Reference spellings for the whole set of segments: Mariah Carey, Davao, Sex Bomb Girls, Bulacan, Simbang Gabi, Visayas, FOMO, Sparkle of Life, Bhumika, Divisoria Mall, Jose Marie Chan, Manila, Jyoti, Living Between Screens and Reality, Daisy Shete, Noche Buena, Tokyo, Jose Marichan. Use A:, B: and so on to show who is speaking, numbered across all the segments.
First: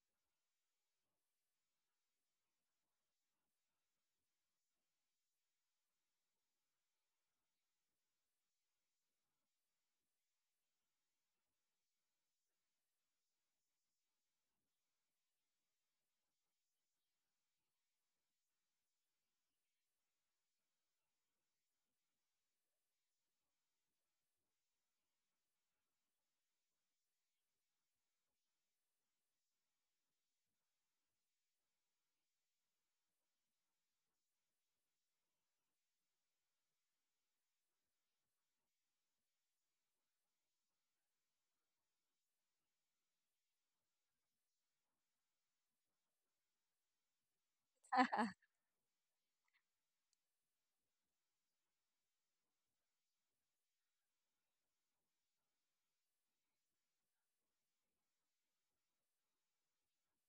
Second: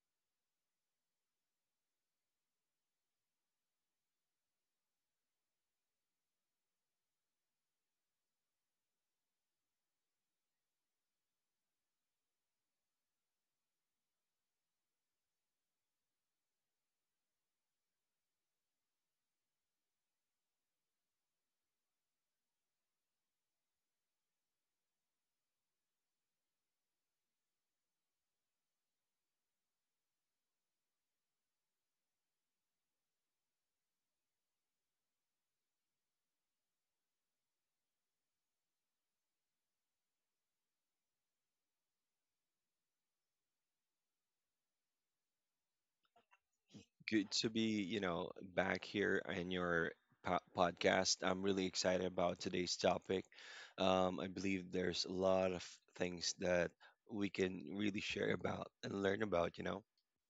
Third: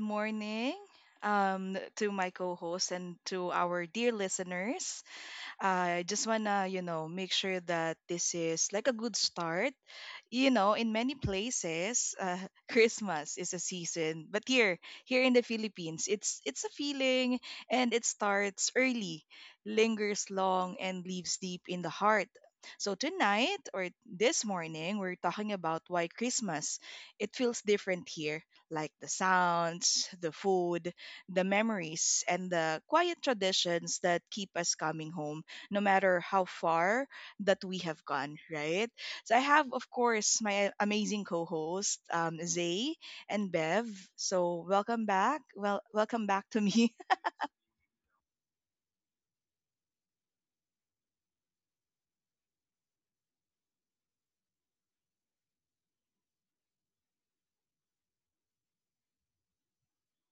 A: morning to my co host and to our dear listeners. I just wanna, you know, make sure that this is like a good start. You know, in many places, Christmas is a season, but here, here in the Philippines, it's a feeling, and it starts early, lingers long, and lives deep in the heart. So tonight or this morning, we're talking about why Christmas it feels different here, like the sounds, the food, the memories, and the quiet traditions that keep us coming home no matter how far that we have gone, right? So I have, of course, my amazing co-host, Zay and Bev. So welcome back. Well, welcome back to me.
B: Good to be back here in your podcast. I'm really excited about today's topic. I believe there's a lot of things that we can really share about and learn about, you know?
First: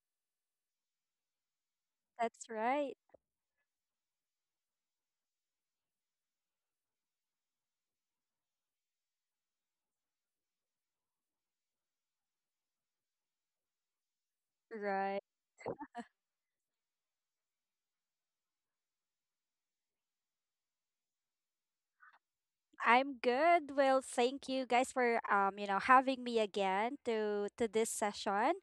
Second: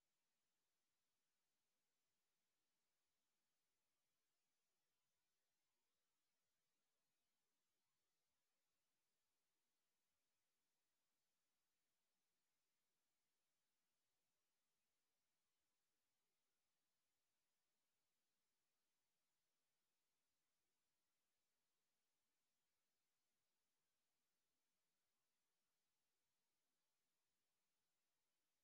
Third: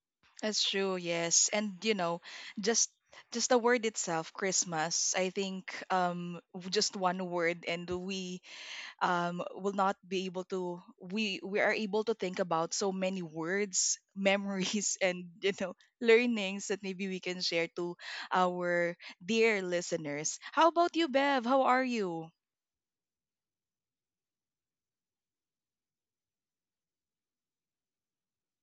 A: That's true. Yes, and you know,
C: That's
A: just
C: right.
A: just the word itself, Christmas. I think just one word, and we will not be able to we are able to think about so many words, memories
C: Right.
A: and you know learnings that maybe we can share to our dear listeners. How about you, Bev? How are you?
C: I'm good. Well, thank you guys for having me again to this session.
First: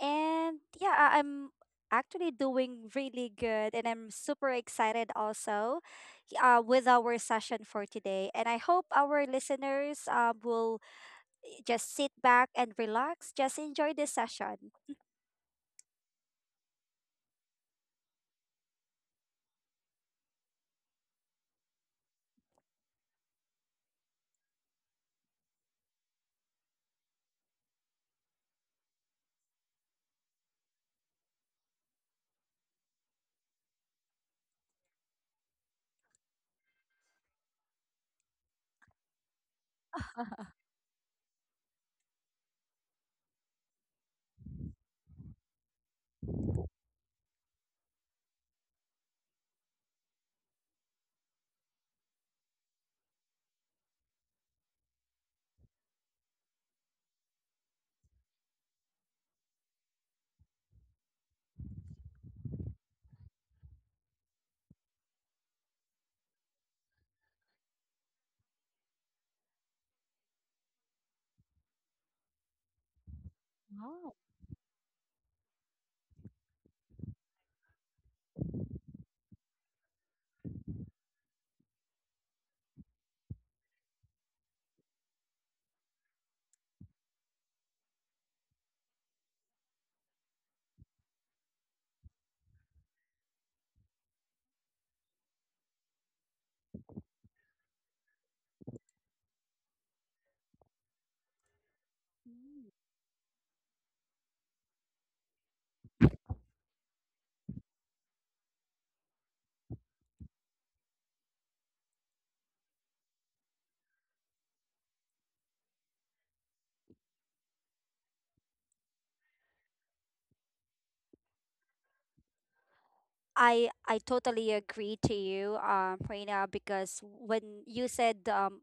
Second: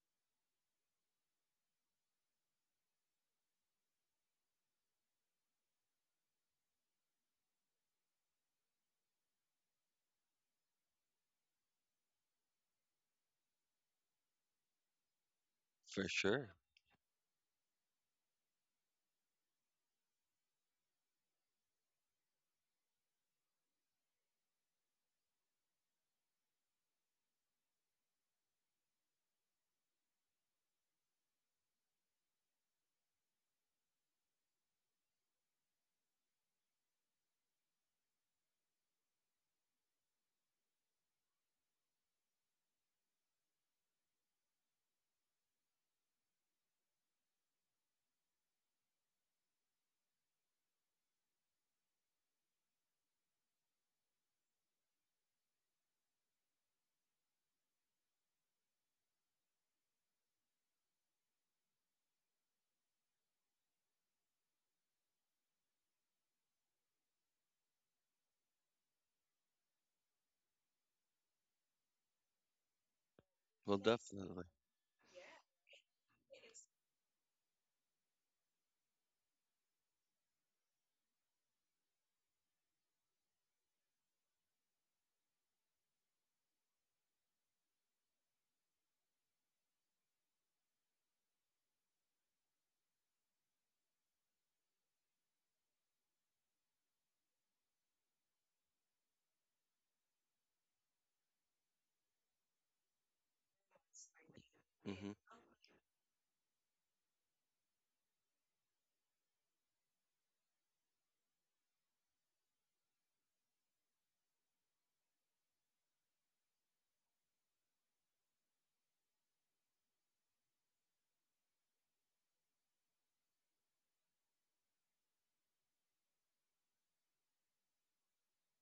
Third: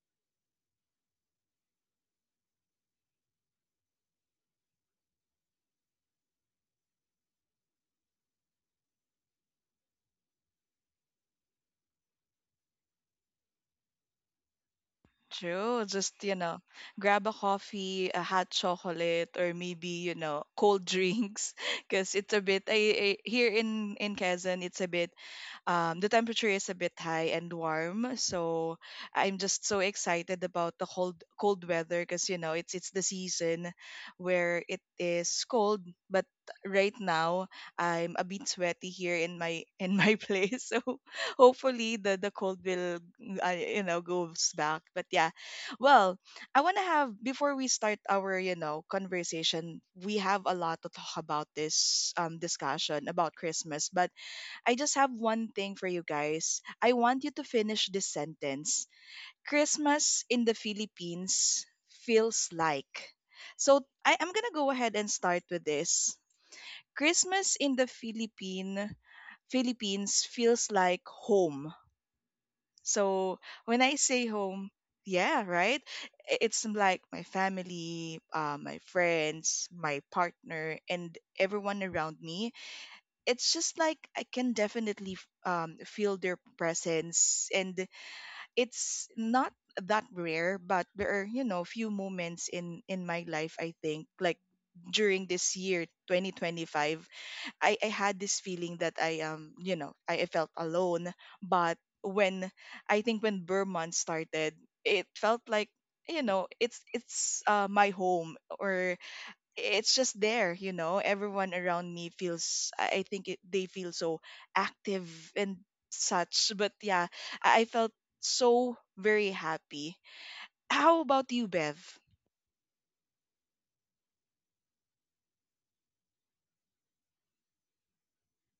C: And yeah, I'm actually doing really good, and I'm super excited also with our session for today. And I hope our listeners will just sit back and relax, just enjoy this session.
A: True,
B: For
A: just you
B: sure.
A: know, grab a coffee, a hot chocolate, or maybe you know cold drinks because it's a bit, I here in Quezon it's a bit, the temperature is a bit high and warm. So I'm just so excited about the cold weather because you know it's the season where it is cold, but right now I'm a bit sweaty here in my place. So hopefully the cold will, you know, goes back, but yeah. Well, I want to have, before we start our, you know, conversation, we have a lot to talk about this discussion about Christmas, but I just have one thing for you guys. I want you to finish this sentence. Christmas in the Philippines feels like. So I'm gonna go ahead and start with this. Christmas in the Philippines feels like home. So
B: Well,
A: when I say
B: definitely.
A: home, yeah, right? I- It's like my family, my friends, my partner, and everyone around me, it's just like I can definitely feel their presence, and it's not that rare, but there are you know few moments in my life, I think, like during this year 2025, I had this feeling that I felt alone. But when, I think when Burman started, it
B: Hmm.
A: felt like, you know, it's my home, or it's just there, you know, everyone around me feels, I think they feel so active and such. But yeah, I felt so very happy. How about you, Bev?
C: I totally agree to you, Reina, because when you said um,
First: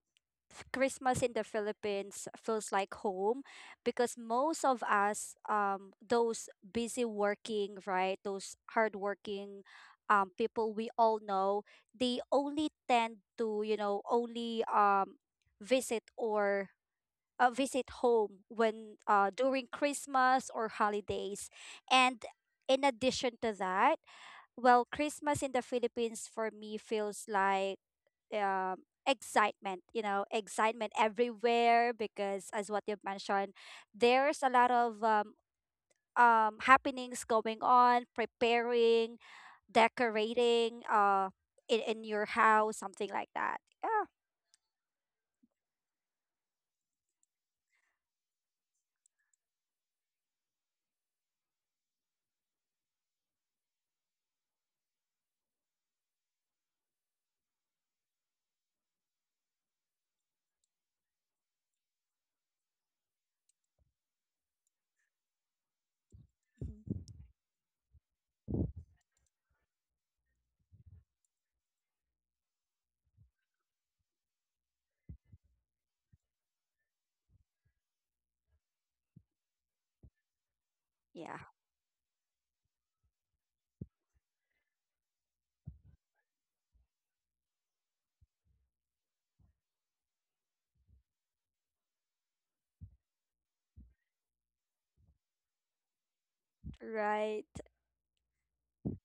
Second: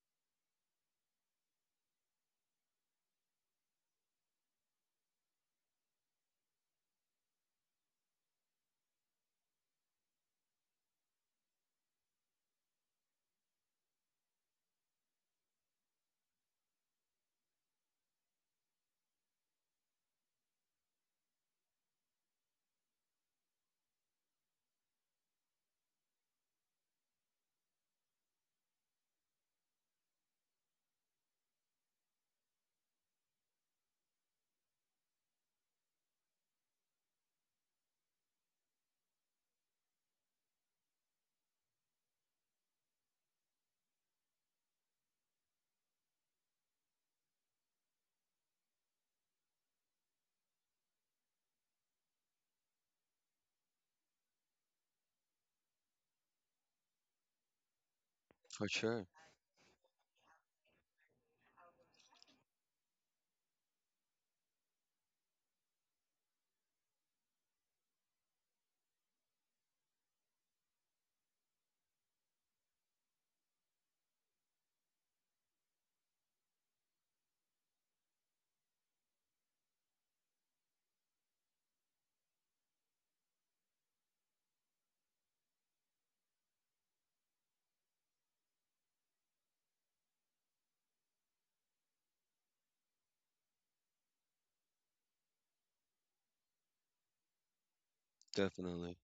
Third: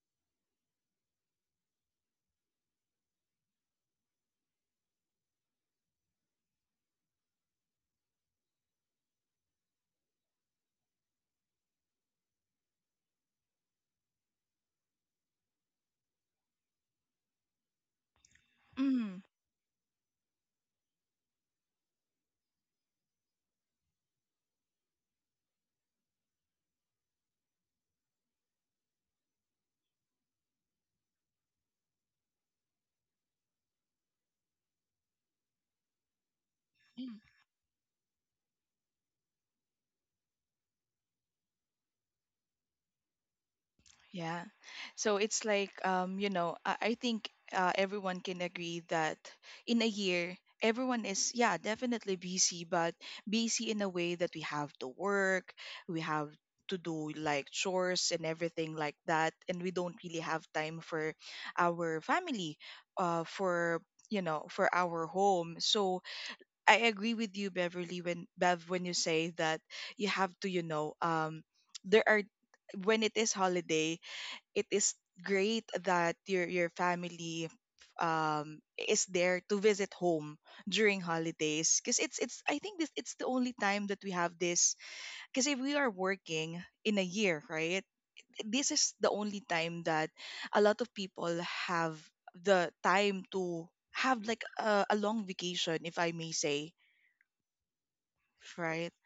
C: f- Christmas in the Philippines feels like home, because most of us, those busy working, right, those hardworking, people we all know, they only tend to, only visit or visit home when
A: Mm.
C: during Christmas or holidays. And in addition to that, well, Christmas in the Philippines for me feels like excitement, you know, excitement everywhere because, as what you've mentioned, there's a lot of happenings going on, preparing, decorating in your house, something like that. Yeah.
A: Yeah. So it's like, you know, I think everyone can agree that in a year, everyone is, yeah, definitely busy, but busy in a way that we have to work, we have to do like chores and
B: For
A: everything like
B: sure.
A: that. And we don't really have time for our family, for, you know, for our home. So I
C: Mhm.
A: agree with you, Beverly, when Bev, when you say that you have to, you know, there are when it is holiday, it is great that your family is there to visit home during
C: Yeah.
A: holidays because it's I think this it's the only time that we have this. Because if we are working in a year, right, this is the only time that a lot of people have the time to have like a long vacation, if I may say,
C: Right.
A: right?
B: Definitely.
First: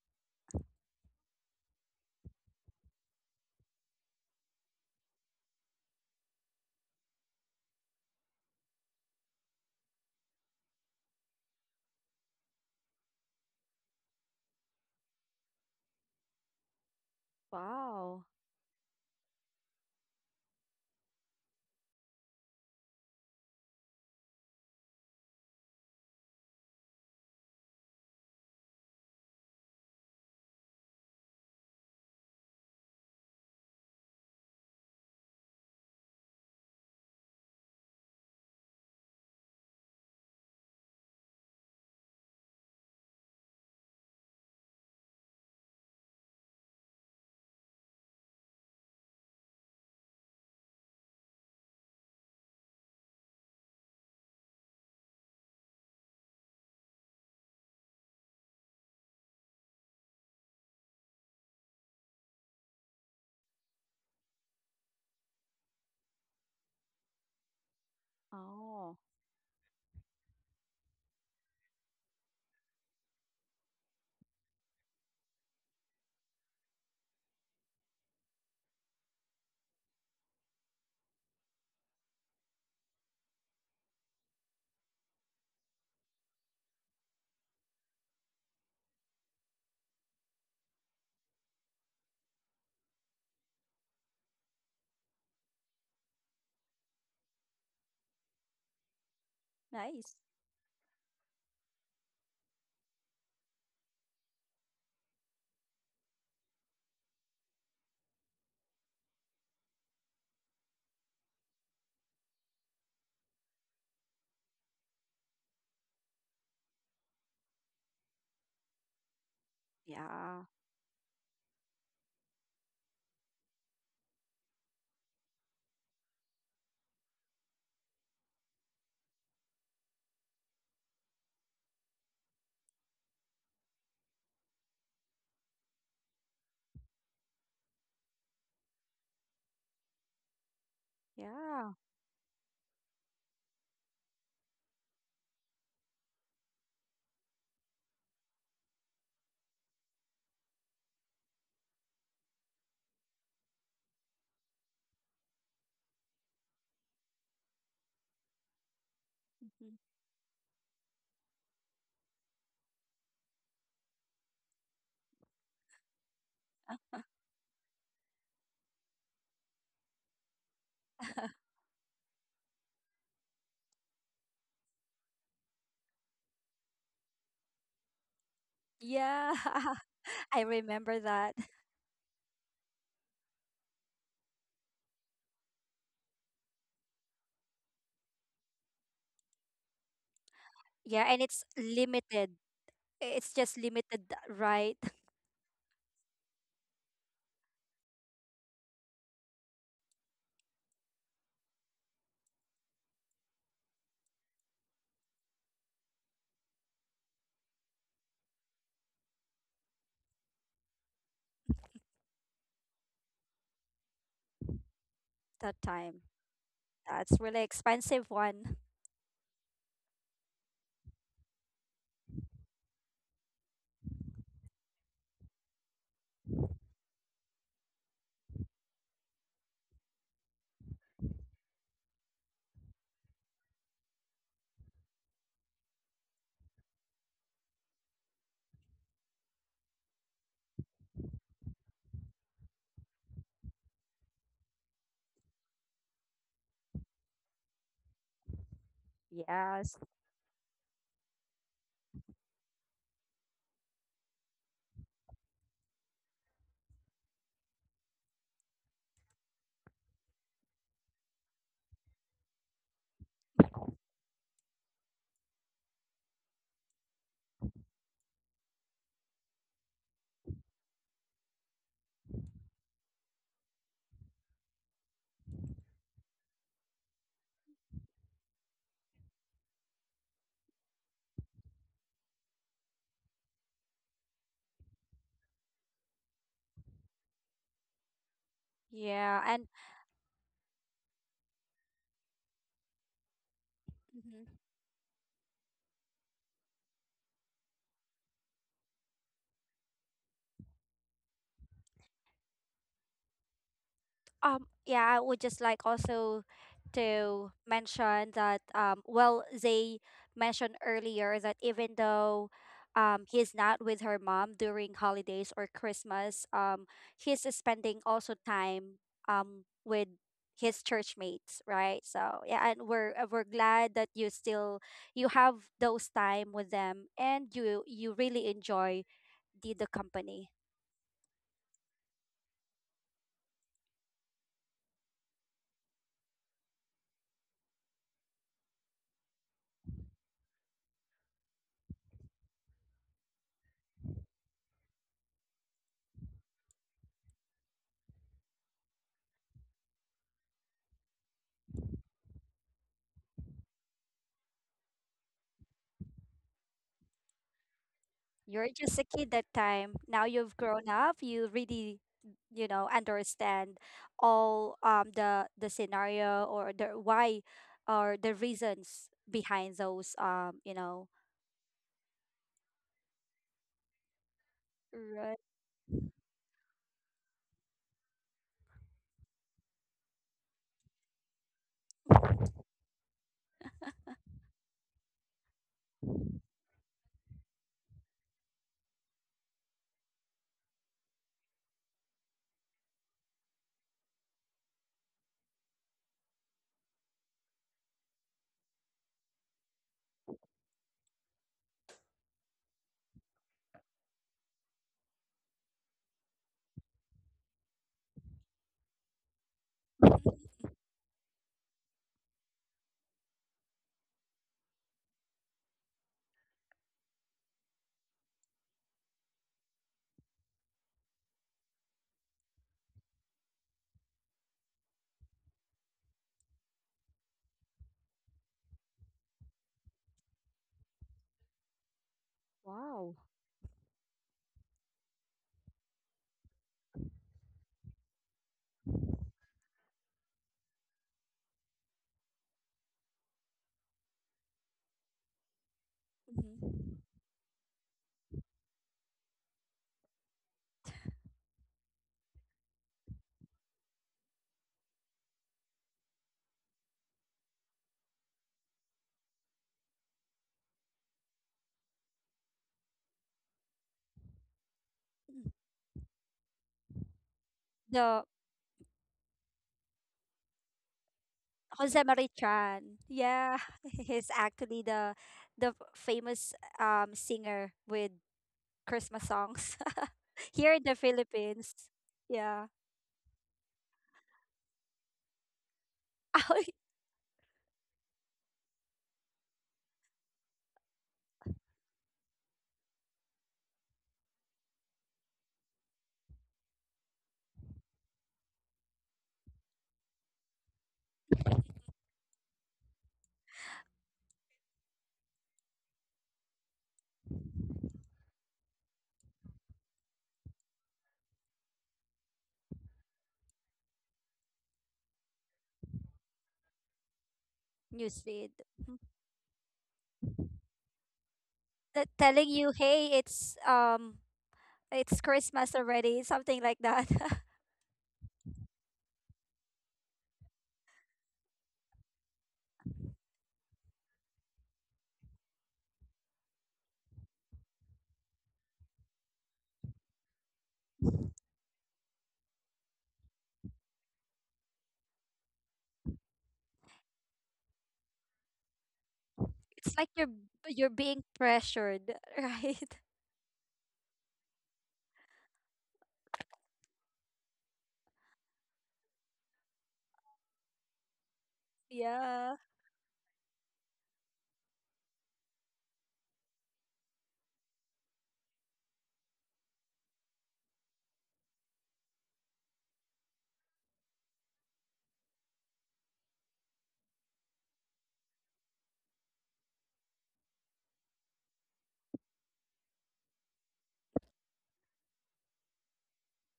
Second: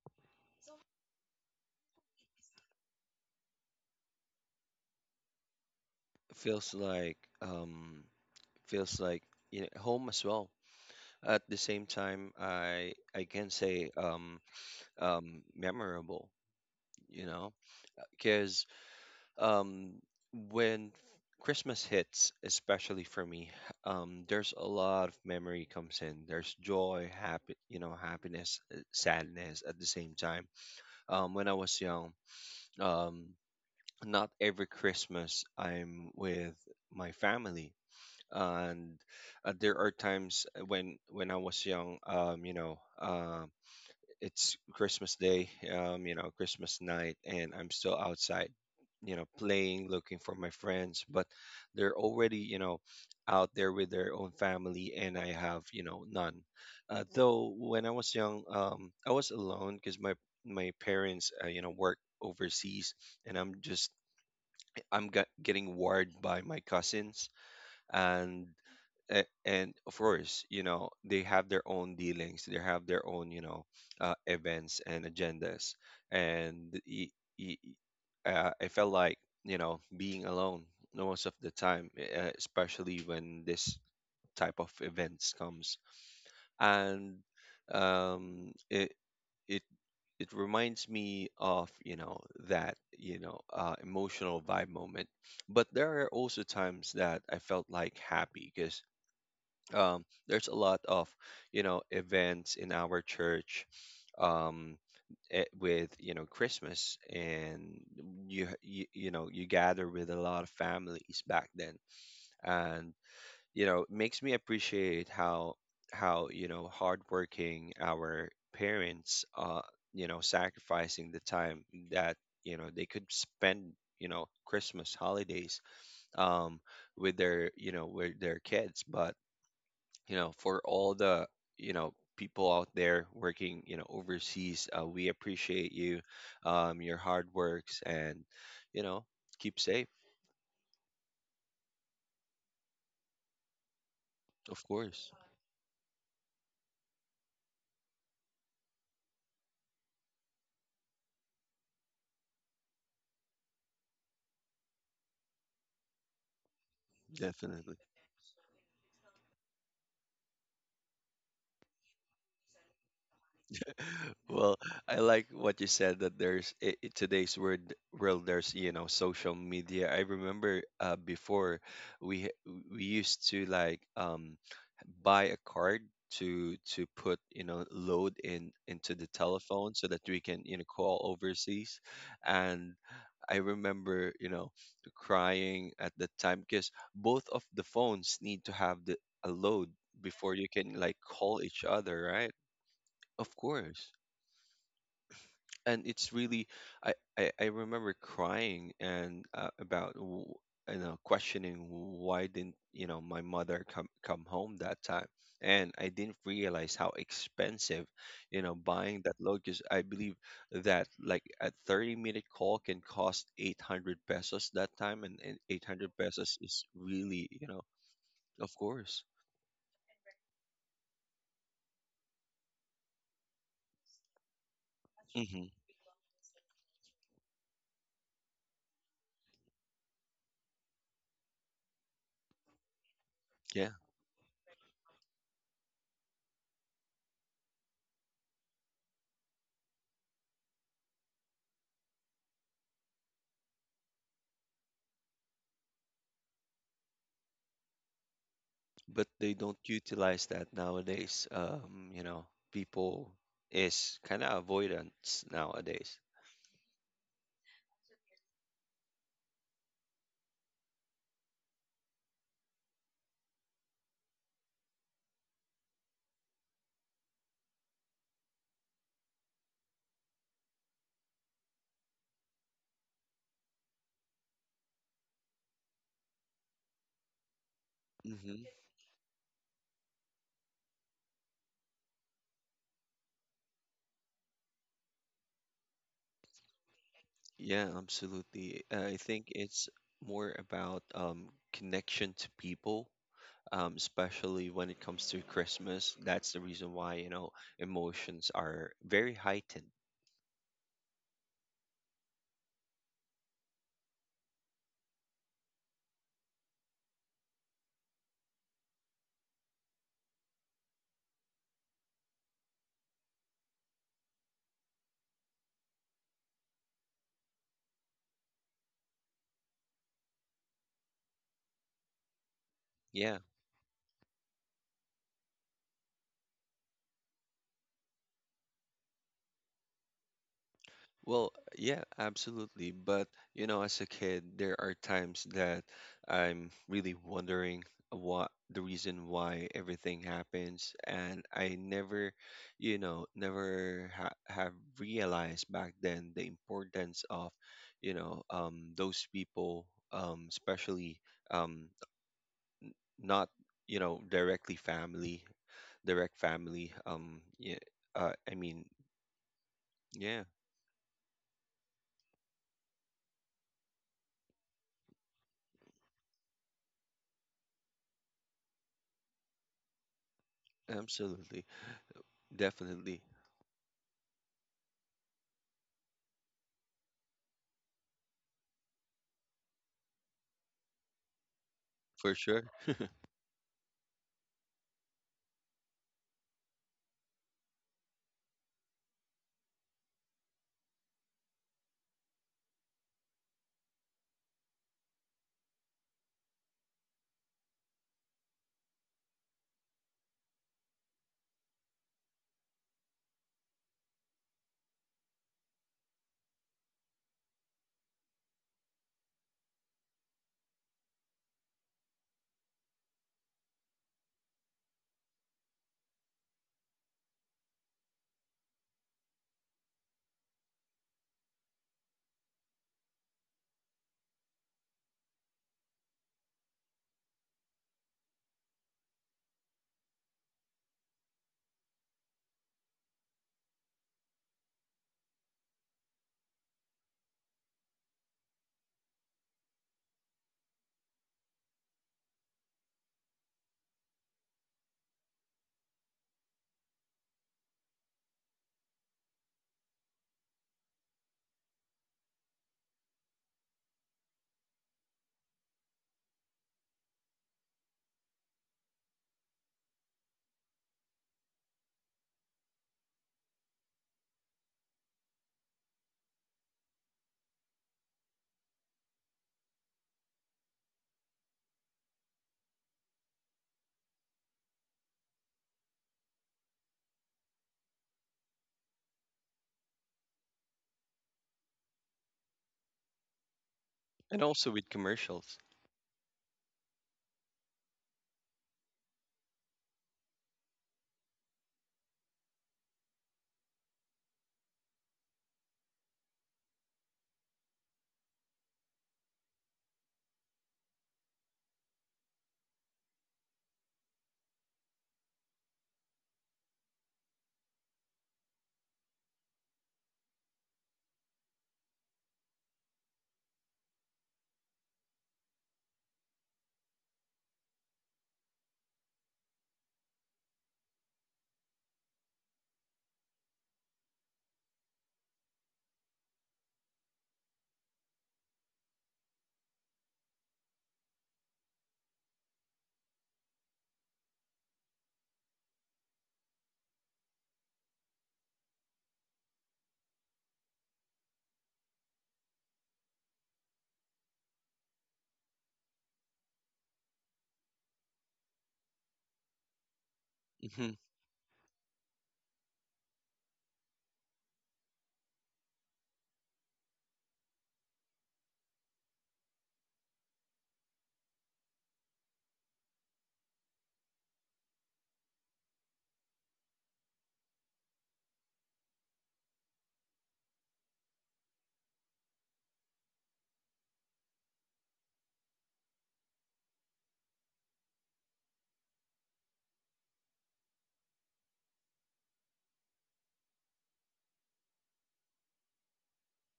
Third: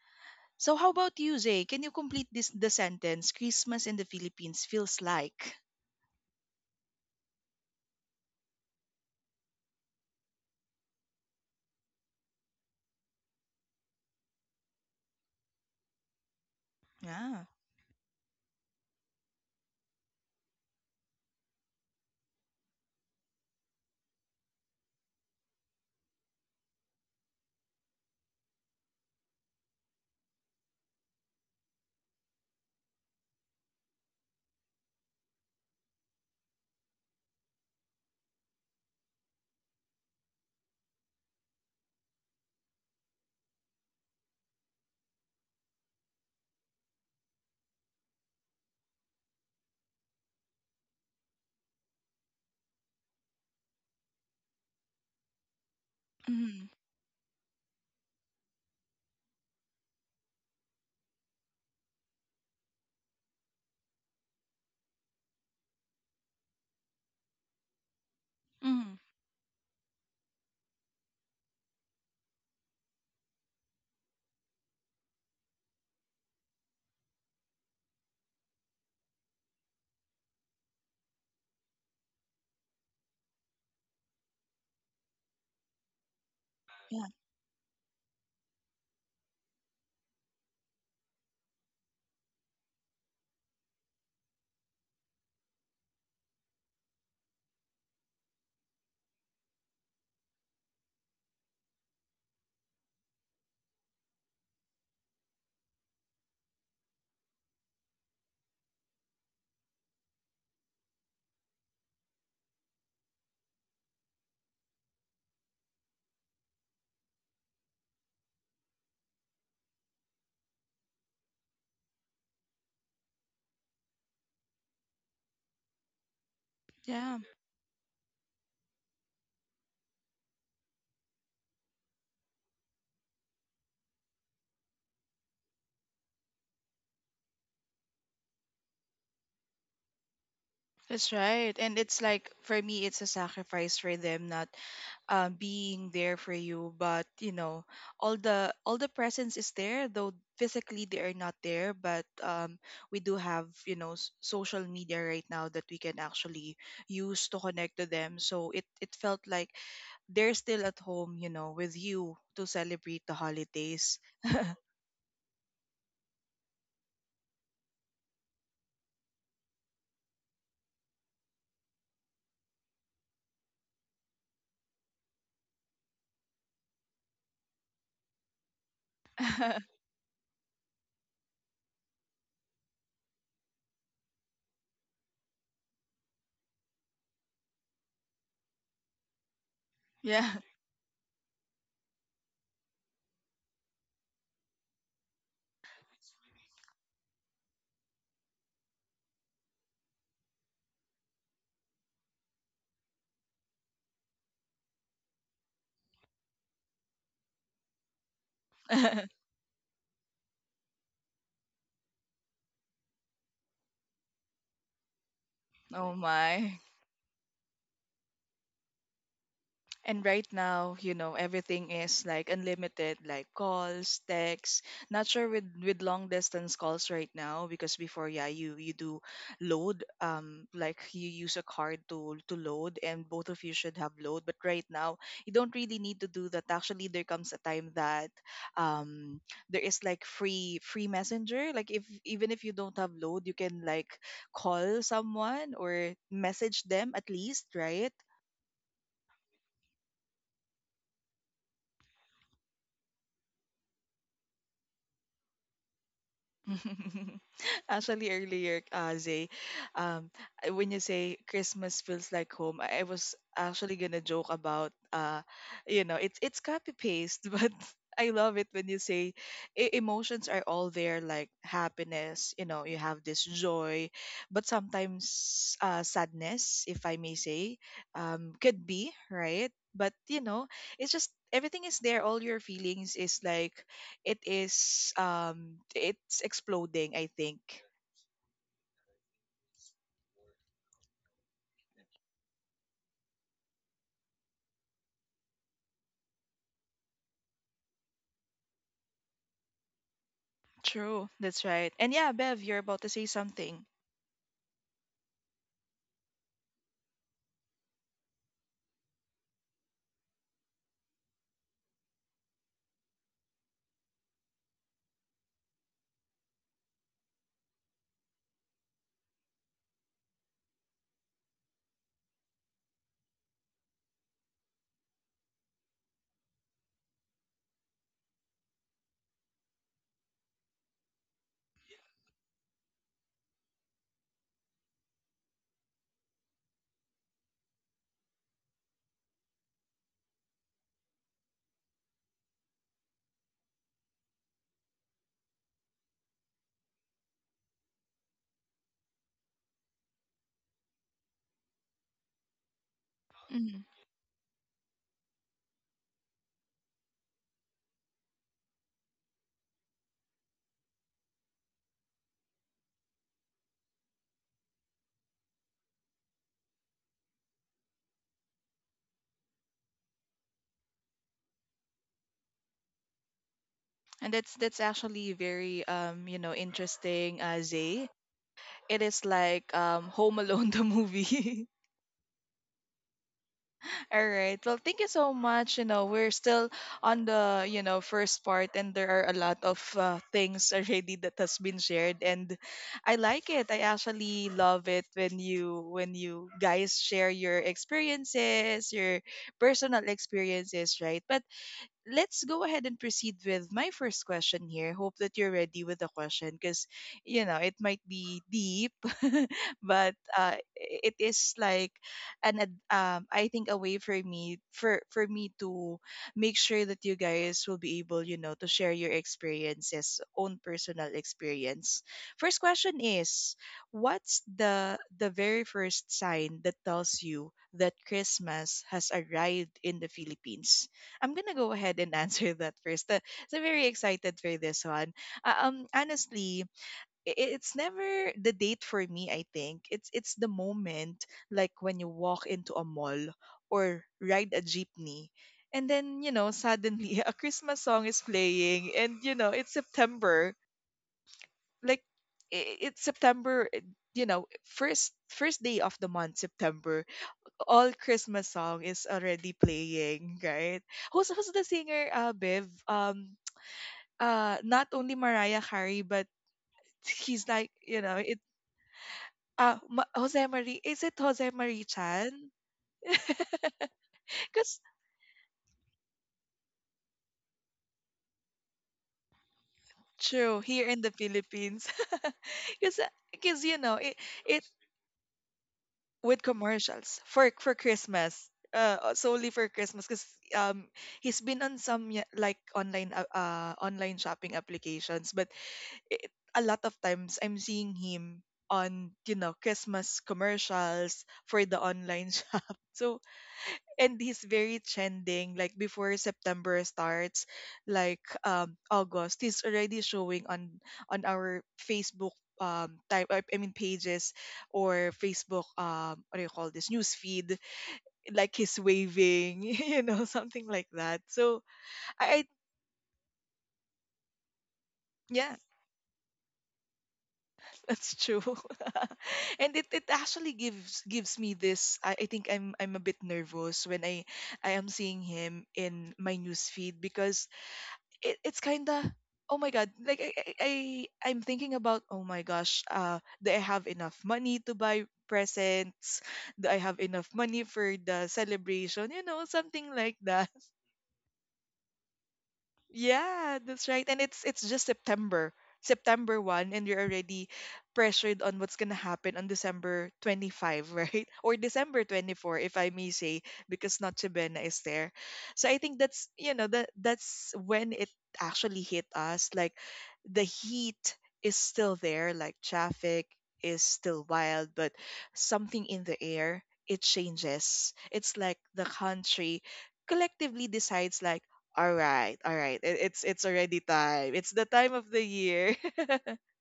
A: So how about you, Zay, can you complete this the sentence, Christmas in the Philippines feels like?
B: Feels like, feels like, home as well. At the same time, I can say memorable, you
A: Yeah.
B: know,
C: Wow.
B: because um when Christmas hits, especially for me, there's a lot of memory comes in. There's joy, happy, happiness, sadness at the same time. When I was young, um not every Christmas I'm with my family. And there are times when I was young, it's Christmas Day, Christmas night, and I'm still outside, playing, looking for my friends, but they're already, out there with their own family, and I have, none.
A: Mm-hmm.
B: Though when I was young, I was alone because my parents, work overseas, and I'm getting worried by my cousins. and
C: Oh.
B: a- and of course they have their own dealings, they have their own, events and agendas. And y- I felt like being alone most of the time, especially when this type of events comes.
A: Yeah,
B: And um it it it reminds me of, you know that you know emotional vibe moment. But there are also times that I felt like happy because,
C: Nice.
B: there's a lot of events in our church, um, with Christmas. And you you know you gather with a lot of families back then. And it makes me appreciate how hardworking our parents,
C: Yeah.
B: sacrificing the time that, they could spend, Christmas holidays, um
A: yeah,
B: with their kids. But, for all the, people out there working, overseas, we appreciate you. Your hard works, and you know keep safe.
A: that's right.
C: Yeah.
A: And it's like for me, it's a sacrifice for them not,
B: Of course.
A: being there for you. But you know, all the presence is there, though physically they are not there. But we do have you know social media right now that we can actually use to
B: Definitely.
A: connect to them. So it felt like
C: Mhm.
A: they're still at home, you know, with you to celebrate the holidays.
B: Well, I like what you said that there's I- today's word world. There's social media. I remember, before, we h- we used to like, buy a card to put, load in into the
C: Yeah.
B: telephone so that we
C: I
B: can,
C: remember
B: call
C: that.
B: overseas. And I remember, crying at the time because both of the phones need to have the a load before
A: Yeah.
B: you can like
C: Yeah, and
B: call
C: it's
B: each other,
C: limited.
B: right?
C: It's
B: Of
C: just
B: course.
C: limited, right?
B: And it's really, I remember crying, and, about w- you know questioning why didn't, my mother come home that time. And I didn't realize how expensive, buying that load, because I believe that like a 30-minute call can cost 800 pesos that time, and
C: That
B: 800
A: Oh
C: time.
B: pesos
A: my.
B: is
C: That's
B: really
C: really
B: you know
C: expensive
B: Of
C: one.
B: course.
A: And right now, you know, everything is like unlimited, like calls, texts. Not sure
B: Hmm.
A: with long distance calls right now because before, yeah, you do load, like you use a card to load, and both of you
B: Yeah.
A: should have load. But right now, you don't really need to do that. Actually, there comes a time that, um, there is like free messenger. Like if even if you don't have load, you can like call someone or message them at least, right?
B: But they don't
C: Yes.
B: utilize that nowadays. People is kind of avoidance nowadays.
A: Actually, earlier, Zay, um, when you say Christmas feels like home, I was actually gonna joke about, you know, it's copy paste, but I love it when you say emotions are all there, like happiness. You know, you have this joy, but sometimes sadness, if I may say,
B: Hmm.
A: could be right. But you know, it's just everything is there. All your feelings is like it is it's exploding, I think.
B: Yeah, absolutely. I
C: Yeah,
B: think
C: and
B: it's more about, connection to people,
C: Mhm.
B: especially when it comes to Christmas. That's the reason why, emotions are very heightened.
A: True, that's right. And yeah, Bev, you're about to say something.
C: Yeah, I would just like also to mention that well, they mentioned earlier that even though he's not with her mom during holidays or Christmas, he's spending also time with his church mates, right? So yeah, and we're uh,
B: Yeah.
C: we're glad that you still you have those time with them and you really enjoy the company.
B: Well, yeah, absolutely. But, as a kid, there are times that I'm really wondering what the reason why everything happens. And I never, you know, never ha have realized back then the importance of, those people, especially, um, not,
A: Mhm.
B: directly family, direct family. Yeah, I
C: You're
B: mean,
C: just a kid that time. Now
B: yeah,
C: you've grown up, you really, you know, understand all the scenario or the why or the reasons behind those
B: absolutely. Definitely.
A: And that's actually
C: Right.
A: very you know, interesting, Zay. It is like Home Alone the movie.
B: For sure.
A: All right. Well, thank you so much. You know, we're still on the, you know, first part and there are a lot of things already that has been shared, and I like it. I actually love it when you guys share your experiences, your personal experiences, right? But let's go ahead and proceed with my first question here. Hope that you're ready with the question because, you know, it might be deep, but it is like I think a way for me for me to make sure that you guys will be able, you know, to share your experiences, own personal experience. First question is, what's the very first sign that tells you that Christmas has arrived in the Philippines? I'm gonna go ahead and answer that first.
C: Wow.
A: So very excited for this one. Honestly, it's never the date for me. I think it's the moment, like when you walk into a mall or ride a jeepney, and then you know
C: Mhm.
A: suddenly a Christmas song is playing, and you know it's September. Like it's September. You know, first day of the month, September, all Christmas song is already playing, right? Who's the singer, Bev? Not only
C: Mm.
A: Mariah Carey, but he's like, you know,
C: The
A: it. Jose Marie, is it Jose Marie
C: Jose Marie
A: Chan?
C: Chan. Yeah, he's
A: Because
C: actually the famous singer with Christmas songs.
A: true
C: Here in
A: here
C: the
A: in the
C: Philippines.
A: Philippines,
C: Yeah.
A: because because you know it
B: And
A: it
B: also with commercials.
A: with commercials for Christmas. Solely for Christmas, because um, he's been on some yeah, like online online shopping applications, but it, a lot of times I'm seeing him on you know Christmas commercials for the online shop. So and he's very trending. Like before September starts, like August, he's already showing on our Facebook type I mean pages or Facebook what do you call this news feed, like
C: Newsfeed.
A: he's waving you know something like that, so I
C: Telling you, "Hey, it's
A: yeah.
C: Christmas already," something like that.
A: That's true. And it actually gives me this, I think I'm a bit nervous when I am seeing him in my news feed because it, it's kinda oh my god. Like, I'm thinking about oh my gosh, uh, do I have enough money to buy presents, do I have enough money for the celebration, you know, something
C: It's like
A: like
C: you're
A: that.
C: you're
B: Hmm.
C: being pressured, right?
A: Yeah, that's right. And it's just September. September 1st and you're already pressured on what's going to happen on December 25, right? Or December
C: Yeah,
A: 24 if I may say, because Noche Buena is there. So I think that's, you know, that that's when it actually hit us like the heat is still there, like traffic is still wild, but something in the air, it changes. It's like the country collectively decides like all right, all right. It's already time. It's the time of the year.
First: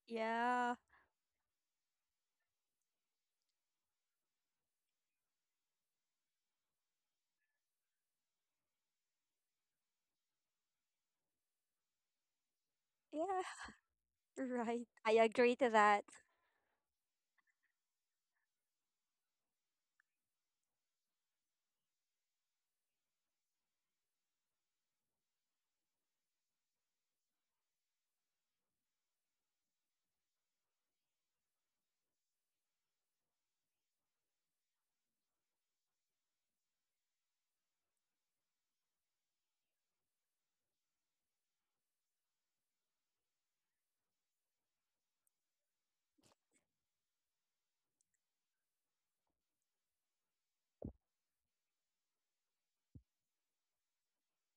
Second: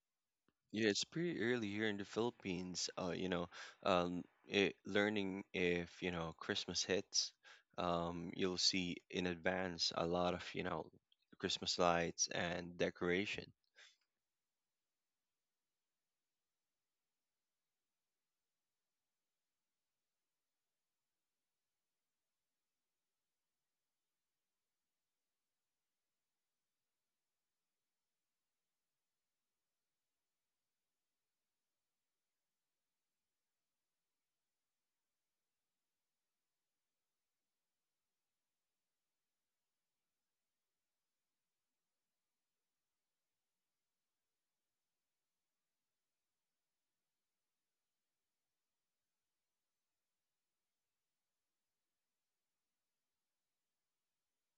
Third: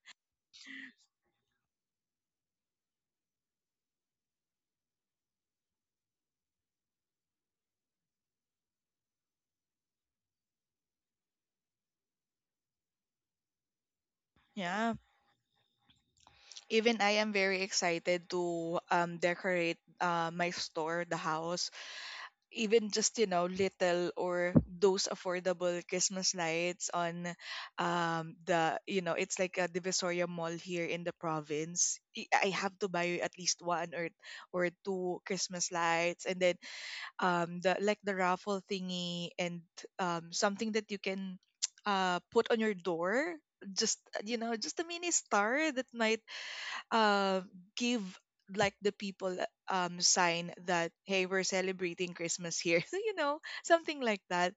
C: yeah,
B: Yeah, it's pretty early here in the Philippines. Um, learning if Christmas hits, you'll see in advance a lot of Christmas lights and
C: yeah.
B: decoration.
C: Right.
A: Yeah,
C: I agree to that.
A: even I am very excited to decorate my store, the house, even just you know little or those affordable Christmas lights on the you know it's like a Divisoria Mall here in the province. I have to buy at least one or two Christmas lights, and then the, like, the raffle thingy, and something that you can put on your door, just just a mini star that might uh give, like, the people sign that, hey, we're celebrating Christmas here. So, you know, something like that.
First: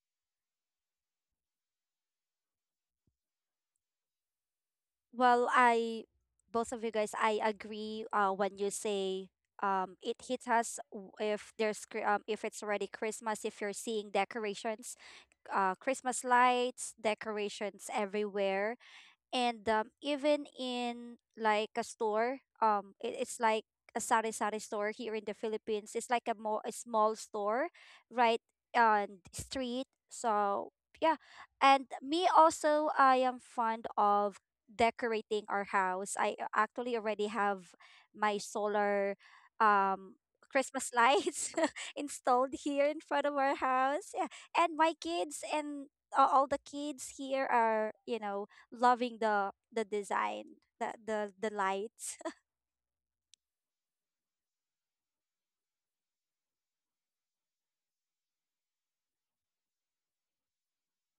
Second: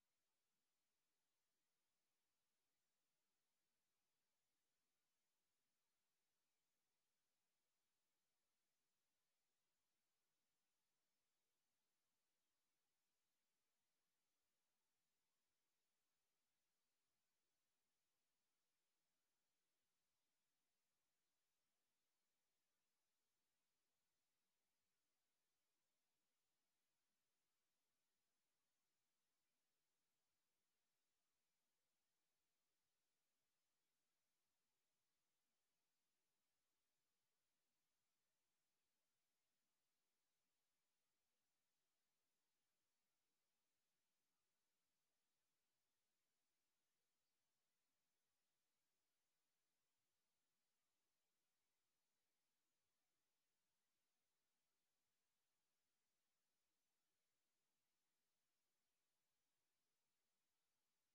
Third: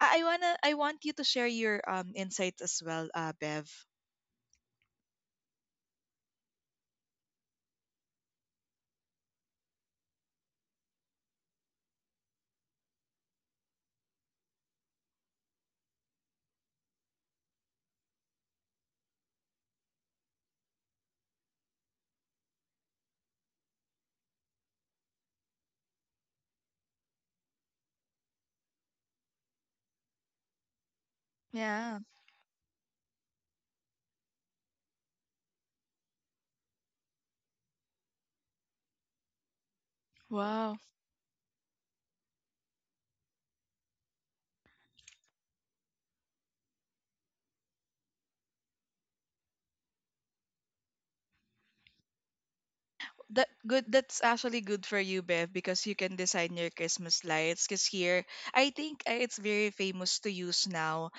A: I want you to share your insights as well, Bev.
C: Well, I both of you guys, I agree. When you say it hits us if there's if it's already Christmas. If you're seeing decorations, Christmas lights, decorations everywhere, and even in like a store it's like a sari sari store here in the Philippines. It's like a more a small store right on the street. So yeah, and
A: Yeah.
C: me also, I am fond of decorating our house. I actually already have my solar um
A: Wow.
C: Christmas lights installed here in front of our house. Yeah, and my kids and all the kids here are, you know, loving the design, the lights.
A: That good. That's actually good for you, Bev, because you can design your Christmas lights. Because here, I think, it's very famous to use now,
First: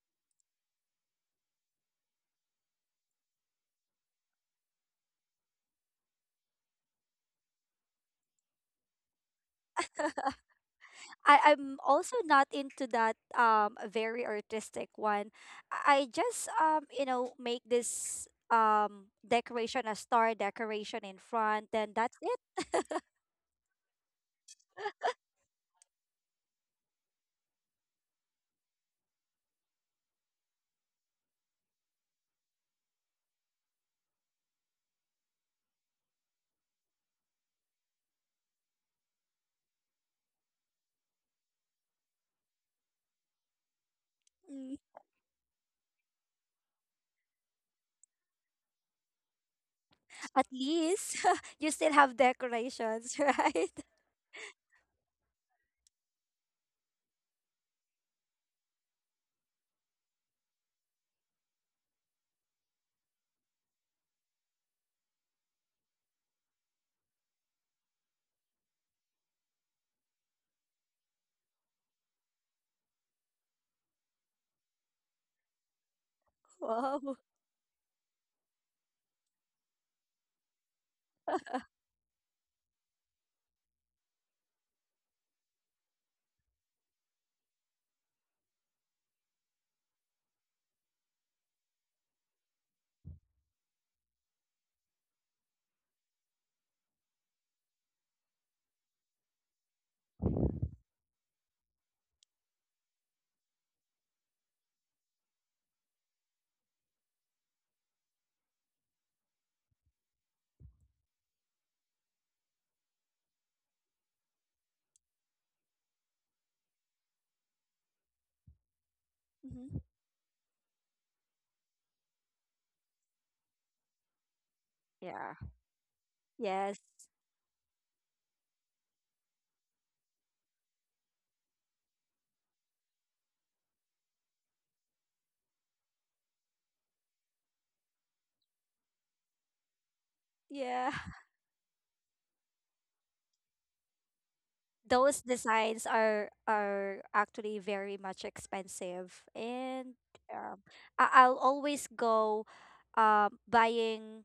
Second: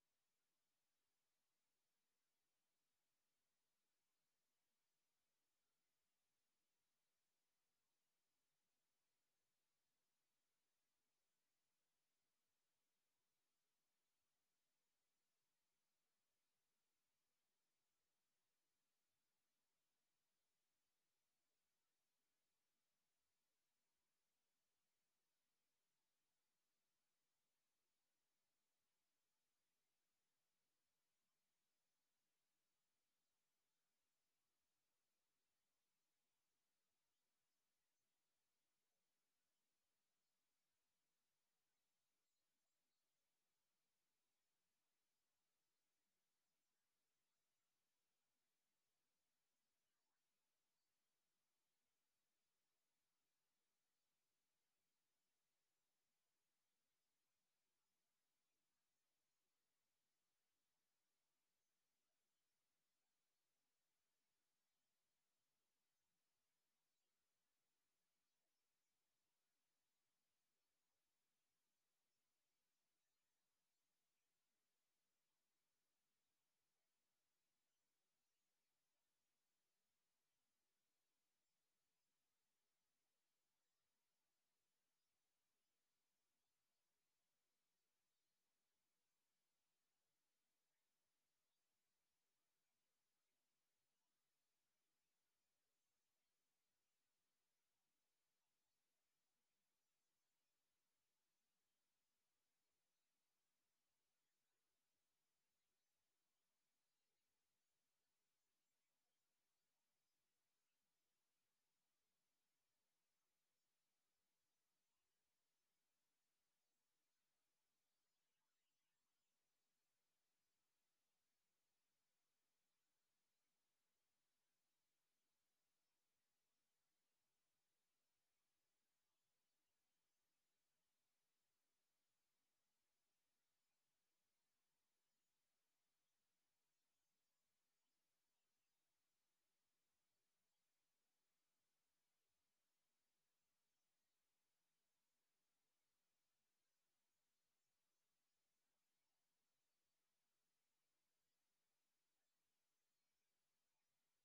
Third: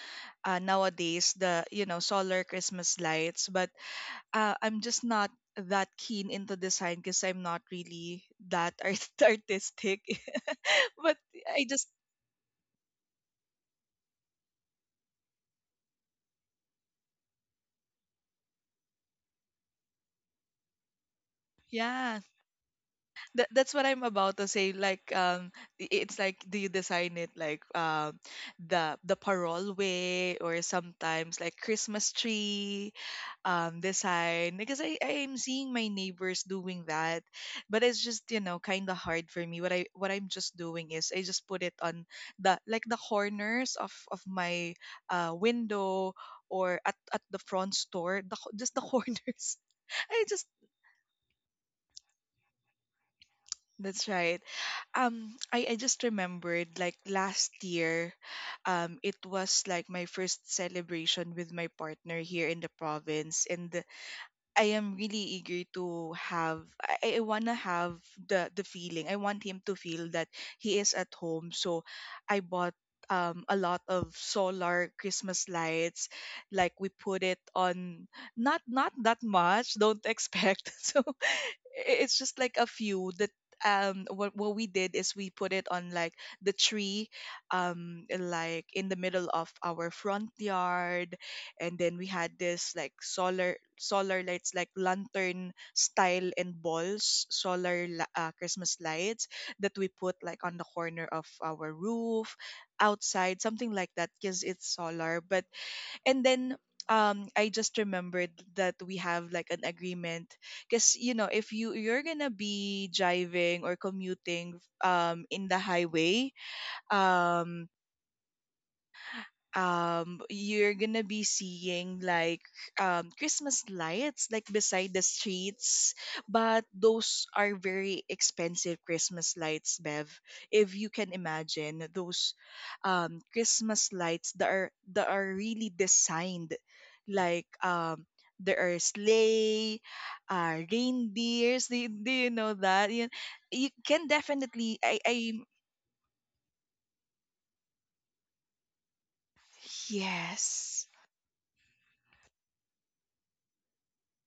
A: nowadays, the, you know, solar Christmas lights. But I'm just not that keen into design, because I'm not really that artistic. But
C: I,
A: I
C: I'm
A: just—
C: also not into that very artistic one. I just you know, make this decoration, a star decoration in front, and that's
A: Yeah,
C: it.
A: that's what I'm about to say. Like, it's like, do you design it like, the parole way, or sometimes like Christmas tree design, because I'm seeing my neighbors doing that, but it's just, you know, kind of hard for me. What I'm just doing is I just put it on the, like, the corners of my
C: Mm.
A: window, or at the front store, just the corners. I just—
C: At least you still have decorations, right?
A: That's right. I just remembered, like, last year, it was like my first celebration with my partner here in the province, and I am really eager to have— I wanna have the feeling. I want him to feel that he is at home. So I bought a lot of solar Christmas lights. Like we
C: Wow.
A: put it on, not that much, don't expect. So, it's just like a few that what we did is we put it on, like, the tree, like in the middle of our front yard, and then we had this, like, solar lights, like lantern style, and balls Christmas lights that we put, like, on the corner of our roof outside, something like that, because it's solar. But, and then, I just remembered that we have like an agreement, because, you know, if you're gonna be driving or commuting in the highway, um
C: Mhm.
A: you're gonna be seeing, like, Christmas lights, like, beside the
C: Yeah.
A: streets. But
C: Yes.
A: those are very expensive Christmas lights, Bev. If you can imagine those Christmas lights that are really designed, like, there are sleigh,
C: Yeah.
A: reindeers. Do you know that you can definitely—
C: Those
A: I
C: designs are actually very much expensive, and um,
A: Yes.
C: I'll always go buying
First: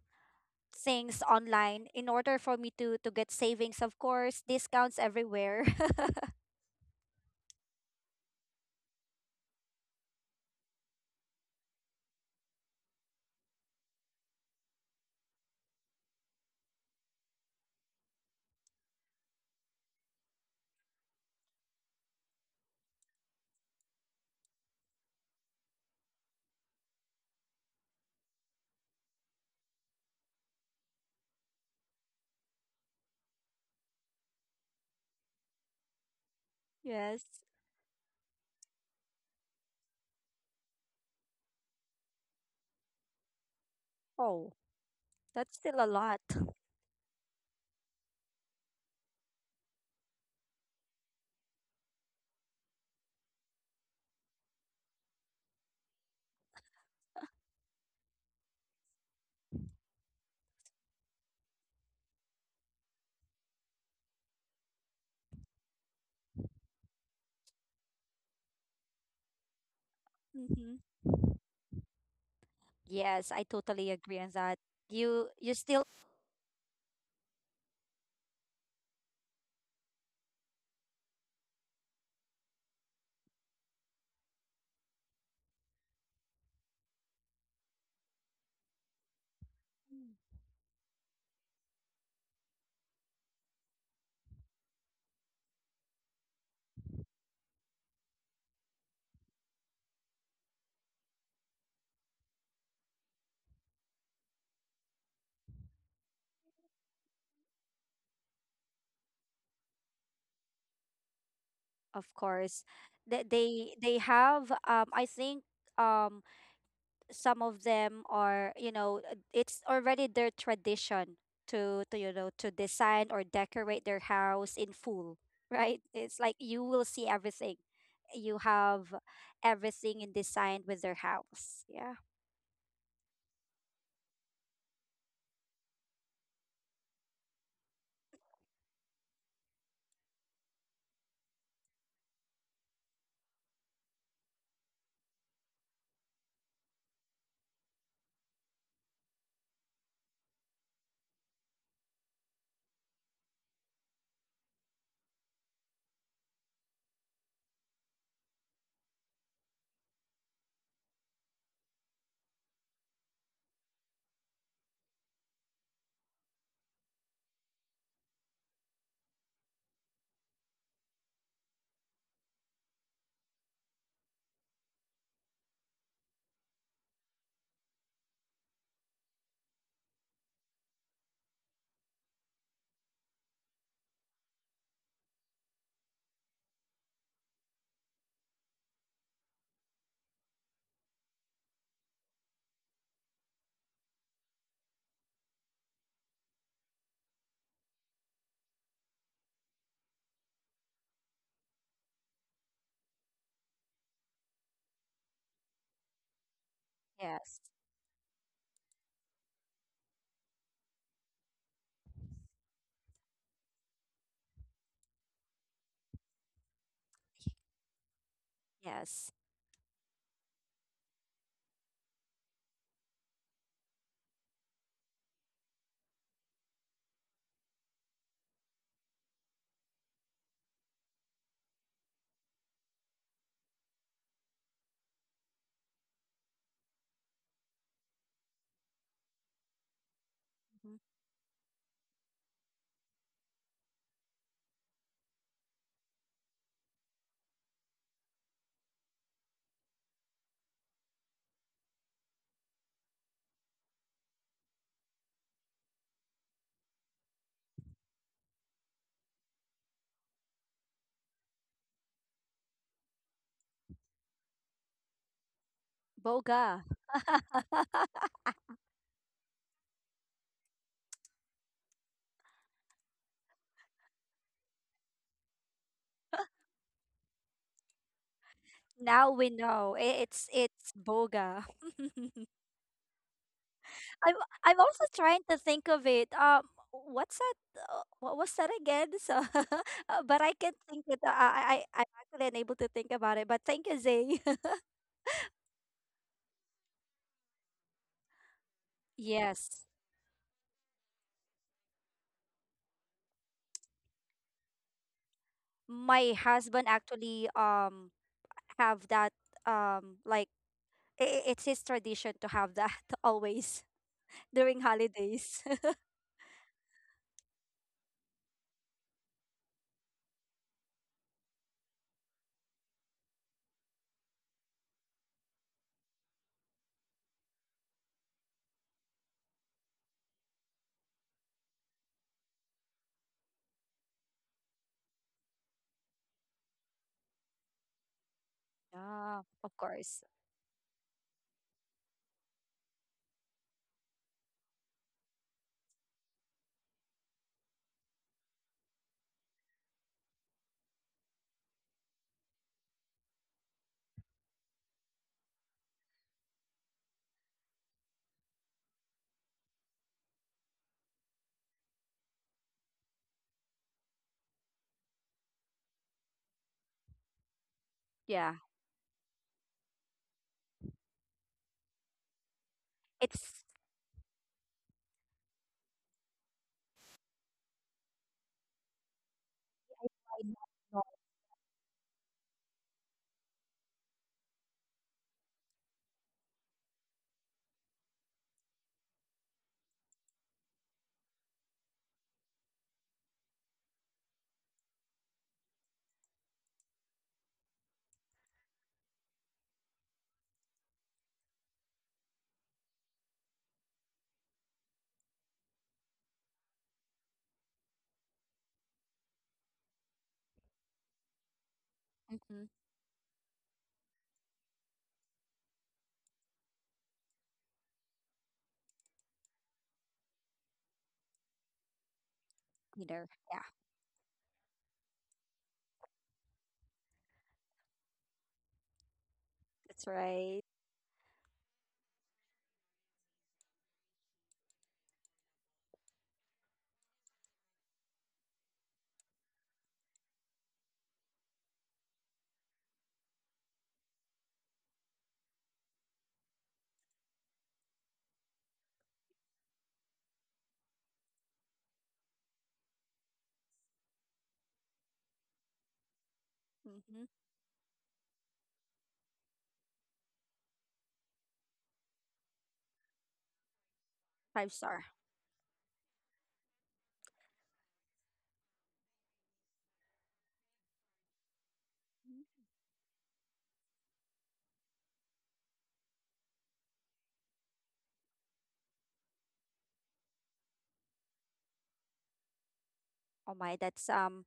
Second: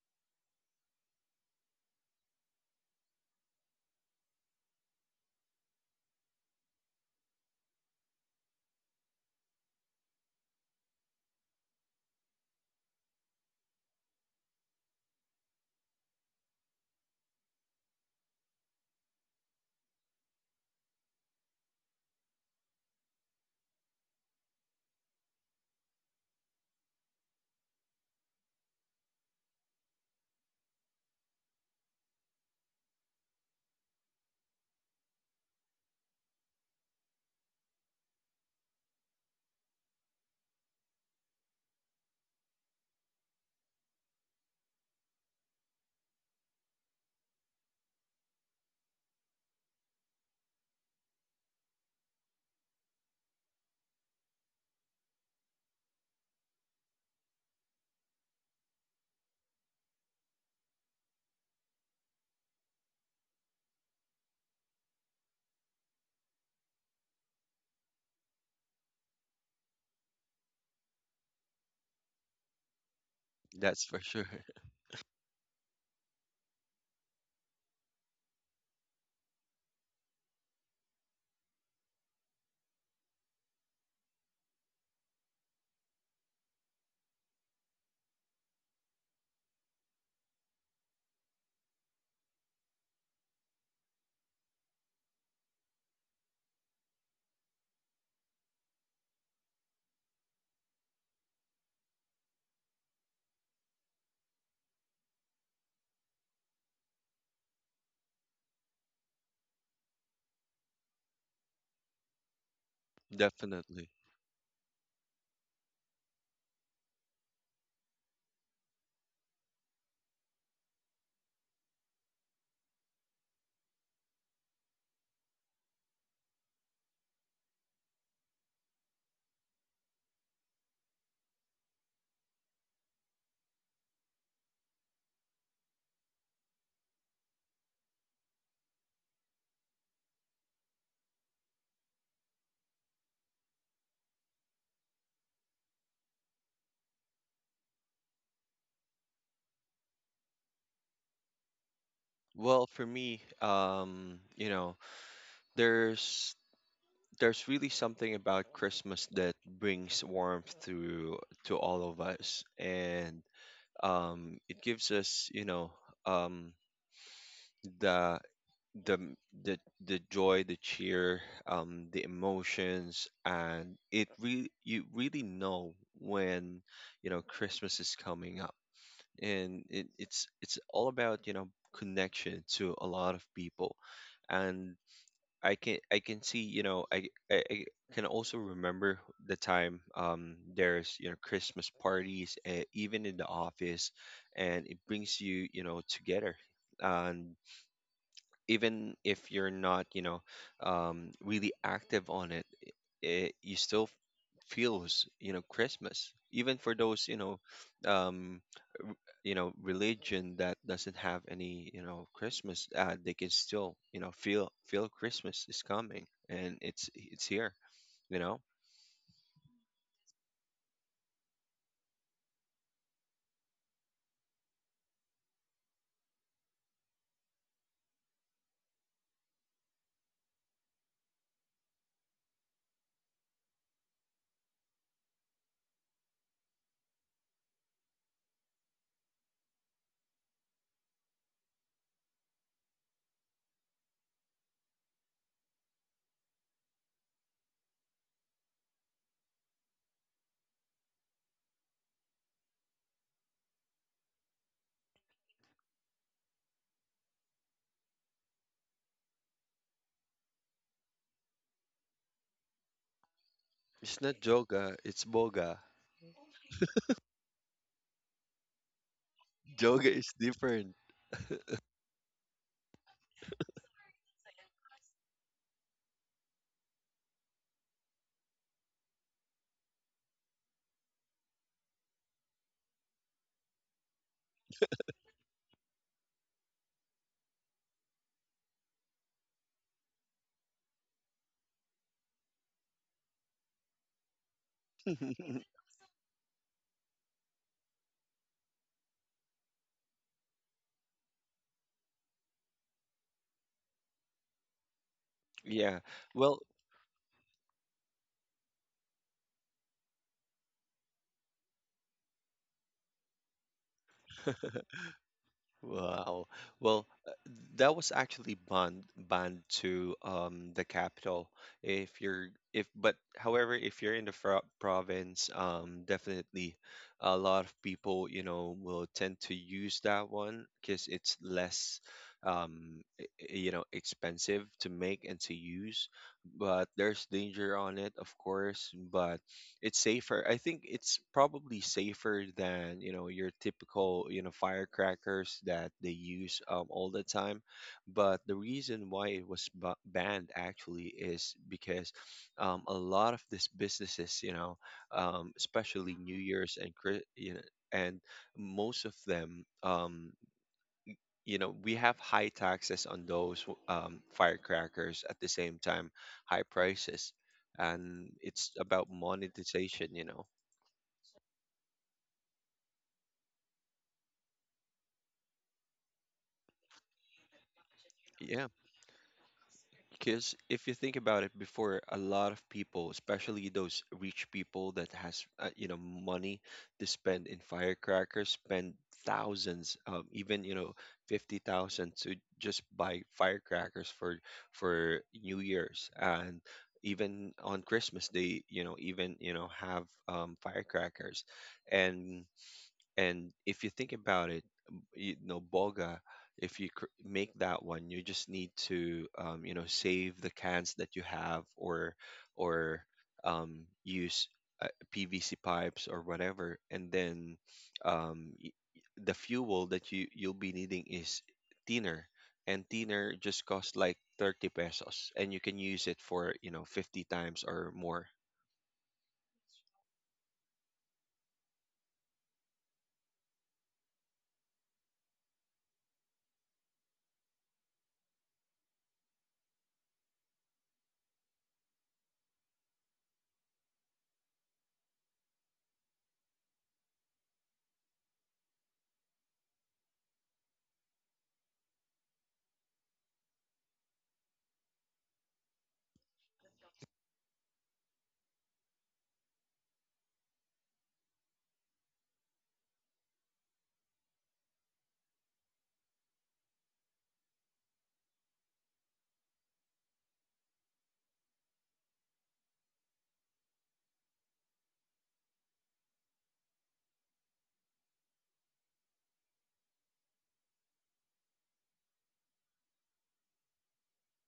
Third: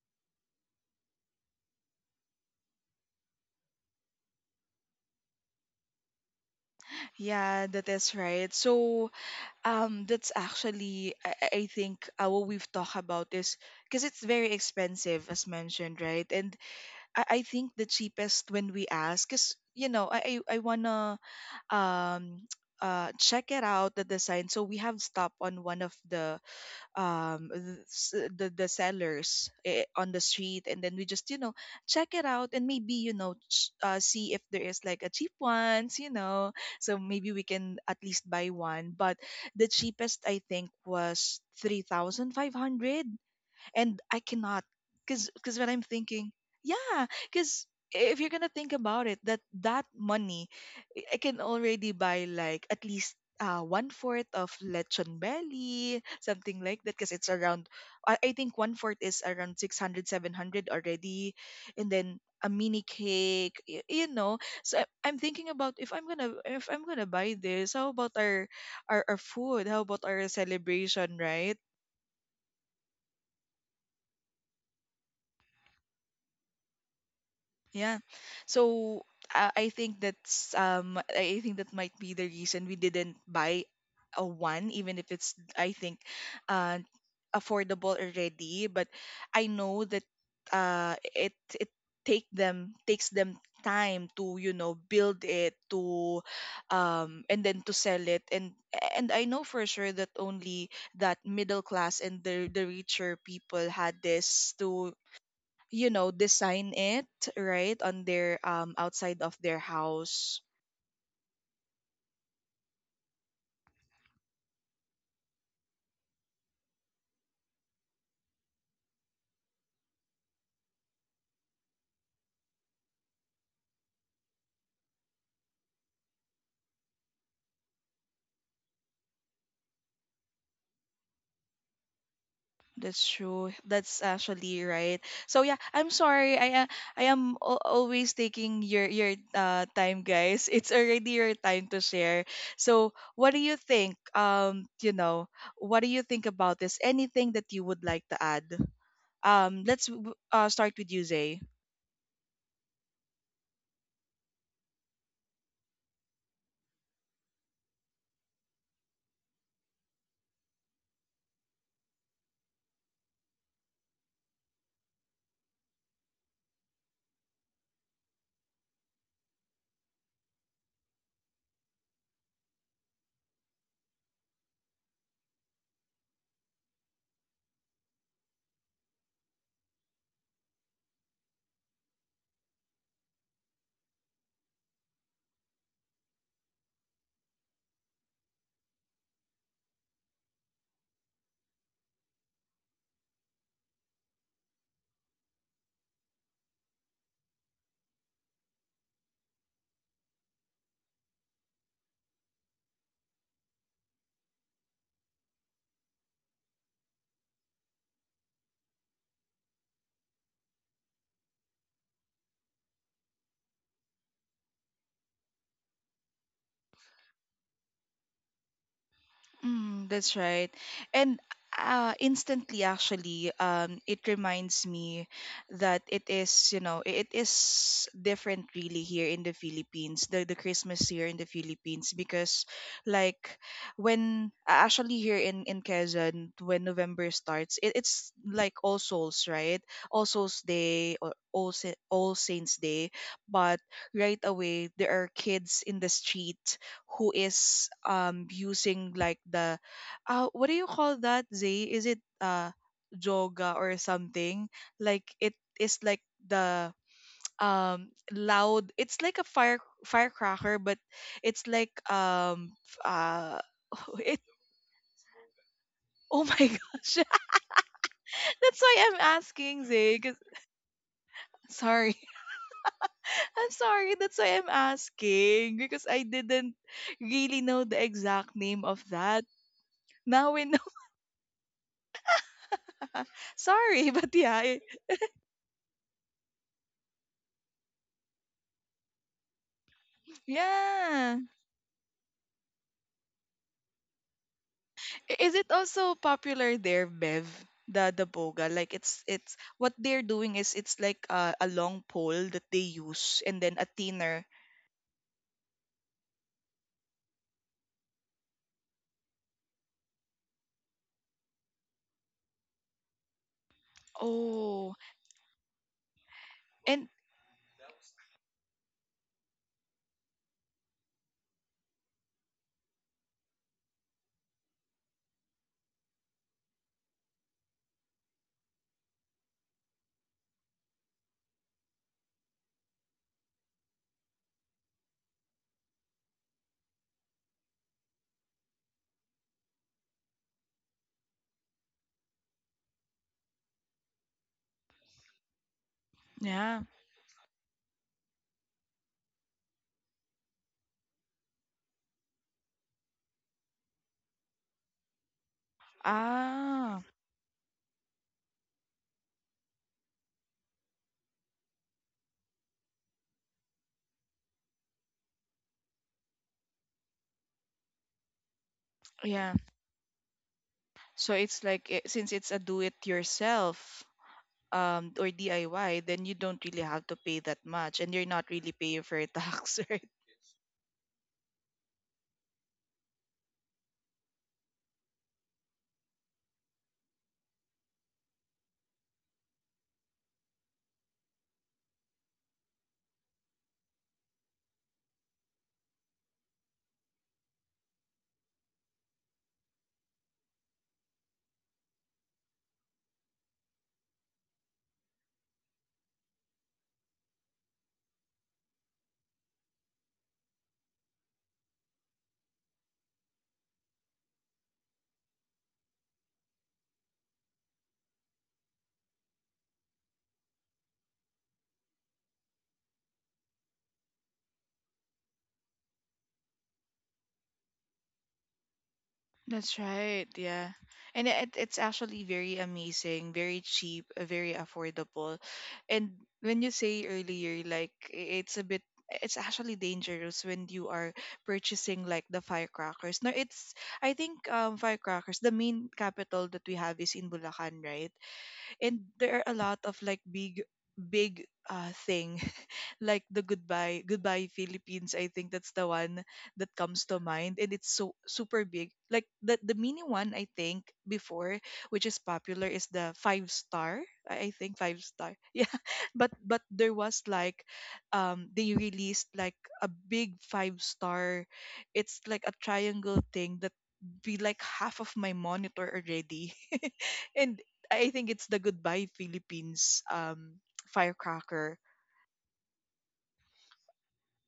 C: things online in order for me to get savings. Of course, discounts everywhere.
A: Yeah, that is right. So, that's actually, I think, what we've talked about is, because it's very expensive, as mentioned, right? And I think the cheapest, when we ask, because, you know, I wanna um check it out, the design. So we have stopped on one of the the sellers, on the street, and then we just, you know, check it out, and maybe, you know, see if there is like a cheap ones, you know, so
C: Yes.
A: maybe we can at least buy one. But the cheapest, I think, was 3500, and I
C: Oh,
A: cannot, because
C: that's
A: because when I'm
C: still a lot.
A: thinking— Yeah, because if you're gonna think about it, that money, I can already buy, like, at least one fourth of lechon belly, something like that, because it's around. I think one fourth is around 600, 700 already, and then a mini cake, you know. So, I'm thinking about, if I'm gonna— if I'm gonna buy this, how about our— our food? How about our
C: Mm-hmm.
A: celebration, right?
C: Yes, I
B: That's
C: totally
B: for
C: agree
B: sure.
C: on that. You still
A: Yeah. So, I think that's— I think that might be the reason we didn't buy a one, even if it's, I think, uh affordable already. But I know that it it takes them time to, you know, build it to, and then to sell it. And I know for sure that only that middle class and the richer people had this to, you know, design it right on their, outside of their house.
C: of course.
B: Definitely.
C: They have I think um some of them are, you know, it's already their tradition to you know, to design or decorate their house in full. Right, it's like you will see everything. You have everything in design with their house. Yeah.
A: That's true. That's actually right. So yeah, I'm sorry. I am always taking your time, guys. It's already your time to share. So what do you think, you know, what do you think about this? Anything that you would like to add? Let's start with you, Zay.
B: Well, for me, there's there's really something about Christmas that brings warmth to all of us. And it gives us, um, the the m- the the joy, the cheer, the emotions. And it really you really know when, Christmas is coming up. And it's all about, connection to a lot of people. And I can see, I can also remember the time, there's, Christmas parties, even in the office. And it brings you you know together. And even if you're not, really active on it, you still feels, Christmas. Even for those,
C: Yes.
B: um, r- religion that doesn't have any, Christmas, they can still, feel Christmas is coming, and it's here, you know.
C: Yes.
A: Mm, that's right. And instantly, actually, it reminds me that it is, you know, it is different really here in the Philippines, the Christmas here in the Philippines, because, like, when, actually here in Quezon, when November starts, it's like All Souls, right? All Souls
C: Mhm.
A: Day, or All Saints Day. But right away, there are kids in the street who is using, like, the what do you call that, Zay? Is it yoga or something? Like, it is like the loud, it's like a firecracker, but it's like,
B: It's
A: it.
B: not yoga, it's boga.
A: Oh my
C: Boga.
A: gosh. That's why I'm asking
B: Yoga
A: Zay
B: is different.
A: sorry. I'm sorry. That's why I'm asking, because I didn't really know the exact name of
C: Now
A: that.
C: we know
A: Now we—
C: it's boga.
A: Uh, sorry, but
C: I'm
A: yeah,
C: I'm also trying to think of it. What's that? What was that again? So, but I can think it. uh,
A: Yeah.
C: I I I- I'm actually unable to think about it. But thank you, Zay.
A: Is it also popular there, Bev? The boga, like, it's
C: Yes,
A: what they're doing is, it's like a, long pole that they use, and then a thinner.
B: Yeah.
C: my
B: Well,
C: husband actually have that like it's his tradition to have that always during
A: Oh,
C: holidays.
B: wow.
A: and
B: Well, that was actually bond to the capital. If you're if But however, if you're in the province, definitely a lot of people, will tend to use that one because it's less, expensive to make and to use. But there's danger on it, of course,
C: Yeah,
B: but
C: of
B: it's
C: course.
B: safer. I think it's probably safer than your typical firecrackers that they use,
A: yeah,
B: all the time. But the reason why it was banned actually is because, a lot of these businesses, especially New Year's and
A: ah,
B: And most of them, we have high taxes on those, firecrackers at the same time, high prices. And
C: Yeah,
B: it's about
A: yeah.
B: monetization.
A: So it's like, since it's a
C: it's.
A: do-it-yourself or DIY, then you don't really have to pay that much, and you're not
B: Yeah,
A: really paying for tax, right?
B: because if you
C: Fine.
B: think about it, before, a lot of people, especially those rich people that has, money to spend in firecrackers, spend thousands, even 50,000 to just buy firecrackers for New Year's. And even on Christmas, they even have, firecrackers. And and if you think about it, boga, if you make that one, you just need to, save the cans that you have, or,
C: Mhm.
B: or use, uh, PVC pipes or whatever. And then, um, y- the fuel that you'll be needing is thinner. And
C: Peter.
B: thinner
C: Yeah,
B: just costs like 30 pesos. And you can use it for, 50 times or more.
A: That's
C: that's
A: right.
C: right.
A: Yeah. And it's actually very amazing, very cheap, very affordable. And when you say earlier, like, it's a bit, it's actually dangerous when you are purchasing, like, the firecrackers. No, it's, I think, firecrackers, the main capital that we have is in Bulacan, right? And there are a lot of, like, big, big thing, like the Goodbye Goodbye Philippines, I think that's the one that comes to
C: Hmm.
A: mind, and it's so super big. Like, the mini one, I think before, which is popular, is the Five Star. I
C: Five
A: think Five
C: star.
A: Star. Yeah. But there was, like, they released, like, a big Five Star. It's like a
C: Mhm.
A: triangle thing that be like half of my monitor already. And I think it's the Goodbye Philippines firecracker.
C: Oh my, that's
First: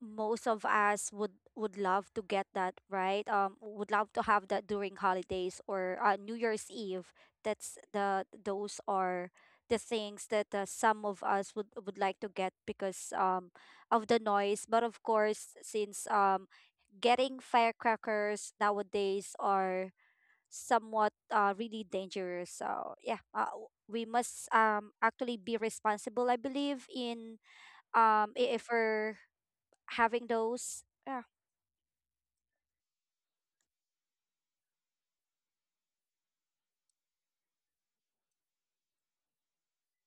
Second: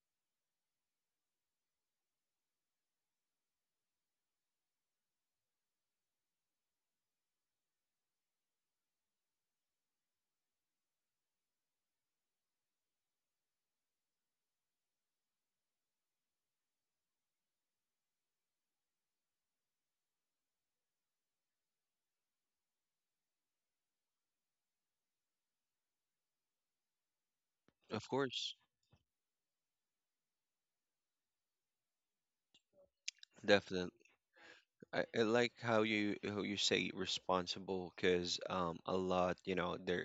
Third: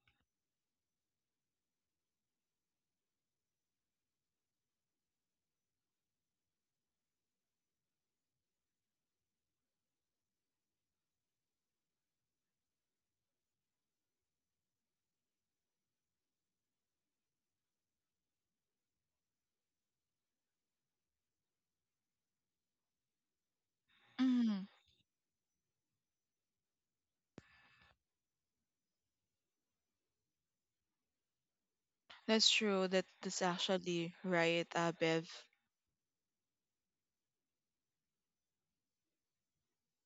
C: most of us would love to get that, right? Would love to have that during holidays or New Year's Eve. That's the those are the things that some of us would like to get because of the noise. But of course, since getting firecrackers nowadays are somewhat really dangerous, so yeah, we must actually be responsible, I believe, in
B: Of course.
C: if we're having those. Yeah.
A: That's true. That's
B: Definitely.
A: actually right,
B: I
A: Bev.
B: like how you say responsible, because, a lot there,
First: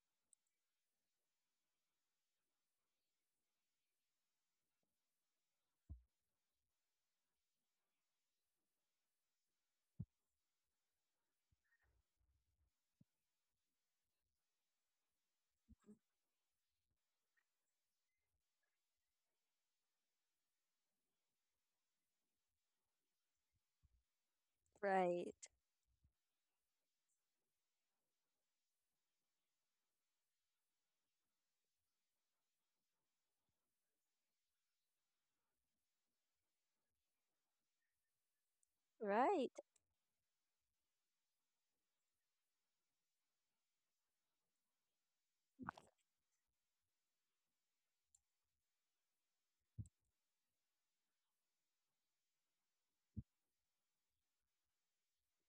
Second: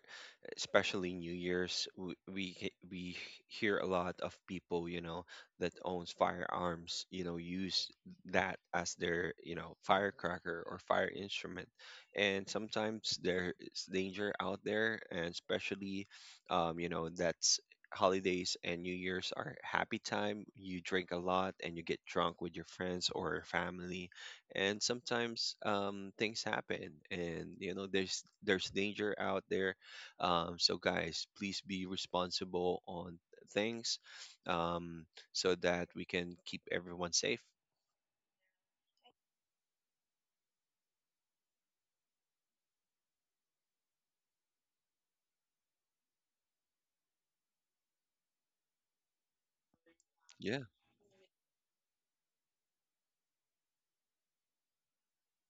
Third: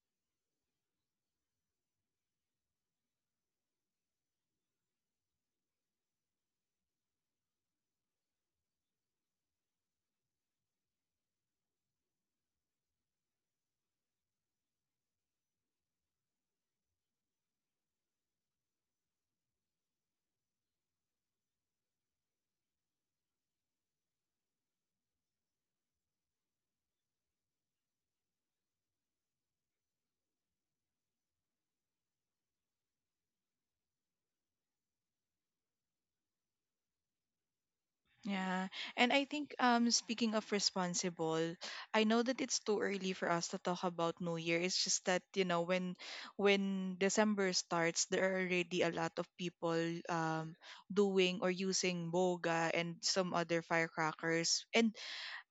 B: especially New Year's, we hear a lot of people, that owns firearms, use that as their, firecracker or fire instrument. And sometimes there's danger out there, and especially, that's holidays, and New Year's are happy time. You drink a lot and you get drunk with your friends or family. And
C: Right.
B: sometimes, things happen, and, there's danger out there. So, guys, please be responsible on things, um, so that we can keep everyone safe.
A: Yeah. And I think,
C: Right.
A: speaking of responsible, I know that it's too early for us to talk about New Year. It's just that, you know, when December starts, there are already a lot of people um
B: Yeah.
A: doing or using boga and some other firecrackers. And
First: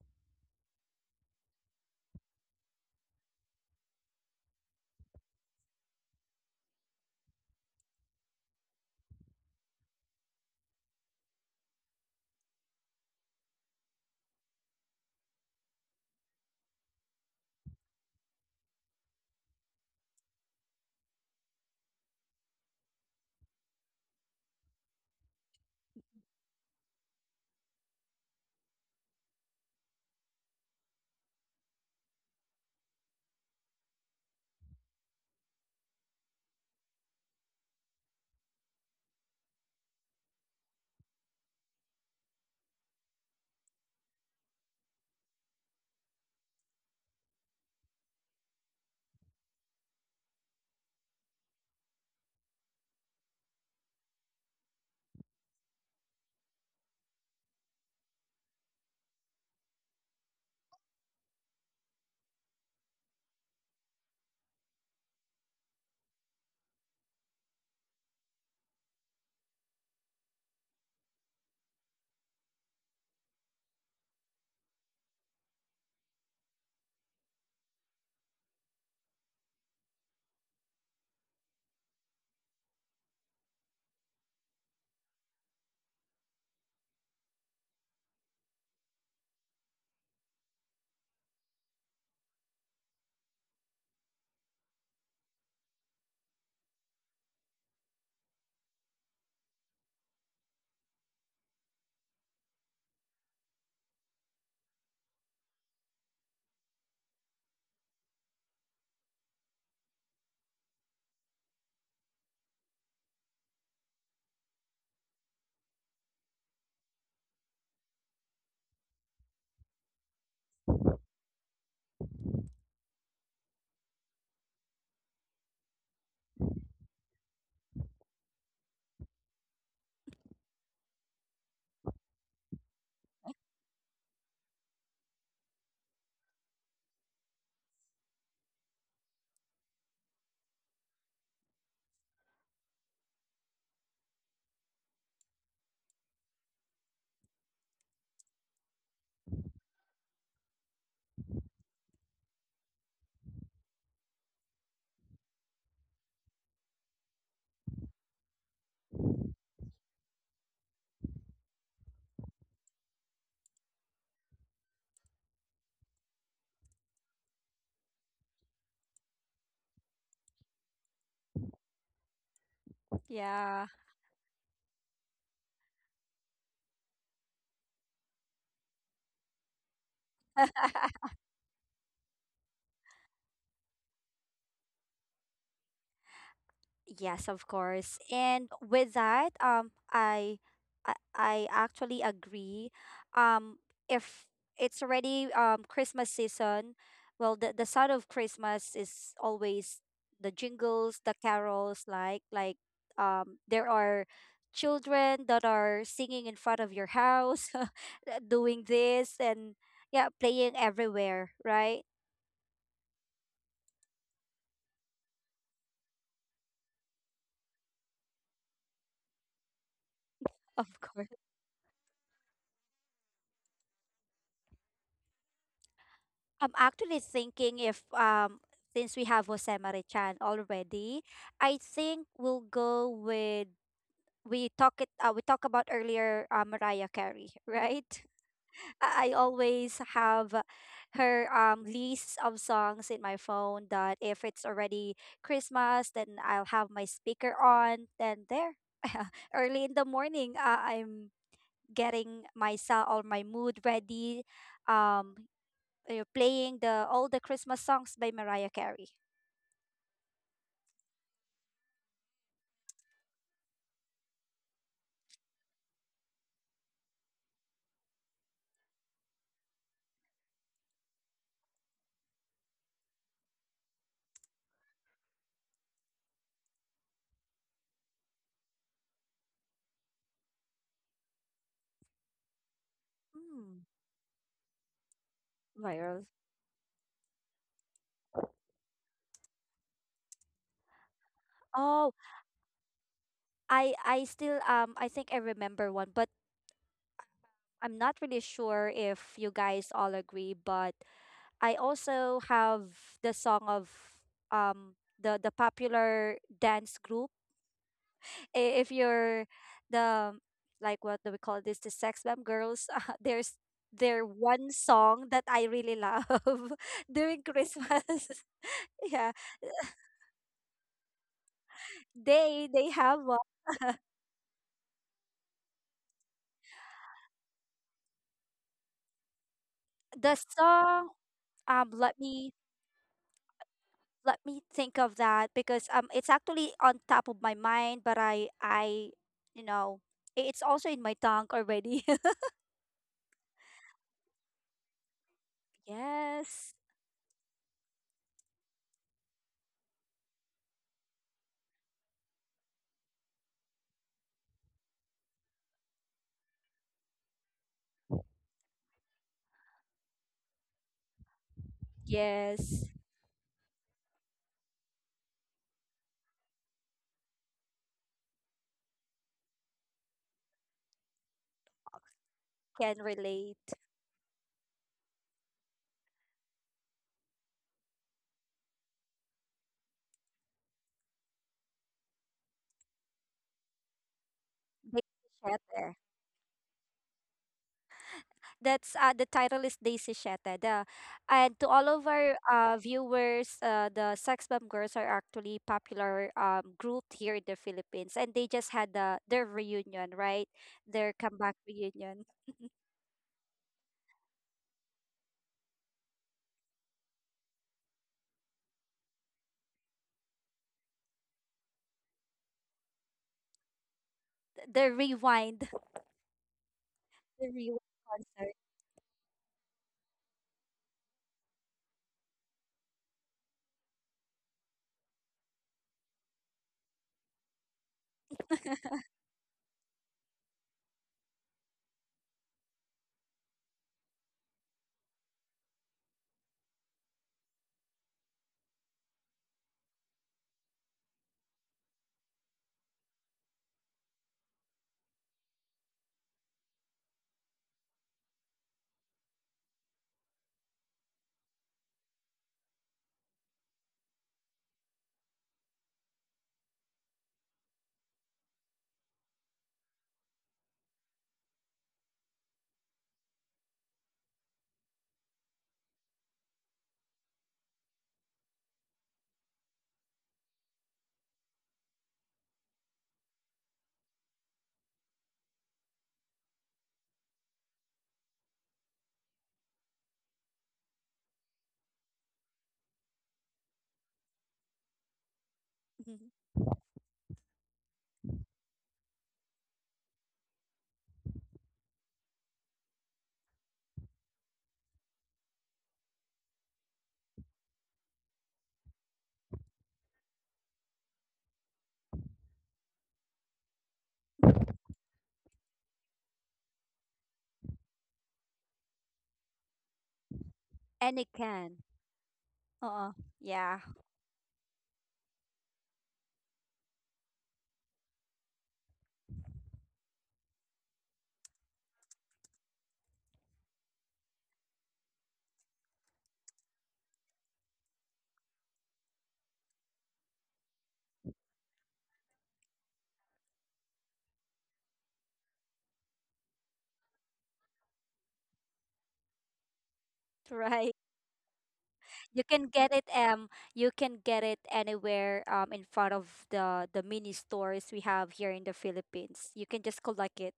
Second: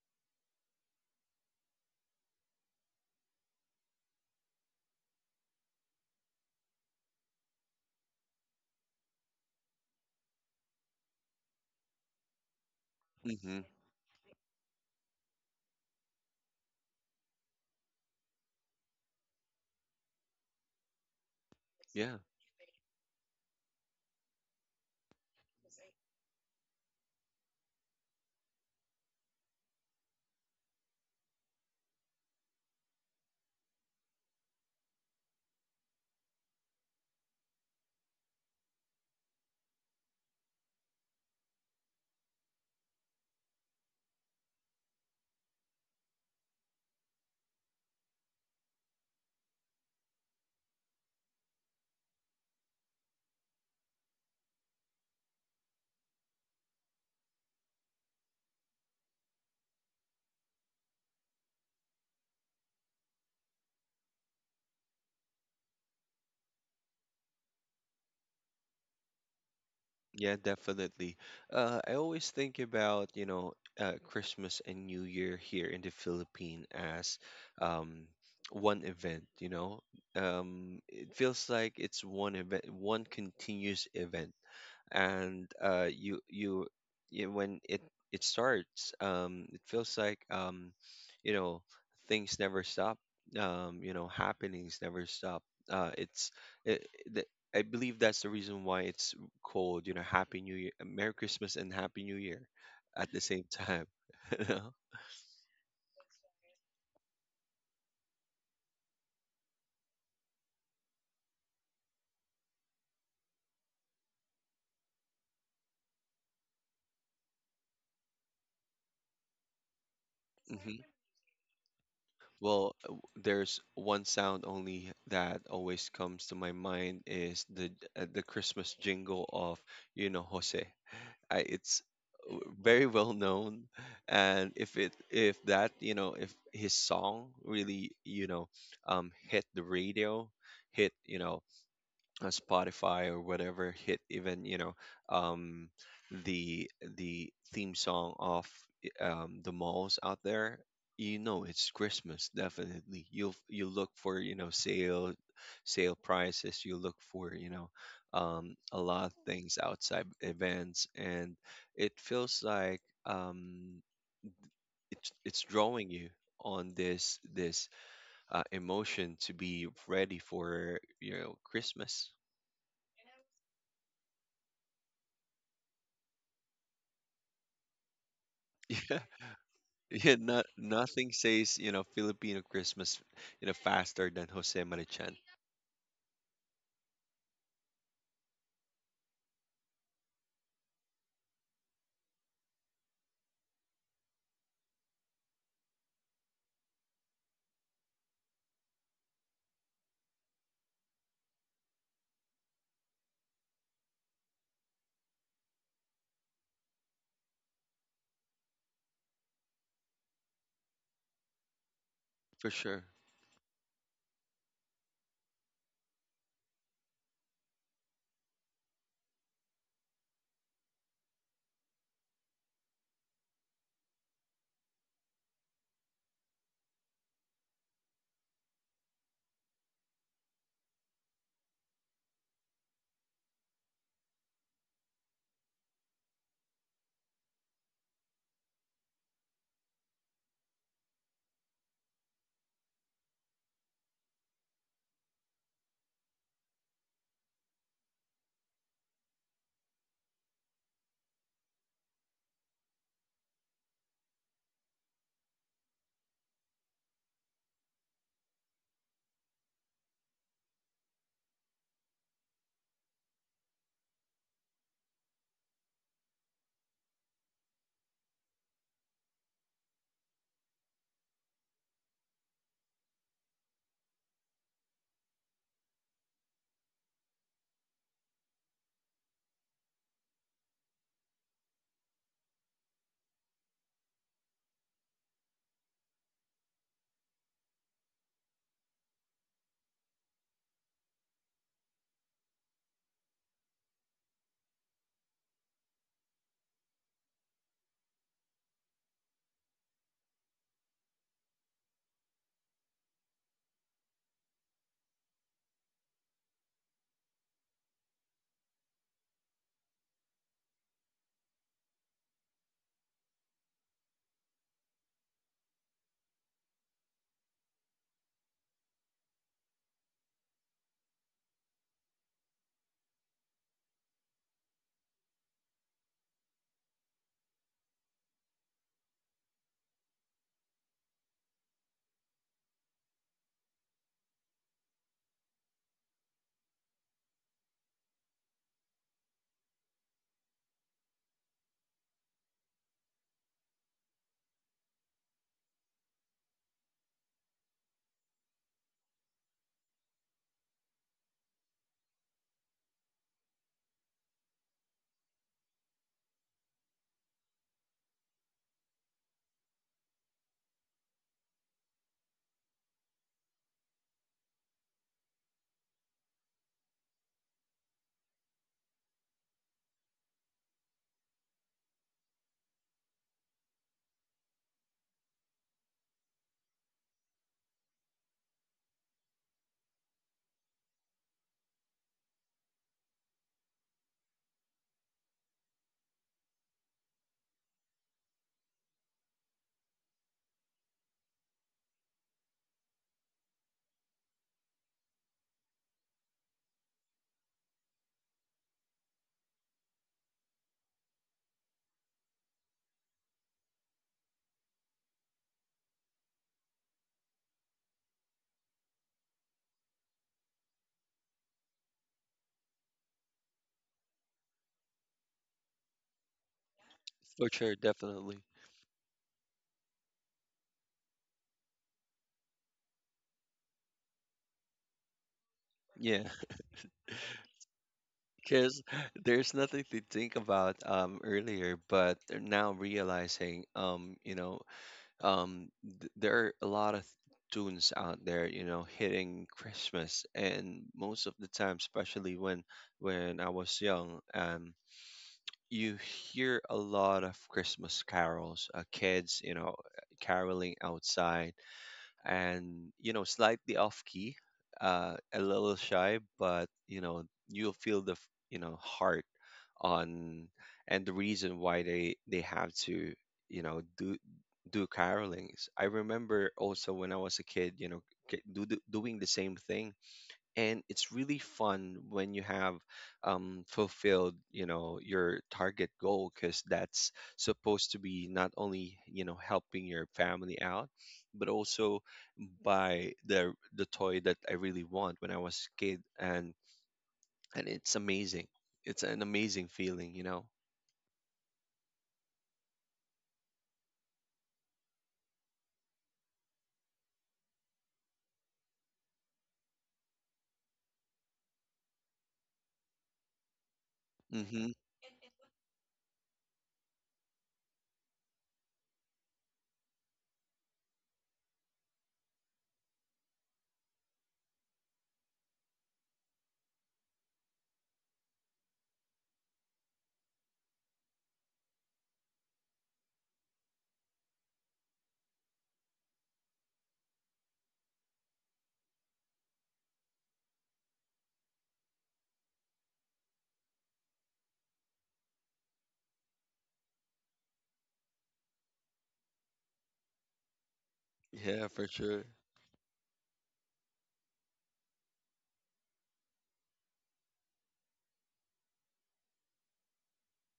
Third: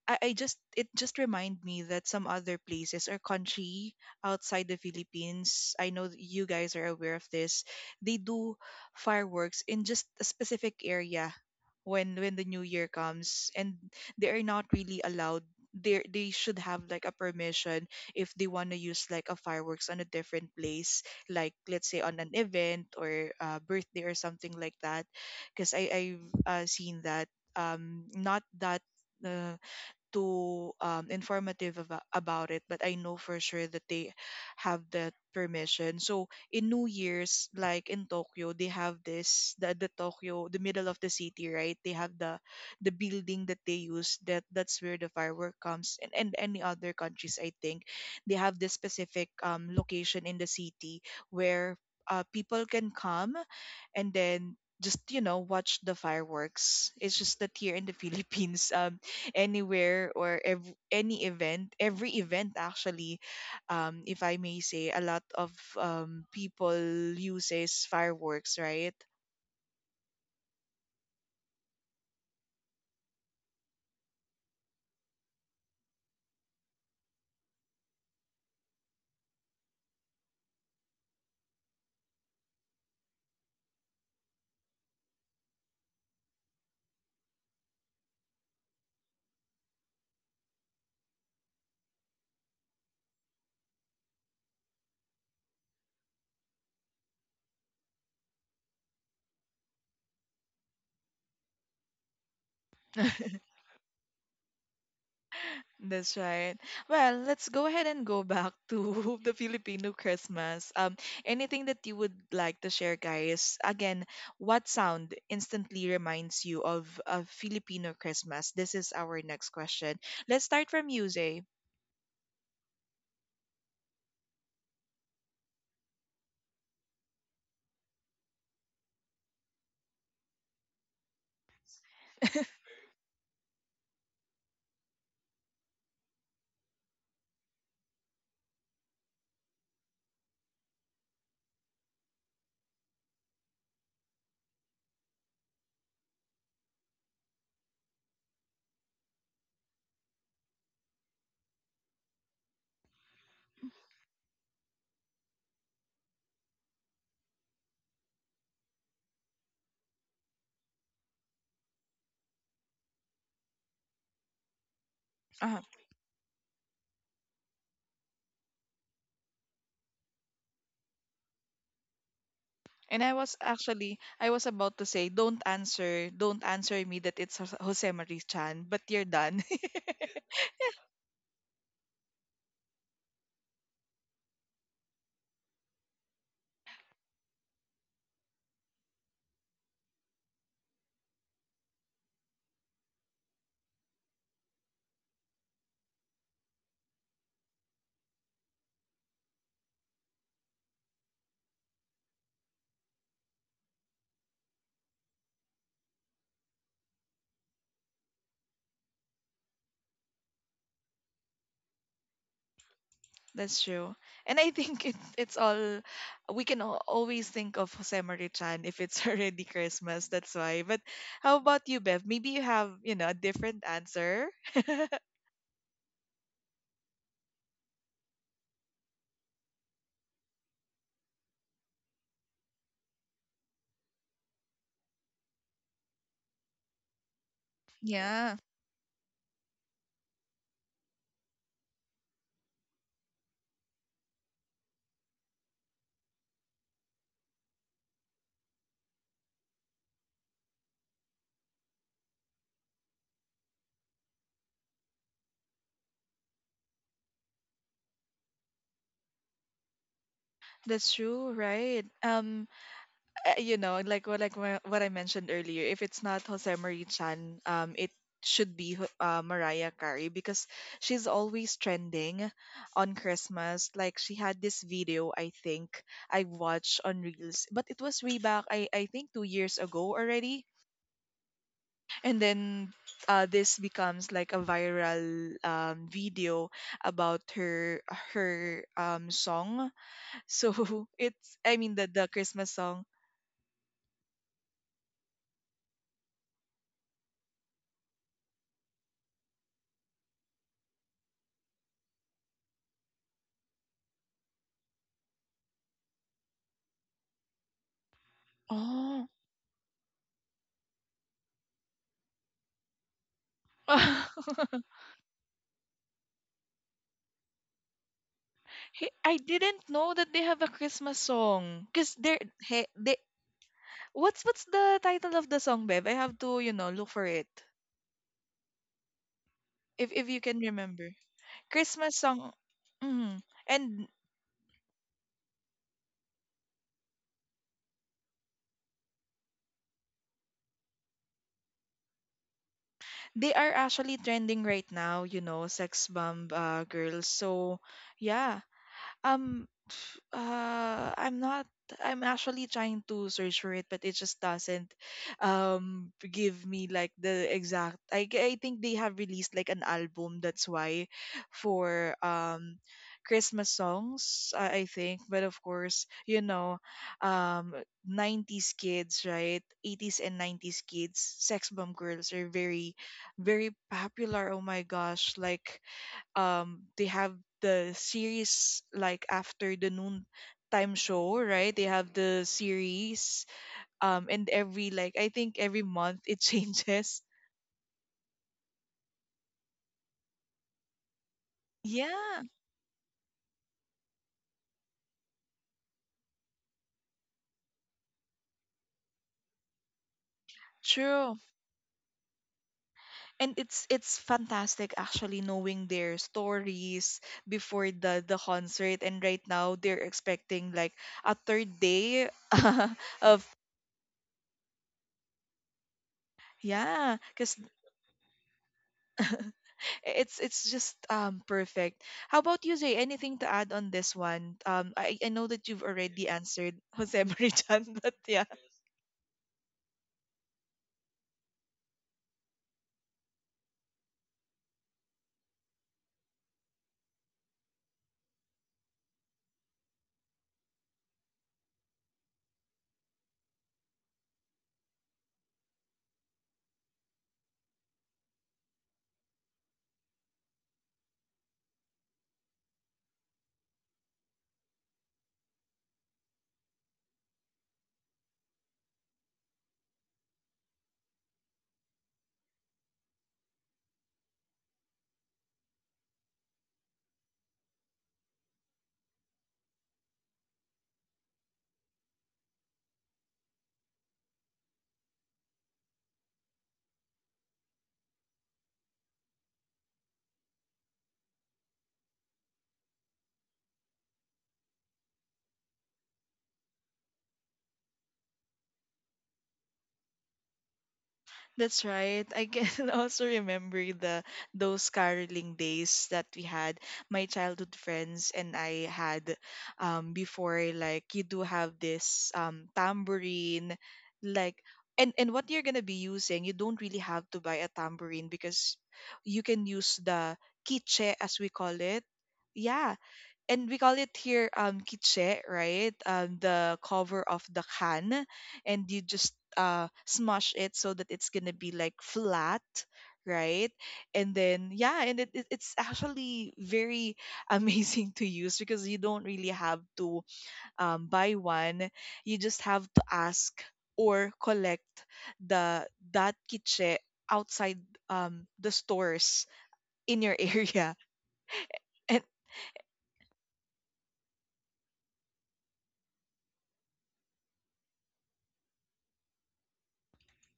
A: I just it just remind me that some other places or country outside the Philippines, I know that you guys are aware of this, they do fireworks in just a specific area when the new year comes,
B: Hmm.
A: and they are not really allowed. They should have like a permission, if they want to use, like, a fireworks on a different place, like, let's say,
B: Yeah,
A: on an event, or birthday, or something like that. Because I've seen that. Not that uh too informative about it, but I know for sure that they have that permission. So in New Year's, like in Tokyo, they have this, the Tokyo, the middle of the city, right? They have the building that they use, that that's where the firework comes, and any other countries, I think, they have this specific location in the city where people can come, and then just, you know, watch the fireworks. It's just that here in the Philippines, anywhere, or any event, every event actually, if I may say, a lot of people uses fireworks, right?
B: yeah, definitely. I always think about, Christmas and New Year here in the Philippines as, um, one event. It feels like it's one event, one continuous event. And when it starts, it feels like, you know things never stop. Happenings never stop. Uh, it's it, the, I believe that's the reason why it's called, Happy New Year, Merry Christmas, and Happy New Year at the same time. you know?
A: That's right. Well, let's go ahead and go back to the Filipino Christmas. Anything that you would like to share, guys? Again, what sound instantly reminds you of a Filipino Christmas? This is our next question. Let's start
B: Hmm.
A: from you, Zay.
B: Well, there's one sound only that always comes to my mind is the Christmas jingle of, Jose. It's, very well known. And if his song really, hit the radio, hit, Spotify or whatever, hit even, um, the the theme song of, the malls out there, it's Christmas definitely. You look for, sale prices. You look for, a lot of things outside events. And it feels like, it's drawing you on this, emotion to be ready for, Christmas.
A: And I was
C: Yeah.
A: actually— I was about to say, don't answer, don't answer me that it's Jose Marie-chan, but you're done.
B: Yeah, no, nothing says, Filipino Christmas, faster than Jose Marichan.
C: Yes, of course. And with that, I actually agree. Um, if it's already Christmas season, well, the sound of Christmas is always the jingles, the carols, like there are children that are singing in front of your house, doing this and, yeah, playing everywhere, right?
B: For sure.
A: That's true. And I think, it's all we can always think of Jose Marie-chan if it's already Christmas. That's why.
C: Of
A: But
C: course.
A: how about you, Bev? Maybe you have, you know, a different answer.
C: I'm actually thinking, if since we have Jose Marichan already, I think we'll go with we talk it we talked about earlier, Mariah Carey, right?
A: Yeah,
C: I always have her list of songs in my phone that if it's already Christmas, then I'll have my speaker on. Then there, early in the morning, I'm getting myself or my mood ready. Um, you are playing the all the Christmas songs by Mariah Carey.
A: that's true, right? You know, like what, what I mentioned earlier, if it's not Jose Marie Chan, it should be Mariah Carey, because she's always trending on Christmas. Like she had this video, I think I watched on Reels, but it was way back. I think 2 years ago already, and then— this
C: Hmm.
A: becomes like a viral
C: Viral.
A: video about her, song. So it's, I mean, the
C: Oh,
A: the Christmas song.
C: I still I think I remember one, but I'm not really sure if you guys all agree, but I also have the song of um the popular dance group. If you're the like, what do we call this, the Sex Bomb Girls? There's their one song that I really love during Christmas.
A: Hey,
C: Yeah,
A: I didn't know that they have a Christmas song. Cause they're hey,
C: they
A: they
C: have
A: what's the title of the song, Bev? I have to look for it if you
C: the
A: can
C: song
A: remember. Christmas
C: let
A: song.
C: me
A: Hmm. And
C: think of that because it's actually on top of my mind, but I you know, I- it's also in my tongue already.
A: they are actually trending right now. You know, sex bomb
C: Yes.
A: girls. So yeah. I'm not. I'm actually trying to search for it, but it just doesn't give me like the exact. I think they have released like an album. That's why, for
C: Yes.
A: Christmas songs, I think. But of course, you know, um, 90s kids, right? 80s and 90s kids, sex bomb girls are very,
C: Can relate.
A: very popular. Oh my gosh, like they have the series, like, after the noon time show, right? They have the series and every, like, I
C: Daisy
A: think every
C: Shete.
A: month it changes.
C: That's the title is Daisy Shete. The And to all of our
A: Yeah,
C: viewers, the Sex Bomb Girls are actually popular group here in the Philippines, and they just had their reunion, right? Their
A: true.
C: comeback reunion.
A: And it's fantastic, actually, knowing their stories before the concert, and right now they're expecting like a third day of,
C: The rewind,
A: yeah,
B: For
C: the
A: because
B: sure,
C: rewind
B: definitely.
C: concert.
A: it's just perfect. How about you, Jay? Anything to add on this one? I know that you've
B: Yeah,
A: already answered Jose Marichan, but yeah.
B: because there's nothing to think about earlier, but they're now realizing um there are a lot of tunes out there, you know, hitting Christmas. And most of the time, especially when I was young, you hear a lot of Christmas carols, kids, you know, caroling outside and, you know, slightly off key, a little shy, but, you know, you'll feel the, you know, heart on. And the reason why they have to, you know, do carolings. I remember also when I was a kid, you know, doing the same thing. And it's really fun when you have, fulfilled, you know, your target goal, because that's supposed to be not only, you know, helping your family out, but also buy the toy that I really want when I was a kid.
C: Mhm.
B: And it's amazing. It's an amazing feeling, you know.
A: That's right. I can also remember the, those caroling days that we had. My childhood friends and I had before, like, you do have this tambourine,
B: Mm
A: like,
B: hmm
A: and what you're going to be using, you don't really have to buy a tambourine because you can use the quiche,
C: And it
A: as we call
C: can.
A: it. Yeah,
C: Uh,
A: and we
C: yeah,
A: call it here kitche, right? The cover of the can, and you just smash it so that it's gonna be like flat, right? And then yeah, and it's actually very amazing to use because you don't really have to buy one. You just have to ask or collect the, that kitche outside the stores in your
C: right.
A: area.
B: yeah, for
A: And
B: sure.
C: You can get it you can get it anywhere in front of the mini stores we have here in the Philippines. You can just collect it.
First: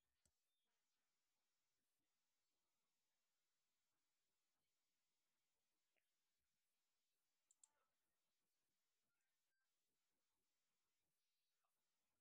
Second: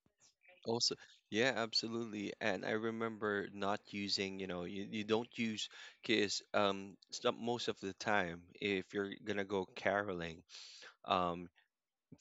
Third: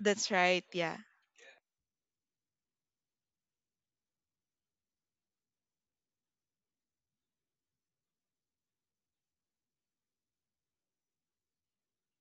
A: that's right,
B: Also,
A: yeah.
B: yeah, absolutely. And I remember not using, you know, you don't use because most of the time if you're gonna go caroling, um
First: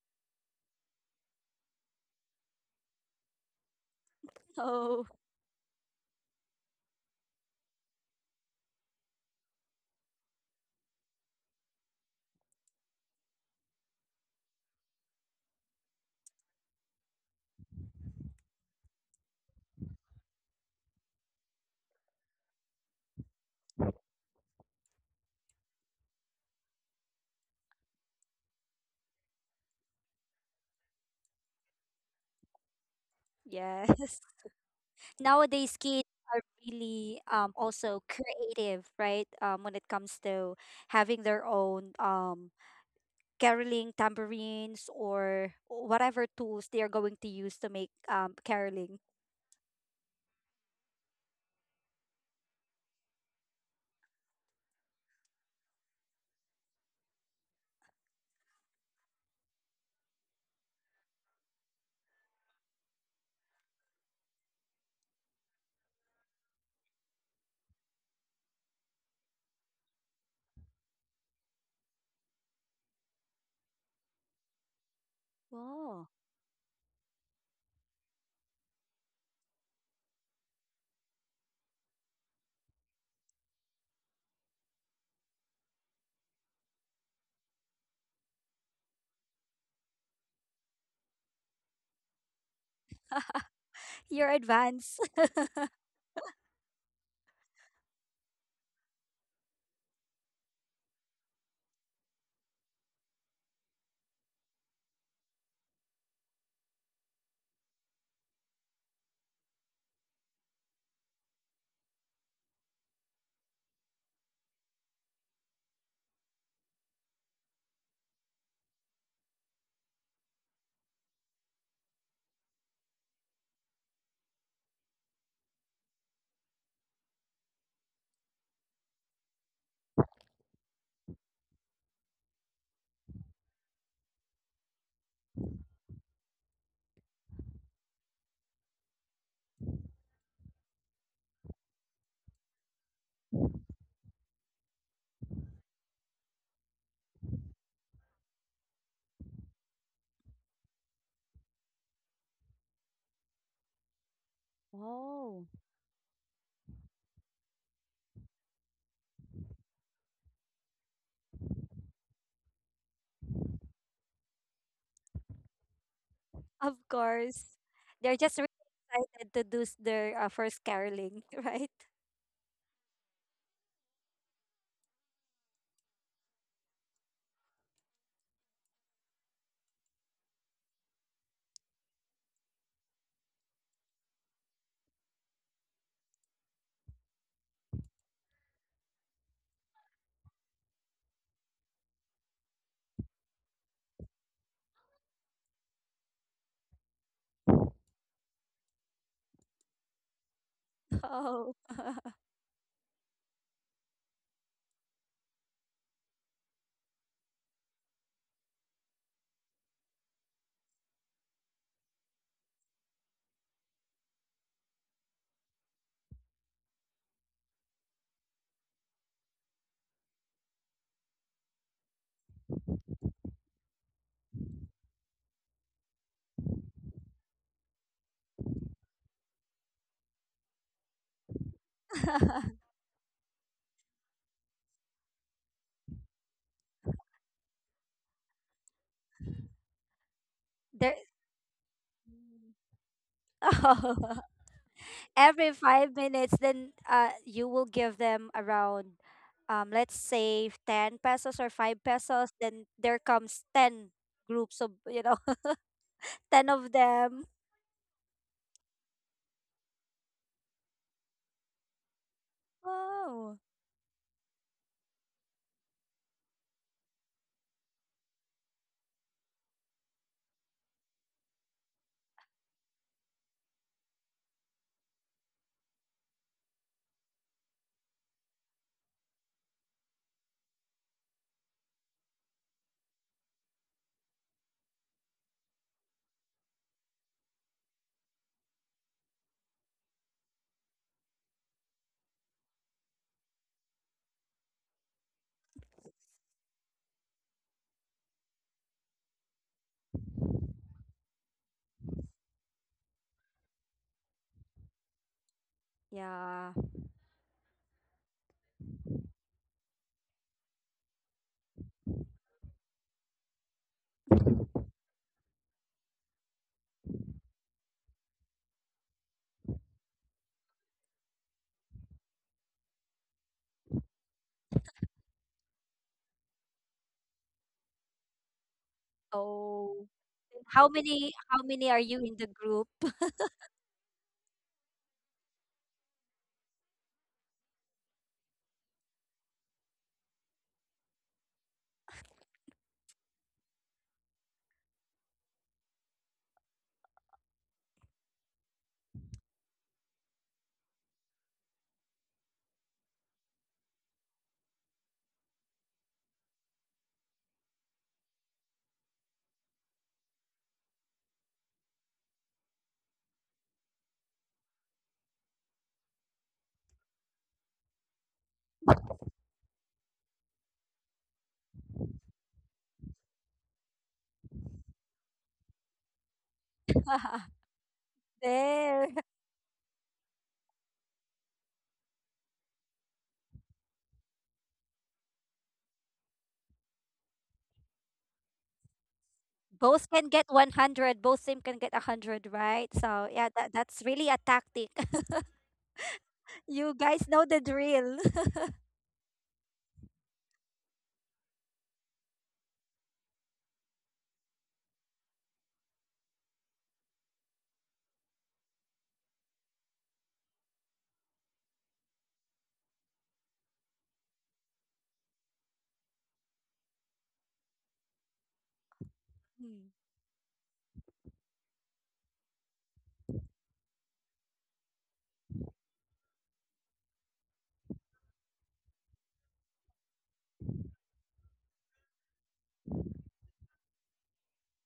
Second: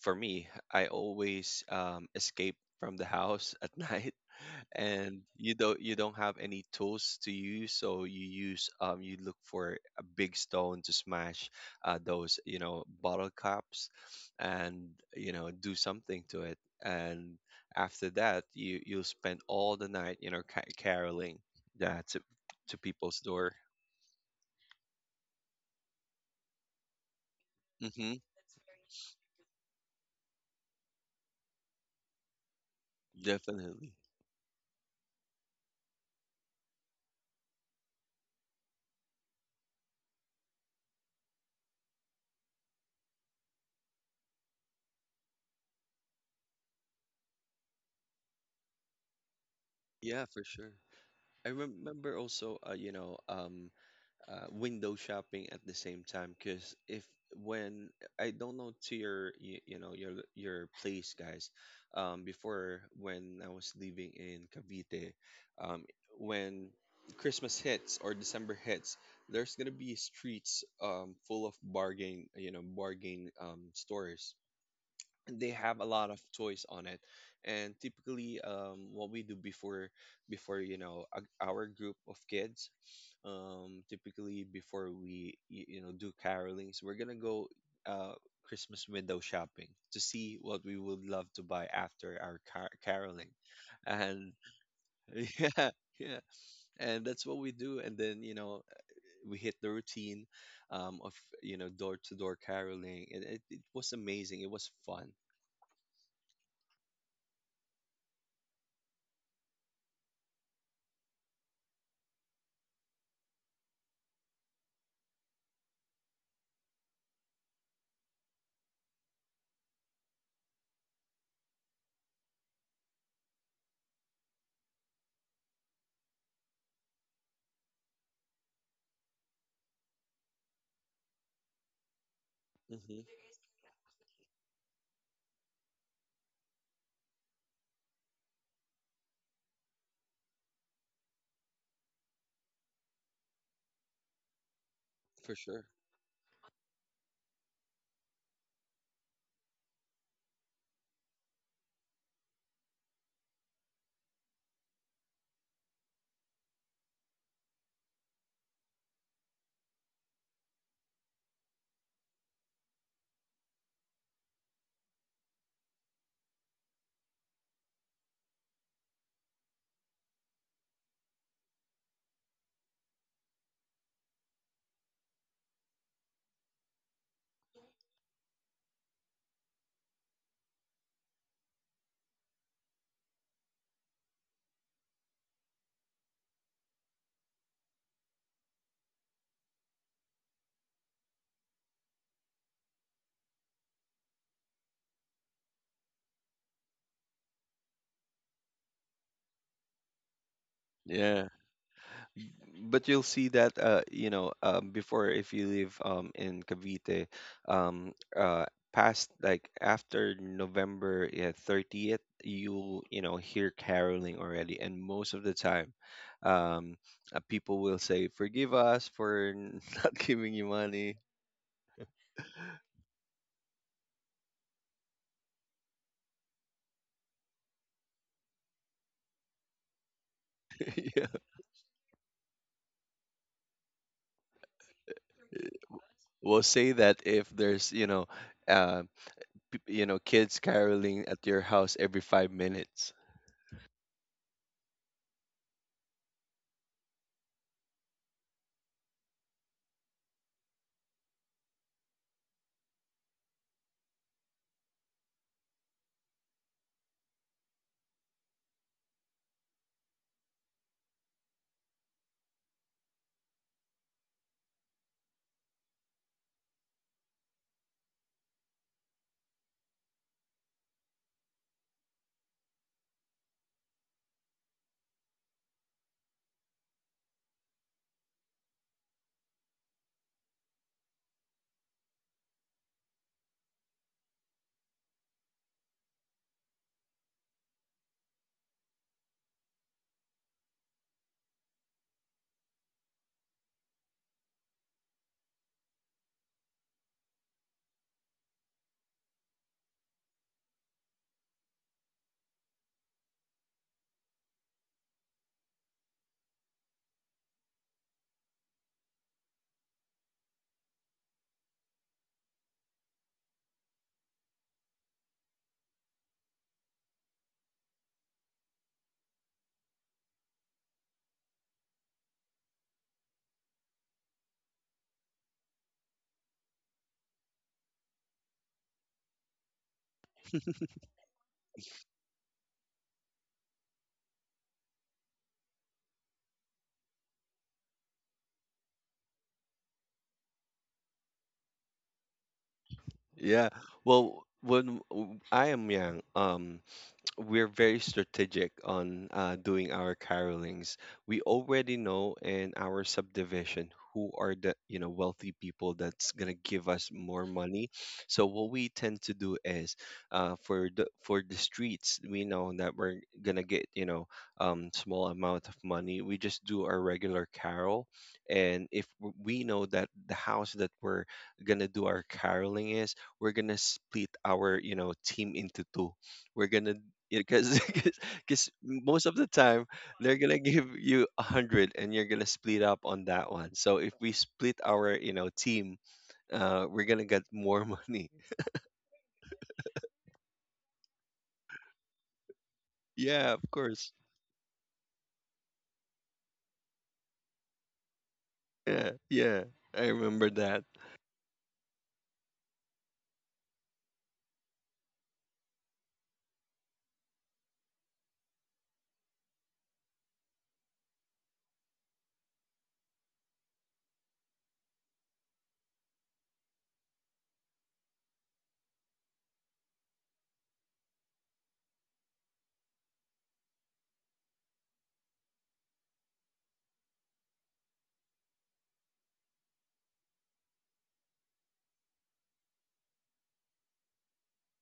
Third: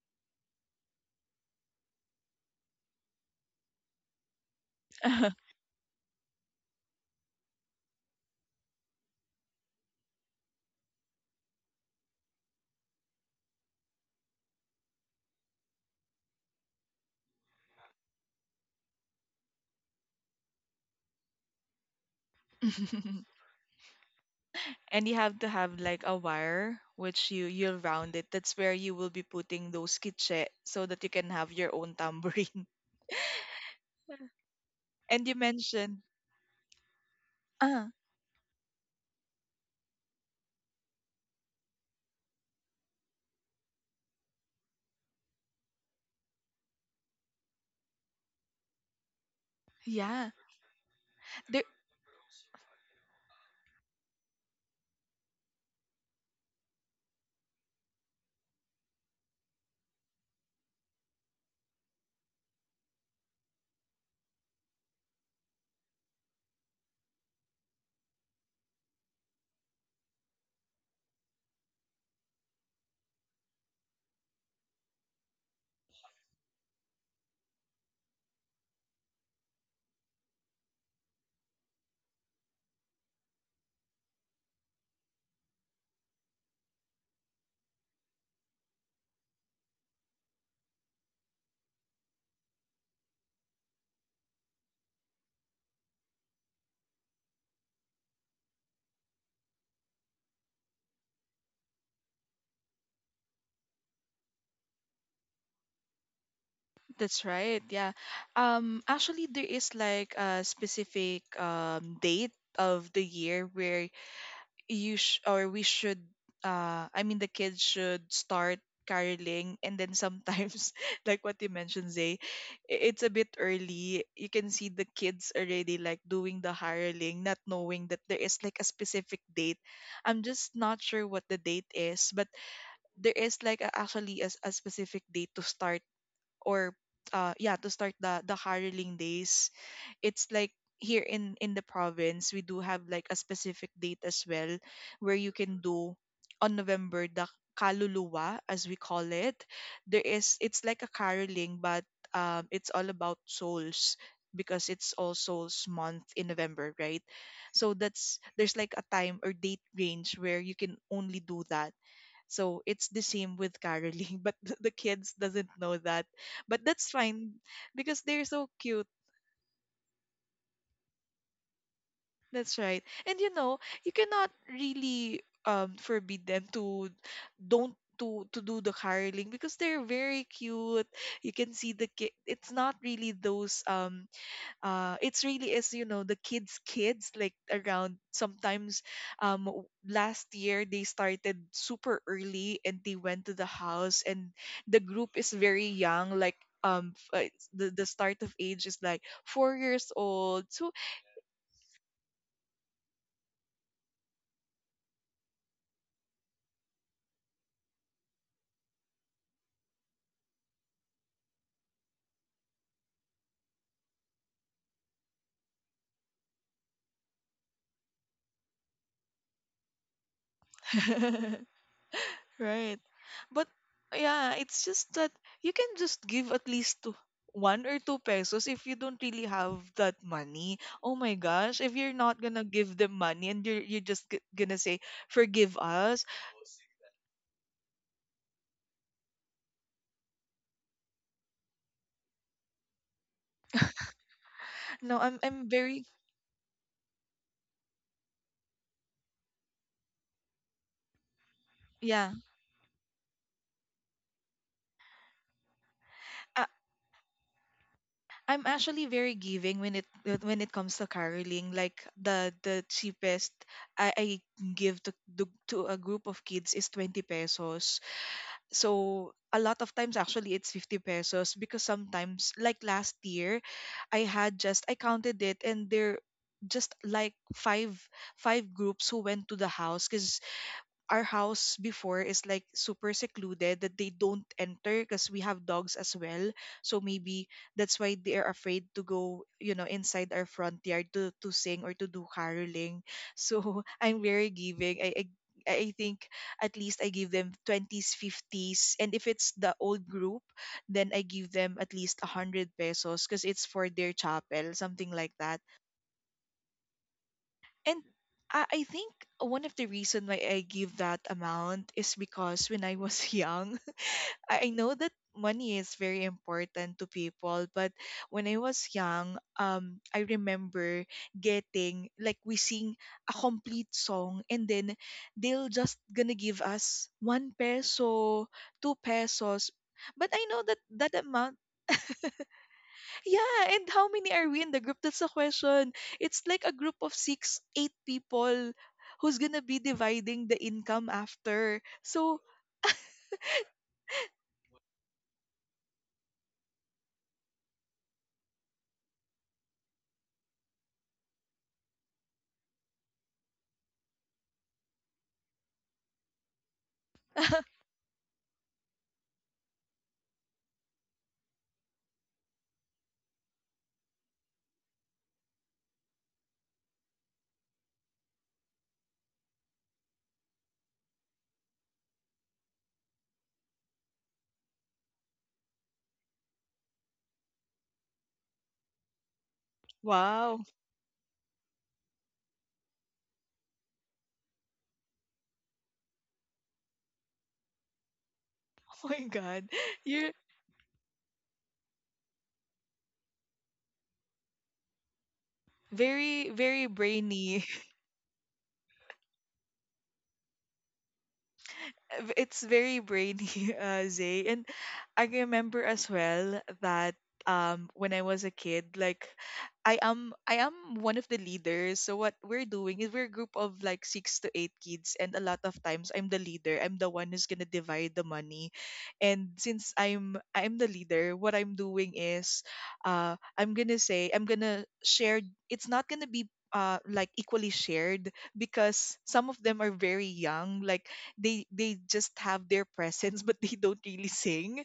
B: for me, I always escape from the house at night.
C: Oh.
B: And you don't have any tools to use, so you use, you look for a big stone to smash, those, you know, bottle caps and, you know, do something to it. And after that, you'll spend all the night, you know, caroling, yeah, to people's door.
A: And you have to have like a wire which you'll
B: Hmm.
A: round. It that's where you will be putting those kitche so that you can have your own tambourine.
C: Yes.
B: Definitely.
A: And you
C: Nowadays,
A: mentioned,
C: kids are really
A: uh
C: also creative, right? When it comes to having their own caroling tambourines or whatever tools they are going to use to make caroling.
B: Yeah,
A: yeah,
B: for sure. I
A: there,
B: remember also, window shopping at the same time because if when I don't know to you, you know, your place, guys. Before, when I was living in Cavite, um when Christmas hits or December hits, there's gonna be streets full of bargain, you know, bargain stores. They have a
C: Wow.
B: lot of toys on it. And typically, what we do before, our group of kids, typically before we, you know, do carolings, we're gonna go uh Christmas window shopping to see what we would love to buy after our caroling.
C: Your
B: And
C: advance.
B: yeah. Yeah, and that's what we do. And then, you know, we hit the routine of you know, door to door caroling, and it was amazing. It was fun.
A: that's right, yeah. Actually there is like a specific date of the year where or we should, I mean the kids should start caroling and then sometimes like what you mentioned, Zay, it's a bit early. You can see the kids already, like, doing the hireling, not knowing that there is like a specific date. I'm just not sure what the date is, but there
B: Hmm.
A: is like a, actually a, a specific date to start, or, yeah, to start the hireling days. It's like here in the province we do have like a specific date as well where you
B: For
A: can
B: sure.
A: do on November, the kaluluwa as we call it. There is, it's like a caroling, but it's all about souls because it's all
C: Oh.
A: souls month in November, right? So that's, there's like a time or date range where you can only do that. So it's the same with caroling but the kids doesn't know that. But
C: Of
A: that's fine
C: course.
A: because
C: They're
A: they're
C: just really
A: so cute.
C: excited to do their first caroling, right?
A: That's right. And you know, you cannot really forbid them to don't to do the hireling because they're very cute. You can see the kid. It's not really those it's really is, you know, the kids, kids like around sometimes. Last year they started super early and they went to the house and the group is very young, like, the start of age is like 4 years old. So
B: Yeah,
C: Oh.
B: but you'll see that, before, if you live, in Cavite, um, uh, past like after November, yeah, 30th, you, you know, hear caroling already. And most of the time, um, people will say, "Forgive us for not giving you money."
A: right. But yeah, it's just that you can just give at least two, one or two pesos if you don't really have that money. Oh my
B: Yeah.
A: gosh, if you're not gonna give them money and you're just gonna say forgive us.
B: We'll say that if there's, you know, uh, you know, kids
C: They're,
B: caroling at your house every five
C: Mm.
B: minutes.
C: Oh.
A: No, I'm
C: Every
A: very,
C: 5 minutes, then you will give them around, let's say, 10 pesos or 5
A: yeah.
C: pesos. Then there comes 10 groups of, you know,
A: I,
C: 10 of them.
A: I'm actually very giving when it, when it comes to caroling. Like the cheapest
C: Wow.
A: I give to, to a group of kids is 20 pesos. So a lot of times actually it's 50 pesos because sometimes like last year I had just, I counted it, and there just like five groups who went to the house because our house before is like super secluded that they don't enter because we have dogs as well. So maybe that's why they are afraid to go, you know, inside our front yard to sing or to do caroling. So I'm very giving. I think at least I give them 20s, 50s. And if it's the old group, then I give them at least 100 pesos because it's for their chapel, something like that.
C: Yeah.
A: And I think one of the reason why I give that amount is because when I was young, I know that money is very important to people, but when I was young, I remember getting, like, we sing a complete song, and then they'll just gonna give us one peso, two pesos.
C: Oh.
A: But I know that that amount,
C: How many are you in the group?
A: yeah, and how many are we in the group? That's the question. It's like a group of six, eight people who's gonna be dividing the income after. So,
B: Yeah. Well, I am young, we're very strategic on doing our carolings. We already know in our subdivision who are the, you know, wealthy people that's gonna give us more money. So what we tend to do is, for the streets, we know that we're gonna get, you know, small amount of money. We just do our regular carol. And if we know that the house that we're gonna do our caroling is, we're gonna split our, you know, team into two. We're gonna, because
C: There.
B: most of the time they're gonna
A: wow.
B: give you a hundred, and you're gonna split up on that one. So if we split our, you know, team, we're gonna get more money.
A: Oh my God.
C: Both can
A: You're
C: get 100, both team can get 100, right? So, yeah,
B: Yeah, of
C: that, that's
B: course.
C: really a tactic.
A: very, very
C: You guys know the
A: brainy.
C: drill.
B: Yeah, yeah, I remember that.
A: It's very brainy, Zay. And I remember as well that when I was a kid, like, I am one of the leaders. So what we're doing is we're a group of like six to eight kids, and a lot of times I'm the leader. I'm the one who's gonna divide the money, and
C: Mm.
A: since I'm the leader, what I'm doing is, I'm gonna say I'm gonna share. It's not gonna be like equally shared because some of them are very young, like, they just have their presence but they don't really sing.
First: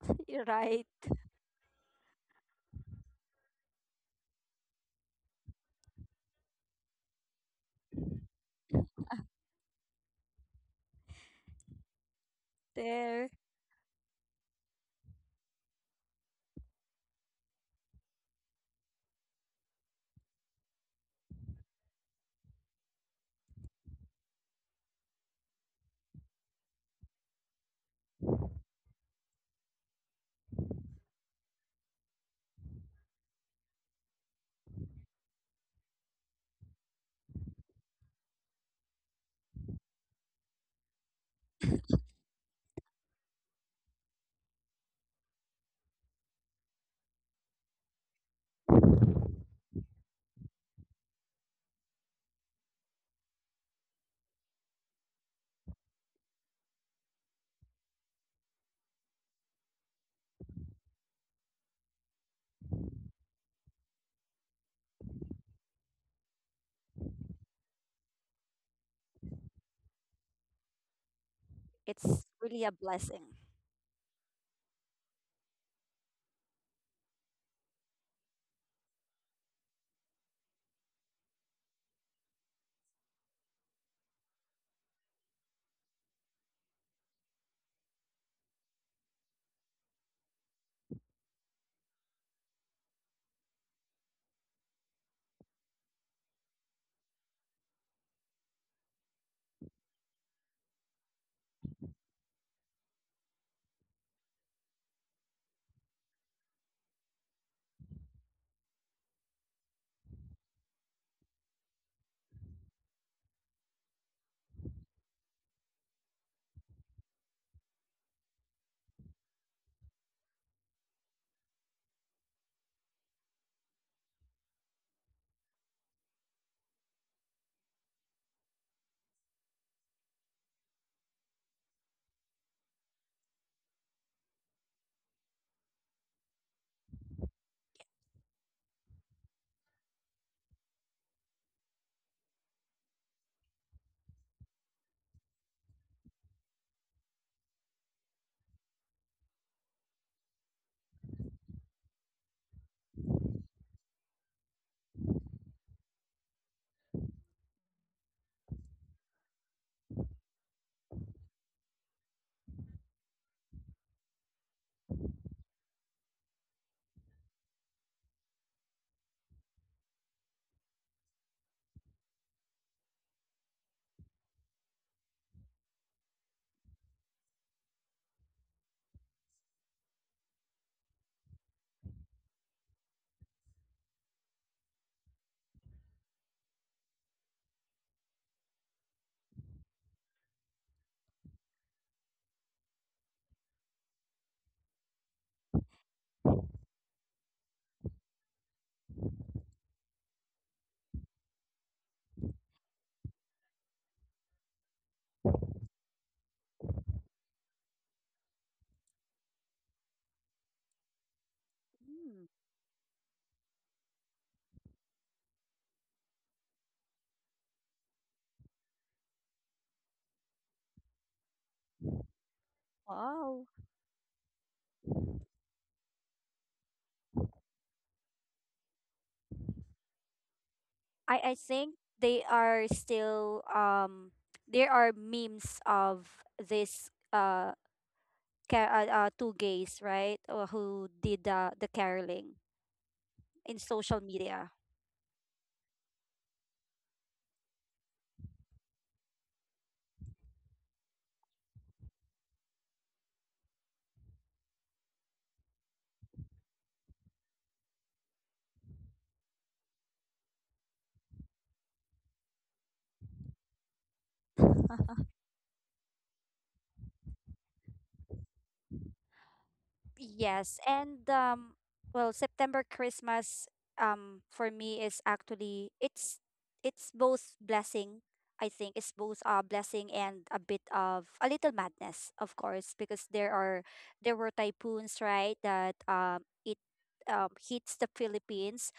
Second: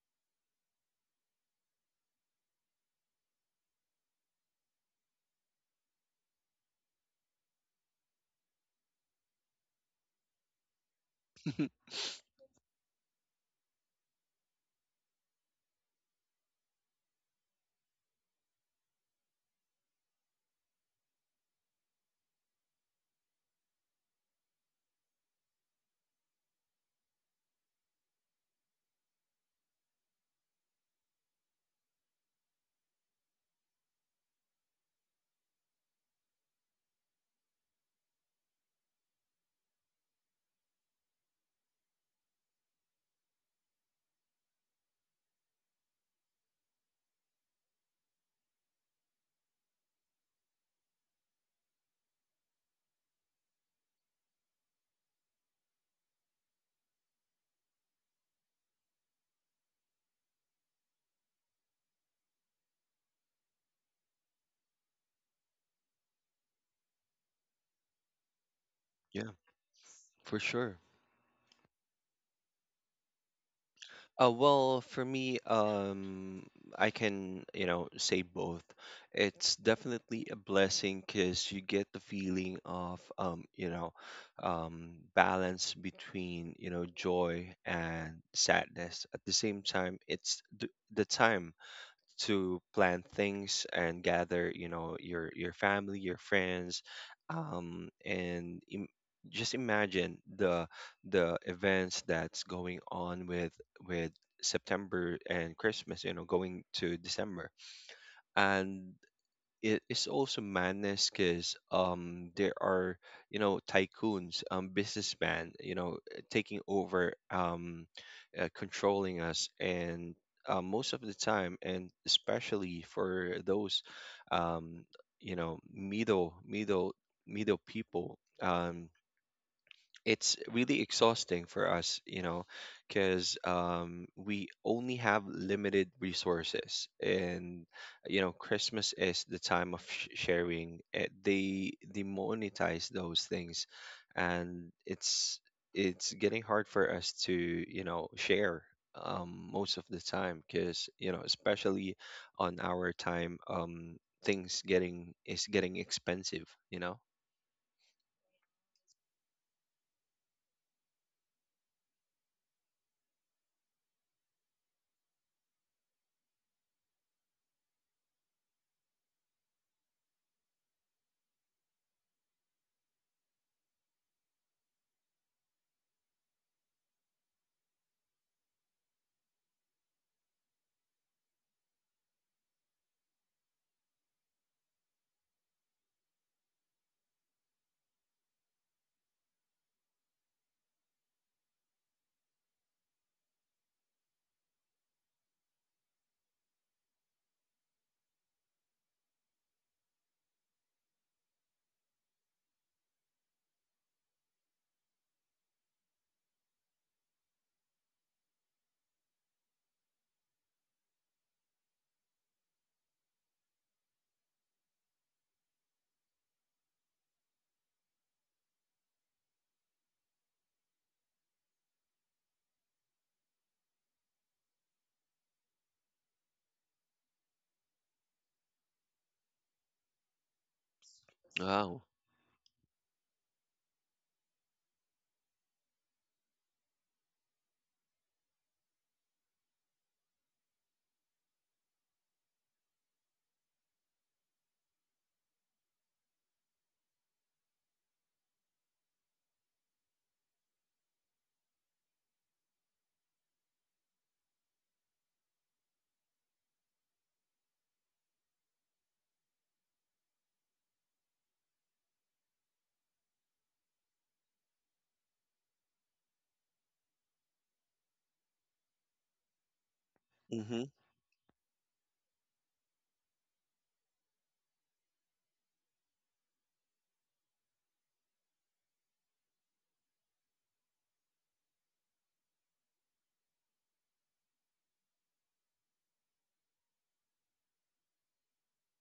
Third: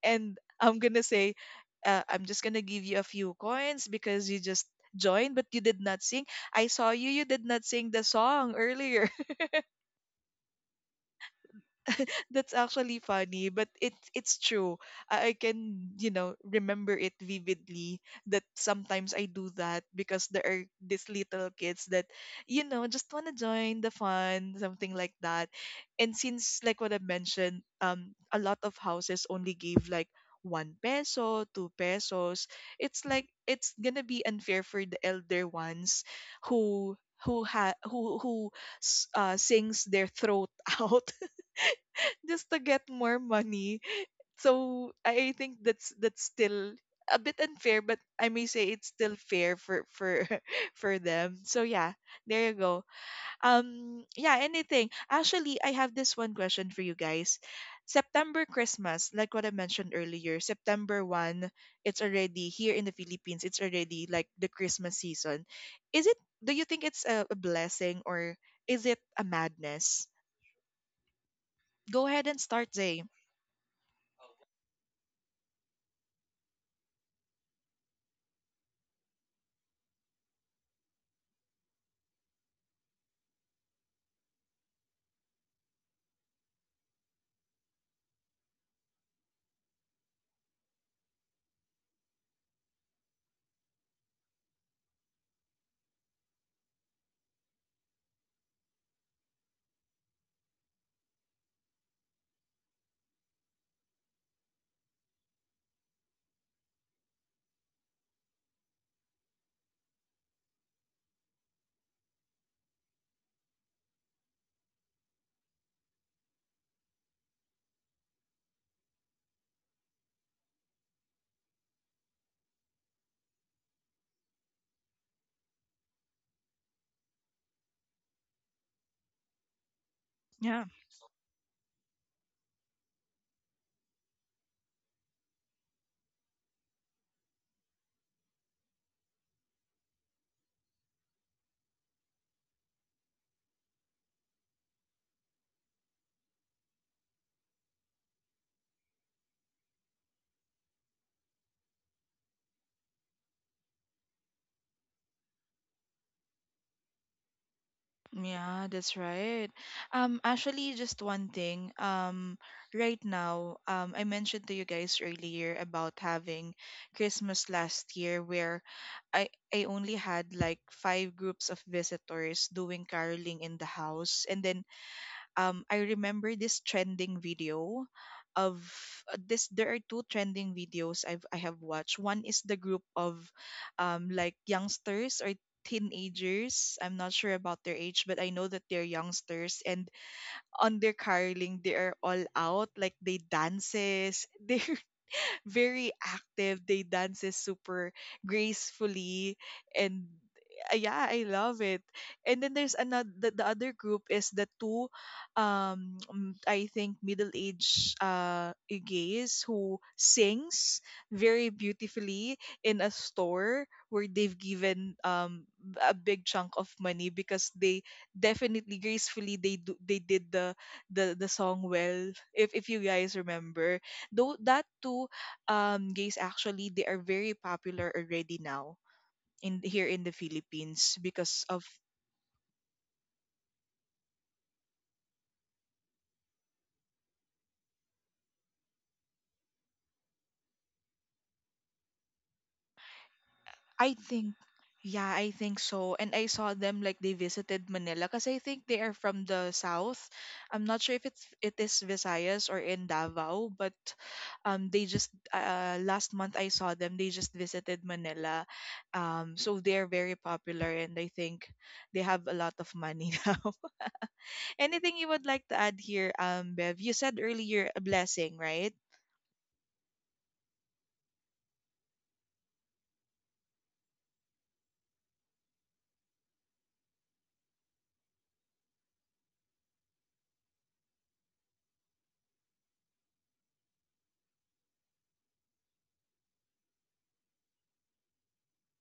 A: And
C: You're
A: I'm
C: right
A: gonna say, I'm just gonna give you a few coins because you just joined but you did not sing. I saw you did not sing the song earlier. That's actually
C: there.
A: funny, but it's true. I can, you know, remember it vividly that sometimes I do that because there are these little kids that, you know, just wanna join the fun, something like that. And since, like what I mentioned, a lot of houses only give like one peso, two pesos. It's like it's gonna be unfair for the elder ones who who ha who sings their throat out just to get more money. So I think that's still a bit unfair, but I may say it's still fair for for them. So yeah, there you go. Yeah, anything. Actually, I have this one question for you guys. September Christmas, like what I mentioned earlier, September 1st, it's already here in the Philippines, it's already like the Christmas season. Is it, do you think it's a blessing or is it a
B: Yeah,
A: madness?
B: for sure.
C: It's
A: Go ahead and
C: really a
A: start, Zay.
C: blessing.
B: Well, for me, I can, you know, say both. It's definitely a blessing because you get the feeling of, you know, balance between, you know, joy and sadness. At the same time, it's the time to plant things and gather, you know, your family, your friends, um, and im- just imagine the events that's going on with with September and Christmas, you know, going to December. And it is also madness because there are, you know, tycoons, businessmen, you know, taking over, controlling us. And most of the time, and especially for those, um you know middle middle middle people, it's really exhausting for us, you know, because, we only have limited resources. And, you know, Christmas is the time of sharing. Eh, they monetize those things. And it's getting hard for us to, you know, share, most of the time because, you know, especially on our time, things getting is getting expensive, you know.
A: Yeah, that's right. Actually, just one thing. Right now, I mentioned to you guys earlier about having Christmas last year, where I I only had like five groups of visitors doing caroling in the house, and then I remember this trending video of, this. There are two trending videos I have watched. One is the group of like youngsters or teenagers. I'm not sure about their age, but I know that they're youngsters. And on their caroling, they are all out, like, they dances. They very active. They dances super gracefully, and yeah, I love it. And then there's another, the other group is the two I think middle-aged gays who sings very
C: Mm,
A: beautifully in a store where they've given a big chunk of money because they definitely gracefully they do, they did the, the song well, if you guys
C: wow.
A: remember. Though that too gays actually they are very popular already now in here in the Philippines
C: I
A: because of,
C: think
B: Wow.
C: they are still, there are memes of this uh, two gays, right? Or who did the caroling in
A: I
C: social
A: think,
C: media.
A: yeah, I think so. And I saw them like they visited Manila because I think they are from the south. I'm not sure if it is Visayas or in Davao, but they just last month I saw them. They just visited Manila, so they are very popular and I think they have a lot of money now. Anything you would like to add here, Bev? You said earlier a blessing, right?
C: Yes,
B: Mm-hmm.
C: and well, September Christmas for me is actually it's both blessing. I think it's both a blessing and a bit of a little madness, of course, because there are there were typhoons, right? That it hits the Philippines,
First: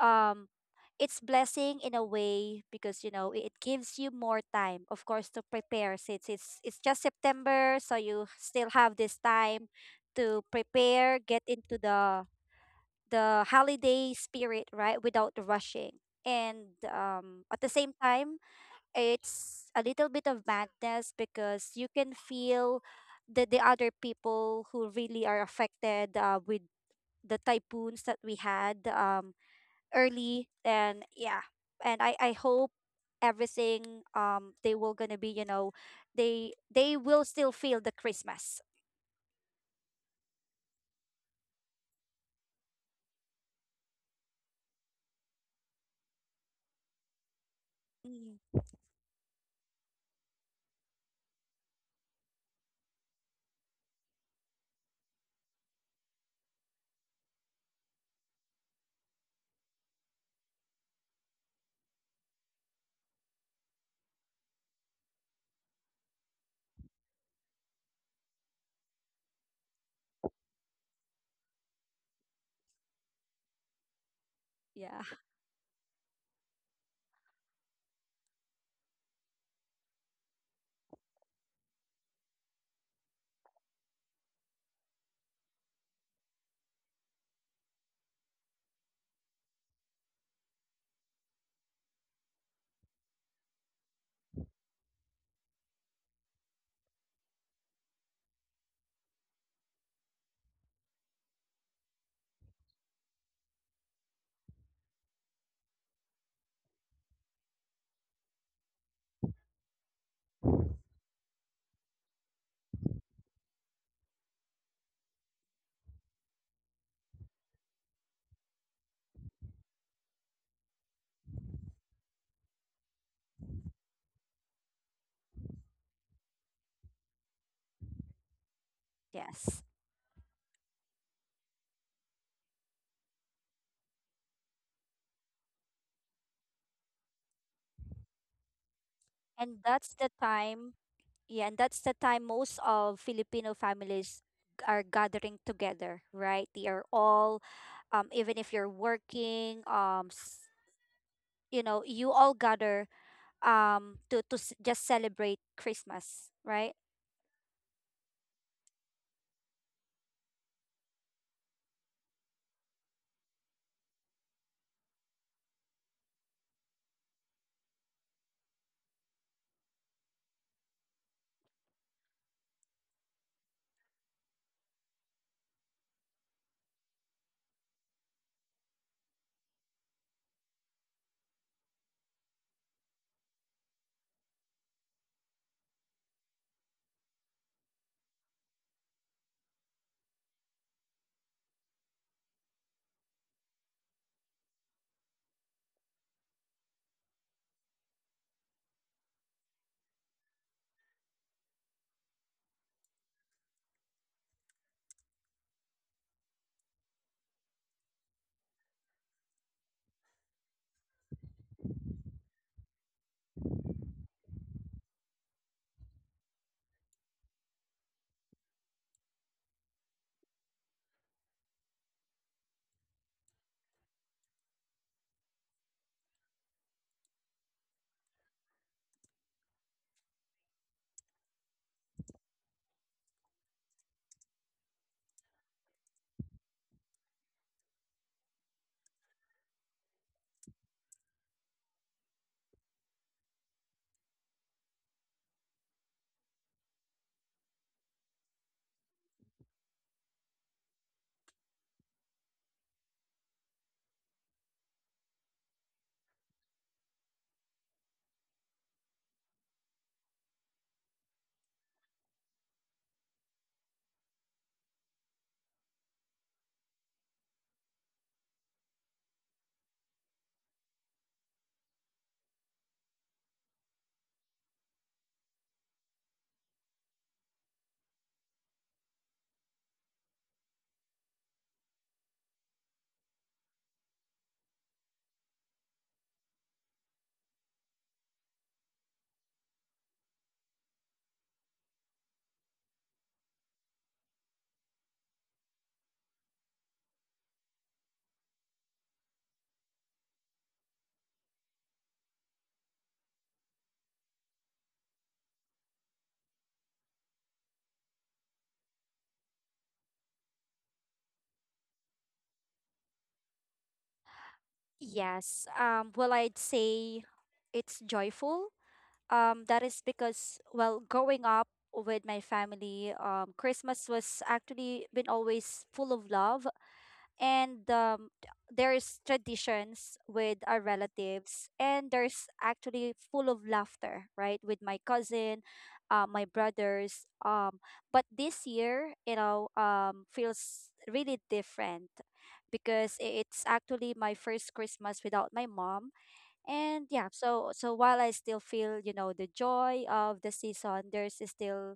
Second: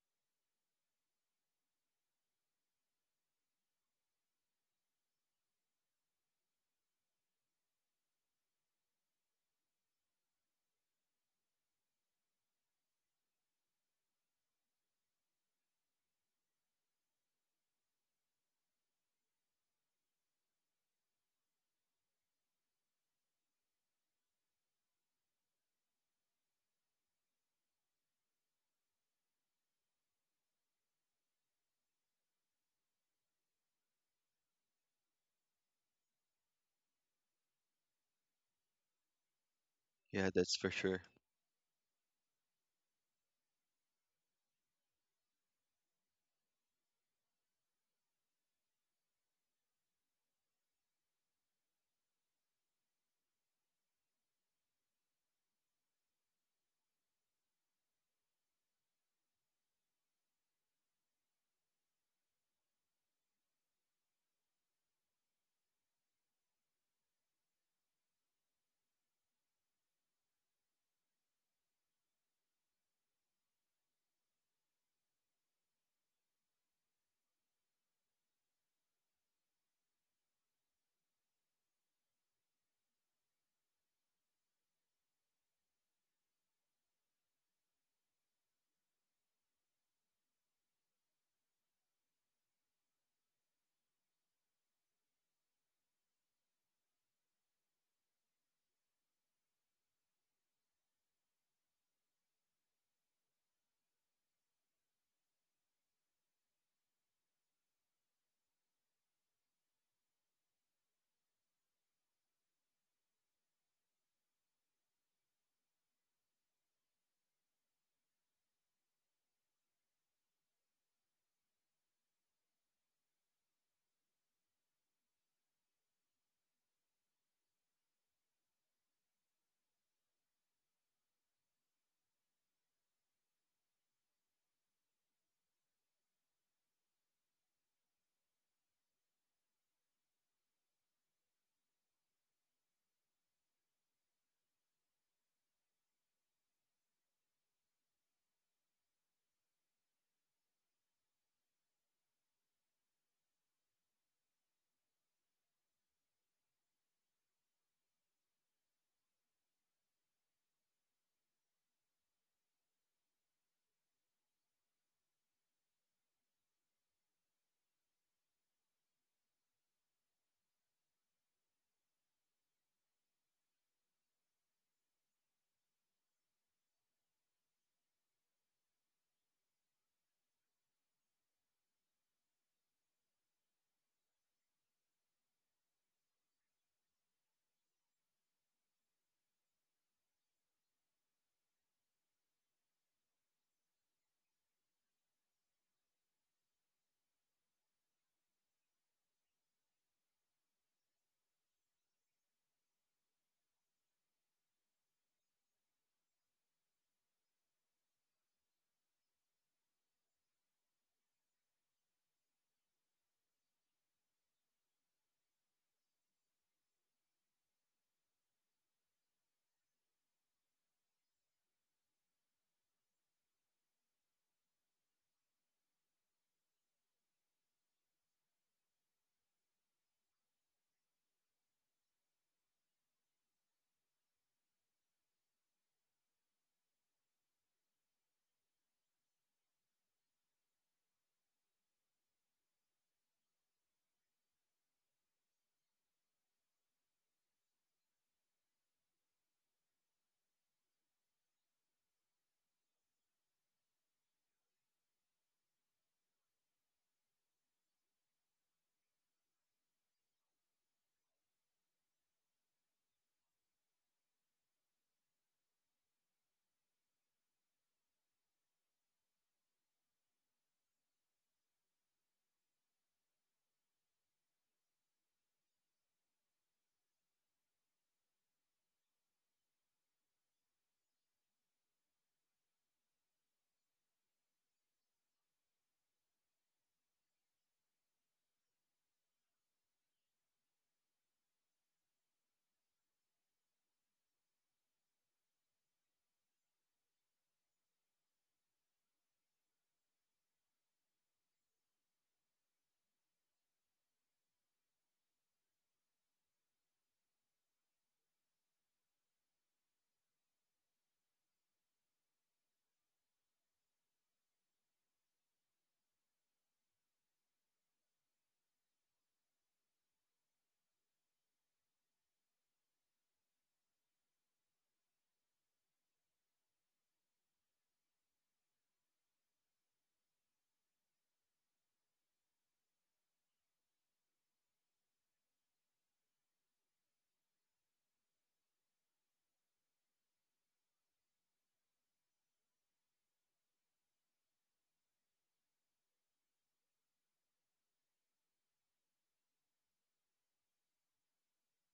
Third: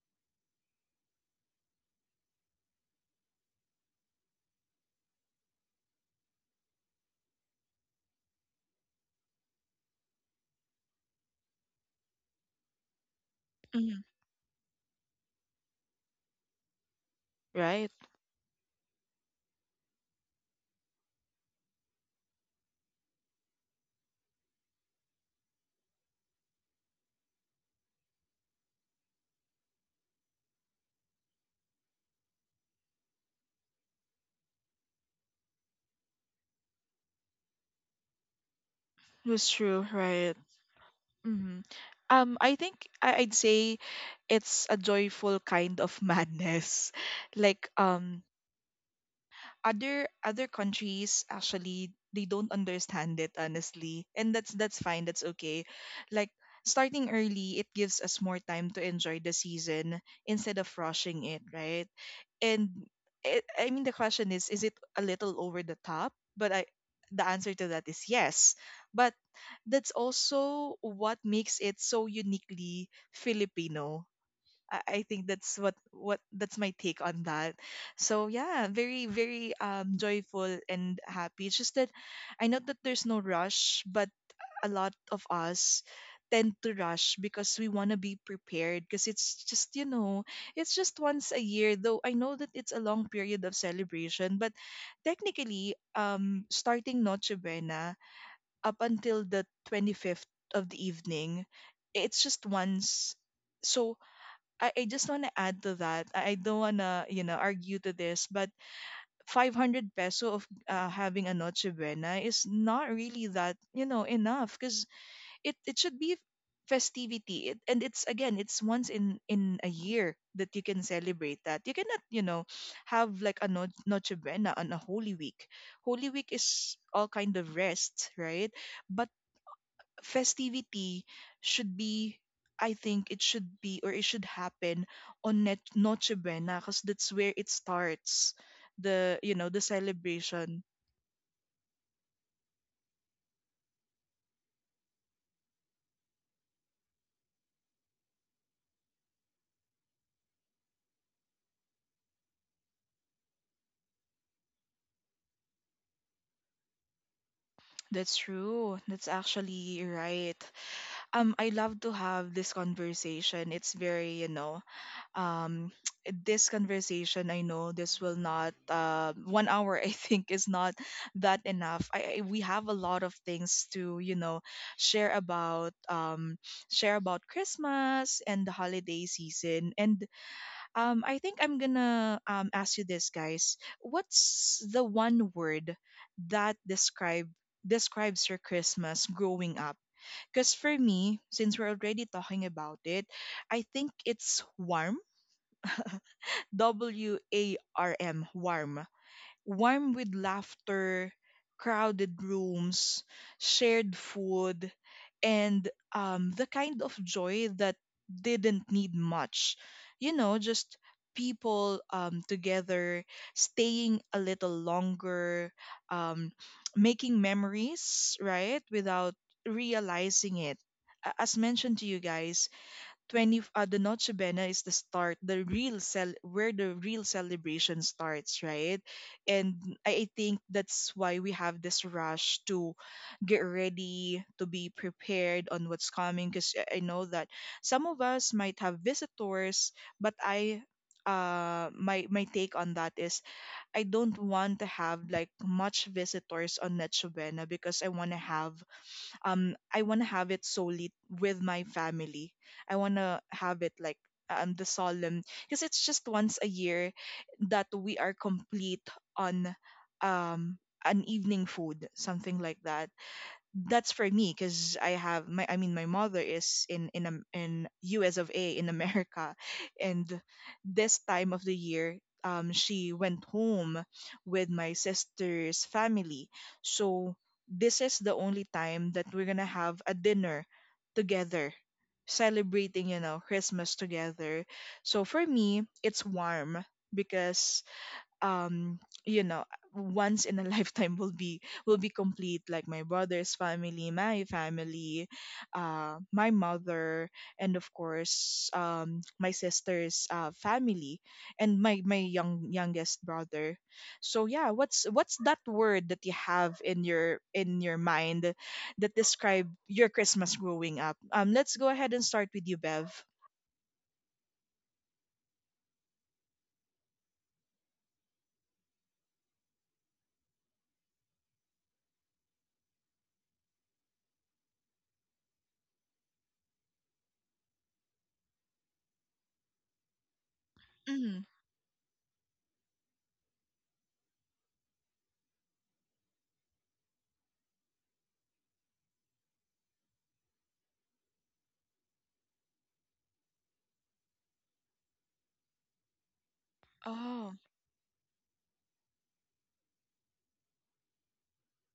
C: um it's blessing in a way because, you know, it gives you more time, of course, to prepare, since it's just September, so you still have this time to prepare, get into the
A: Hmm.
C: holiday spirit, right, without rushing. And at the
A: Right.
C: same time, it's a little bit of madness because you can feel the other people who really are affected with the typhoons that we had early then, yeah. And I hope everything they will gonna be, you know, they will still feel the Christmas.
A: That's true.
B: Yeah,
A: Right.
B: that's for sure.
A: Mm-hmm. I think, I'd say it's a joyful kind of madness. Like
C: Mm,
A: other countries actually they don't understand it honestly, and that's fine. That's okay. Like starting early, it gives us more time to enjoy the season instead of rushing it, right? and it, I mean the question is it a little over the top, but I, the answer to that is yes, but that's also what makes it so uniquely Filipino. I,
C: yeah.
A: I think that's what that's my take on that. So yeah, very joyful and happy. It's just that I know that there's no rush, but a lot of us tend to rush because we want to be prepared because it's just it's just once a year. Though I know that it's a long period of celebration, but technically, starting noche buena up until the 25th of the evening, it's just once. So I just want to add to that. I don't want to argue to this, but 500 peso of having a noche buena is not really that, enough, because it should be festivity. It, and it's again, it's once in a year that you can celebrate, that you cannot, you know, have like a noche buena on a holy week. Holy week is all kind of rest, right? But
C: Yes,
A: festivity should be, I think it should be, or it should happen on net noche buena, because that's where it starts, the, you know,
C: and
A: the
C: that's the
A: celebration.
C: time. Yeah, and that's the time most of Filipino families are gathering together, right? They are all even if you're working you know, you all gather to just celebrate Christmas, right?
A: That's true, that's actually right. Um, I love to have this conversation. It's very, you know, um, this conversation, I know this will not, uh, 1 hour, I think is not that enough. I we have a lot of things to, you know, share about um, share about Christmas and the holiday season. And um, I think I'm gonna um, ask you this guys. What's the one word that describes your Christmas growing up? Because for me, since we're already talking about it, I think it's warm. W A R M, warm. Warm with laughter, crowded rooms, shared food, and the kind of joy that didn't need much. You know, just people together, staying a little longer, um, making memories, right? Without realizing it. As mentioned to you guys, 20 the Noche Buena is the start, the real cel where the real celebration starts, right? And I think that's why we have this rush to get ready, to be prepared on what's coming, because I know that some of us might have visitors. But I, uh, my take on that is I don't want to have like much visitors on Noche Buena because I want to have um, I want to have it solely with my family. I want to have it like um, the solemn, because it's just once a year that we are complete on um, an evening food, something like that. That's for me, because I have my, I mean my mother is in in US of A, in America. And this time of the year, um, she went home with my sister's family. So this is the only time that we're going to have a dinner together, celebrating, you know, Christmas together. So for me it's warm, because um, you know, once in a lifetime will be, will be complete, like my brother's family, my family, uh, my mother, and of course um, my sister's uh, family, and my youngest brother. So yeah, what's that word that you have in your mind that describe your Christmas growing up? Um, let's go ahead and start with you, Bev.
C: Yes. Well, I'd say it's joyful. That is because, well, growing up with my family, Christmas was actually been always full of love, and there's traditions with our
A: Mm.
C: relatives, and there's actually full of laughter, right, with my cousin, my brothers. But this year, you know, feels really different because it's actually my first Christmas without my mom. And yeah,
A: Oh.
C: so so while I still feel, you know, the joy of the season, there's still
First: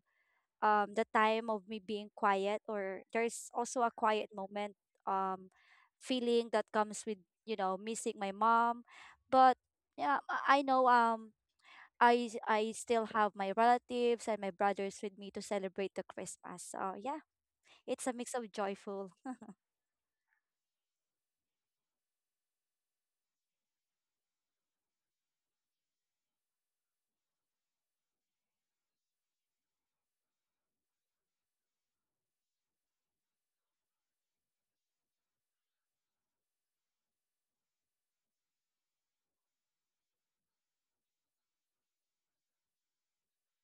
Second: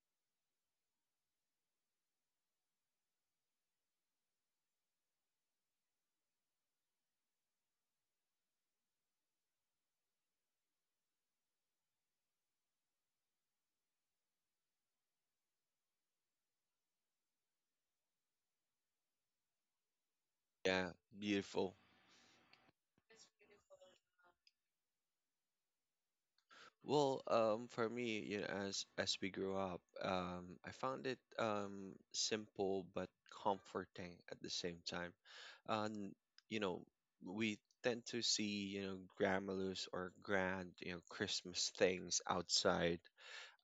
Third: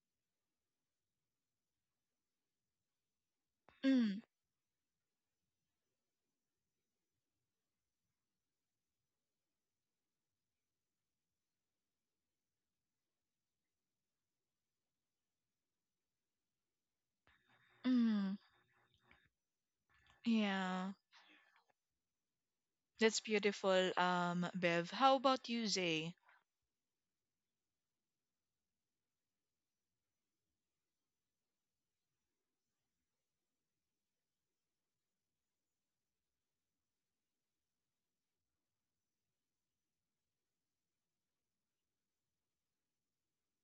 C: the time of me being quiet, or there's also a
A: Mm.
C: quiet moment, um feeling that comes with, you know, missing my mom. But yeah, I know I still have my relatives and my brothers with me to celebrate the Christmas. So yeah, it's a mix
A: Mm.
C: of joyful.
A: Yeah.
B: Yeah, beautiful.
A: That's beautiful, Bev. How about you, Zay?
B: Well, for me, you know, as we grew up, I found it simple but comforting at the same time. Um, you know, we tend to see, you know, grandmas or grand, you know, Christmas things outside.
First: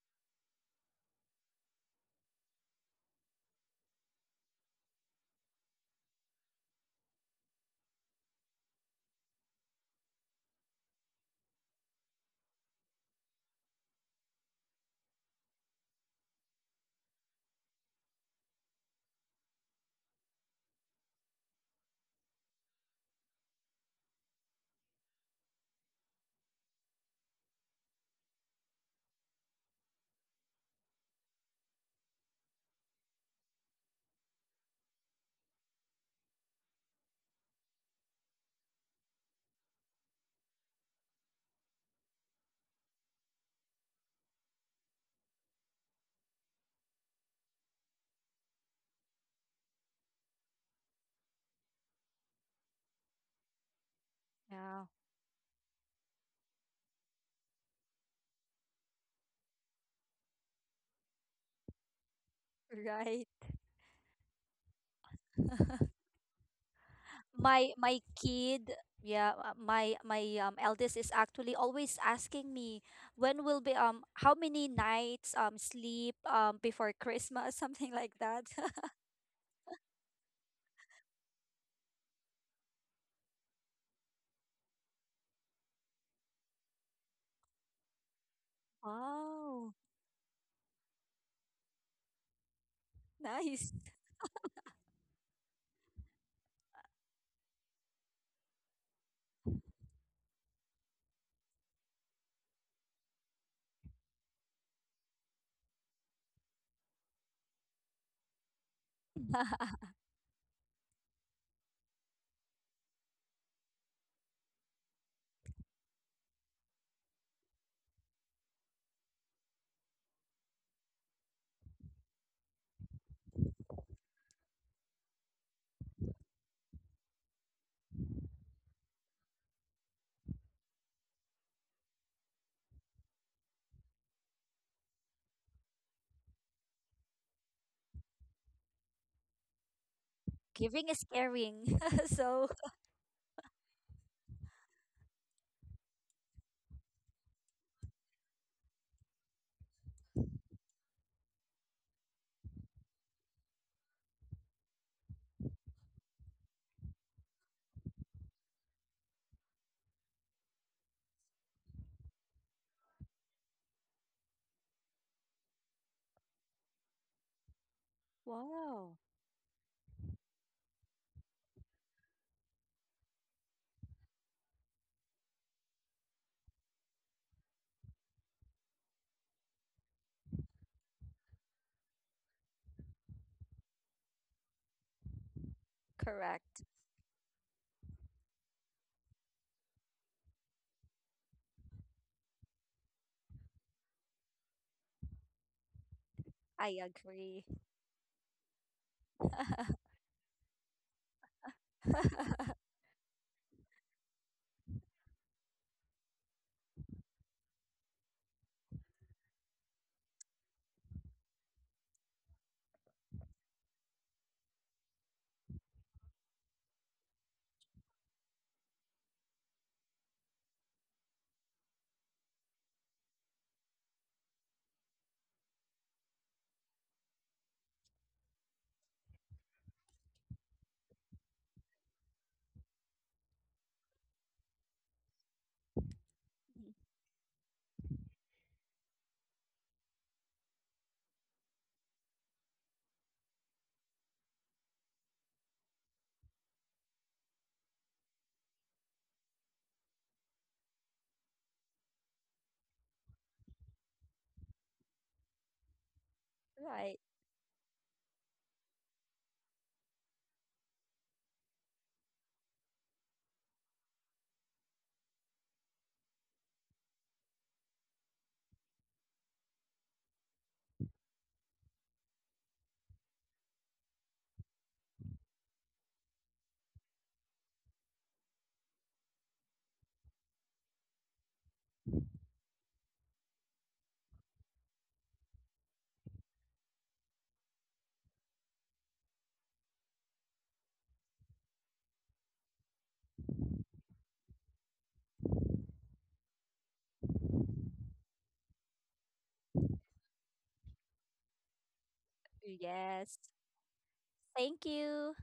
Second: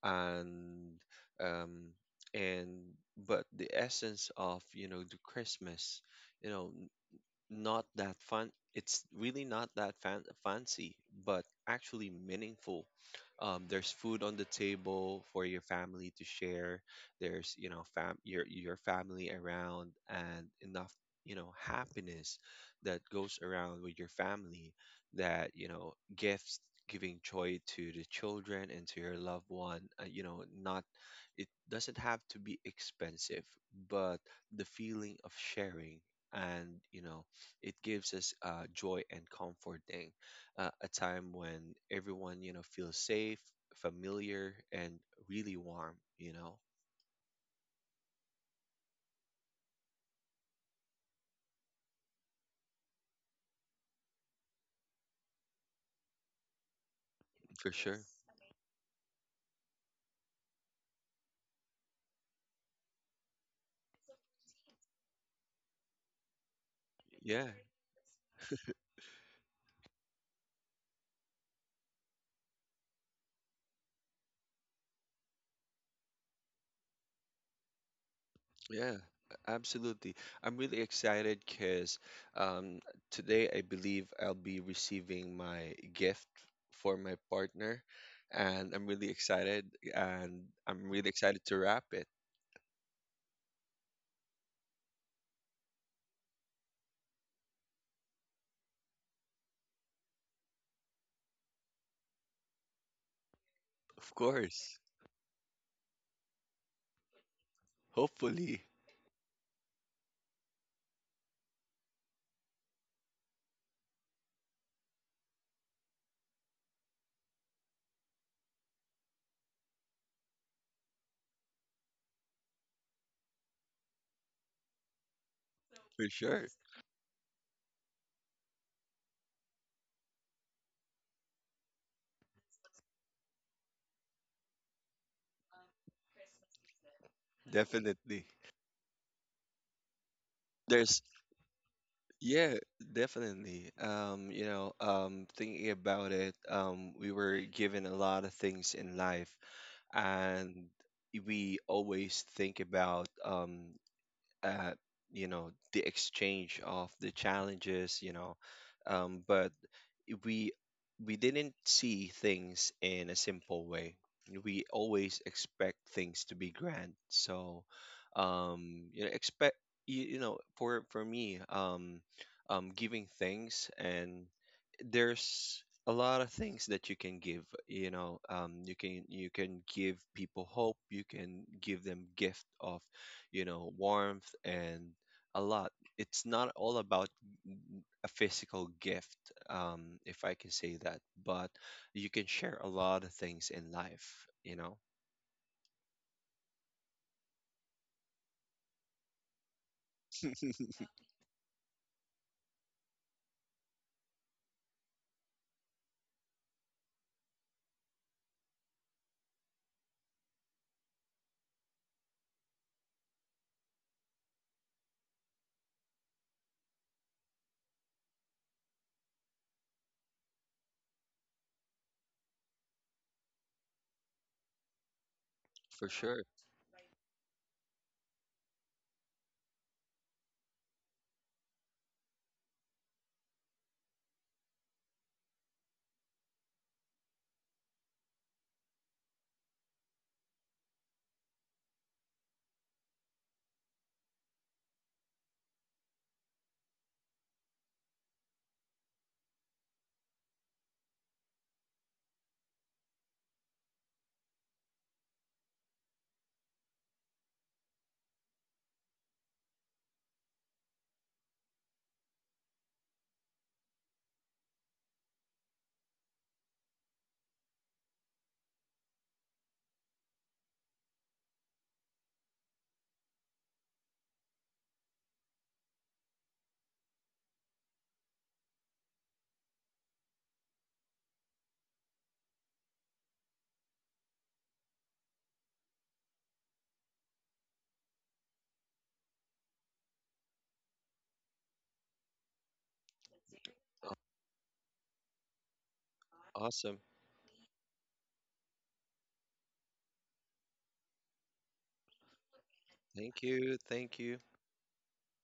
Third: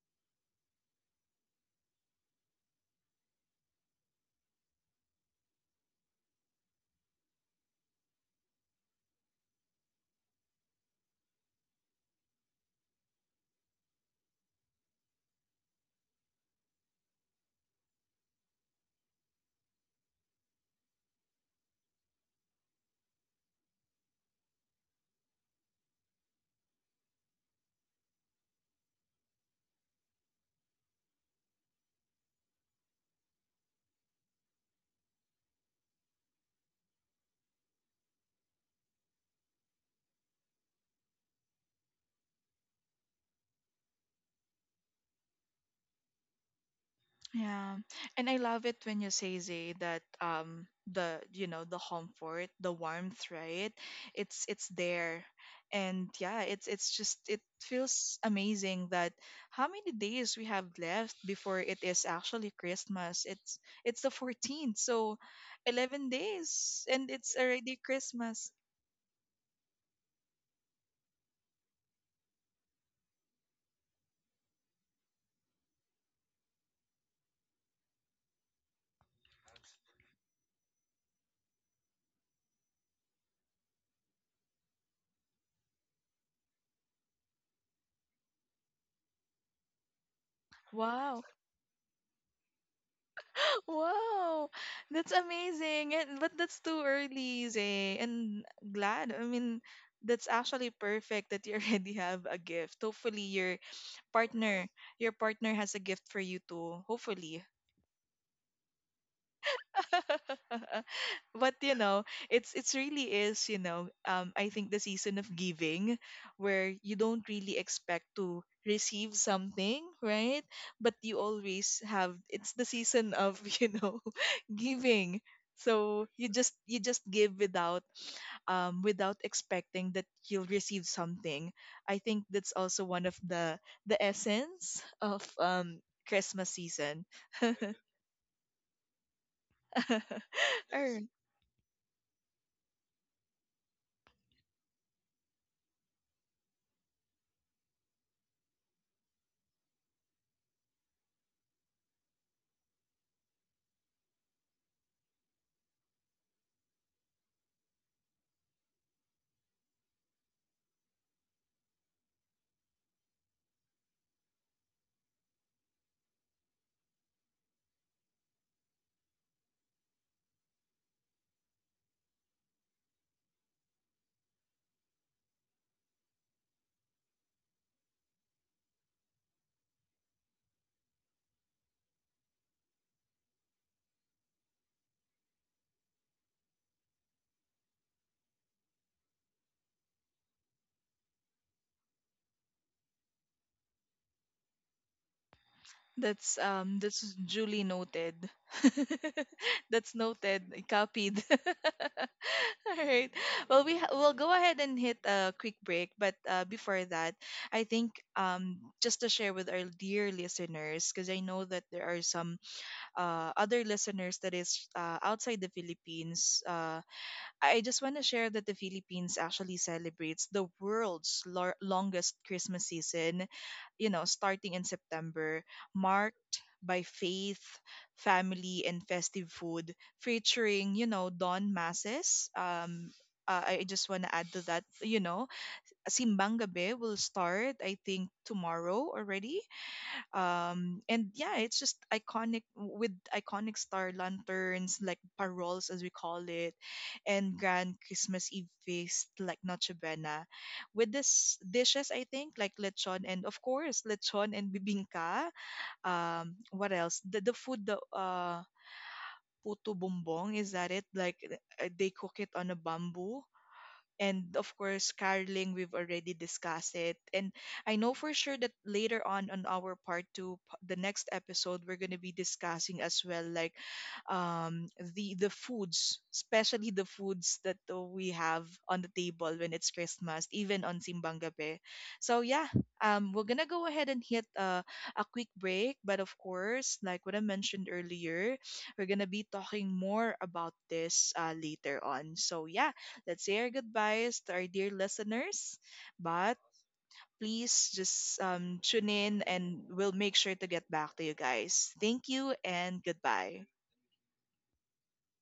B: And um, and But the essence of, you know, the Christmas, you know, not that fun. It's really not that fancy, but actually meaningful. There's food on the table for your family to share. There's, you know, fam your family around, and enough, you know, happiness that goes around with your family. That, you know, gifts giving joy to the children and to your loved one. You know, not it doesn't have to be expensive, but the feeling of sharing, and, you know, it gives us, joy and comforting, a time when everyone, you know, feels safe, familiar, and really warm, you know.
A: Yeah, and I love it when you say, Zay, that um, the, you know, the comfort, the warmth, right? It's
C: Yeah.
A: there, and yeah, it's just it
B: For sure.
A: feels amazing that how many days we have left before it is actually Christmas.
C: Right.
A: It's the 14th, so 11 days, and it's
B: Yeah.
C: my
A: already
C: my
A: Christmas.
C: kid, yeah, my my eldest is actually always asking me when will be how many nights sleep before Christmas. Something like that.
B: Yeah, absolutely. I'm really excited because, um, today I believe I'll be receiving my gift for my partner. And I'm really excited,
C: Wow.
B: and I'm really
A: Wow.
B: excited to wrap it.
C: Nice.
A: Wow, that's amazing. And but that's too early, Zay. And glad. I mean, that's actually perfect that you already have a gift. Hopefully your
B: Of
A: partner,
B: course,
A: your partner has a gift for you too. Hopefully.
B: hopefully,
A: But you know, it's really is, you know, um, I think the season of giving, where you don't really expect to receive something, right? But you always have, it's the season of you know, giving.
B: for
A: So you
B: sure,
A: just, you just give without um, without expecting that you'll receive something. I think that's also one of the essence of um, Christmas season.
B: definitely.
C: Giving
A: All.
B: There's
C: is caring. So.
B: yeah, definitely. You know, thinking about it, we were given a lot of things in life. And we always think about at you know, the exchange of the challenges, you know, but we didn't see things in a simple way. We always expect things to be grand. So,
C: Wow.
B: you know, expect you know, for me, giving things, and there's a lot of things that you can give. You know, you can give people hope. You can give them gift of, you know, warmth and a lot. It's not
C: Correct.
B: all about a physical gift, if I can say that, but you can share a lot of things in life, you know,
A: That's um,
C: I
A: that's
C: agree.
A: duly noted. That's noted, copied. All right. Well, we we'll go ahead and hit a quick break, but before that, I think um, just to share with our dear listeners, because I know that there are some uh, other listeners that is outside the Philippines. I just want to share that the Philippines actually celebrates the world's longest Christmas season, you know, starting in September,
B: for sure.
A: marked by faith, family, and festive food, featuring, you know, dawn masses. I just want to add to that, you know, Simbang Gabi will start, I think, tomorrow already. Um, and yeah, it's just iconic with iconic star lanterns like paroles, as we call it, and grand Christmas eve feast like noche buena, with this dishes I think like lechon, and of course lechon and bibingka. Um, what
C: Right.
A: else, the food, the uh, puto bumbong, is that it? Like they cook it on a bamboo. And of course caroling, we've already discussed it. And I know for sure that later on our part two, the next episode, we're going to be discussing as well like um, the foods, especially the foods that we have on the table when it's Christmas, even on Simbang Gabi. So yeah, um, we're gonna go ahead and hit a quick break, but of course like what I mentioned earlier, we're gonna be talking more about this later on. So yeah, let's say our goodbyes to our dear listeners. But
B: Awesome.
A: please just tune in and we'll make sure to get back to you guys. Thank you and
C: Yes,
B: Thank
A: goodbye.
B: you. Thank you.
C: thank you.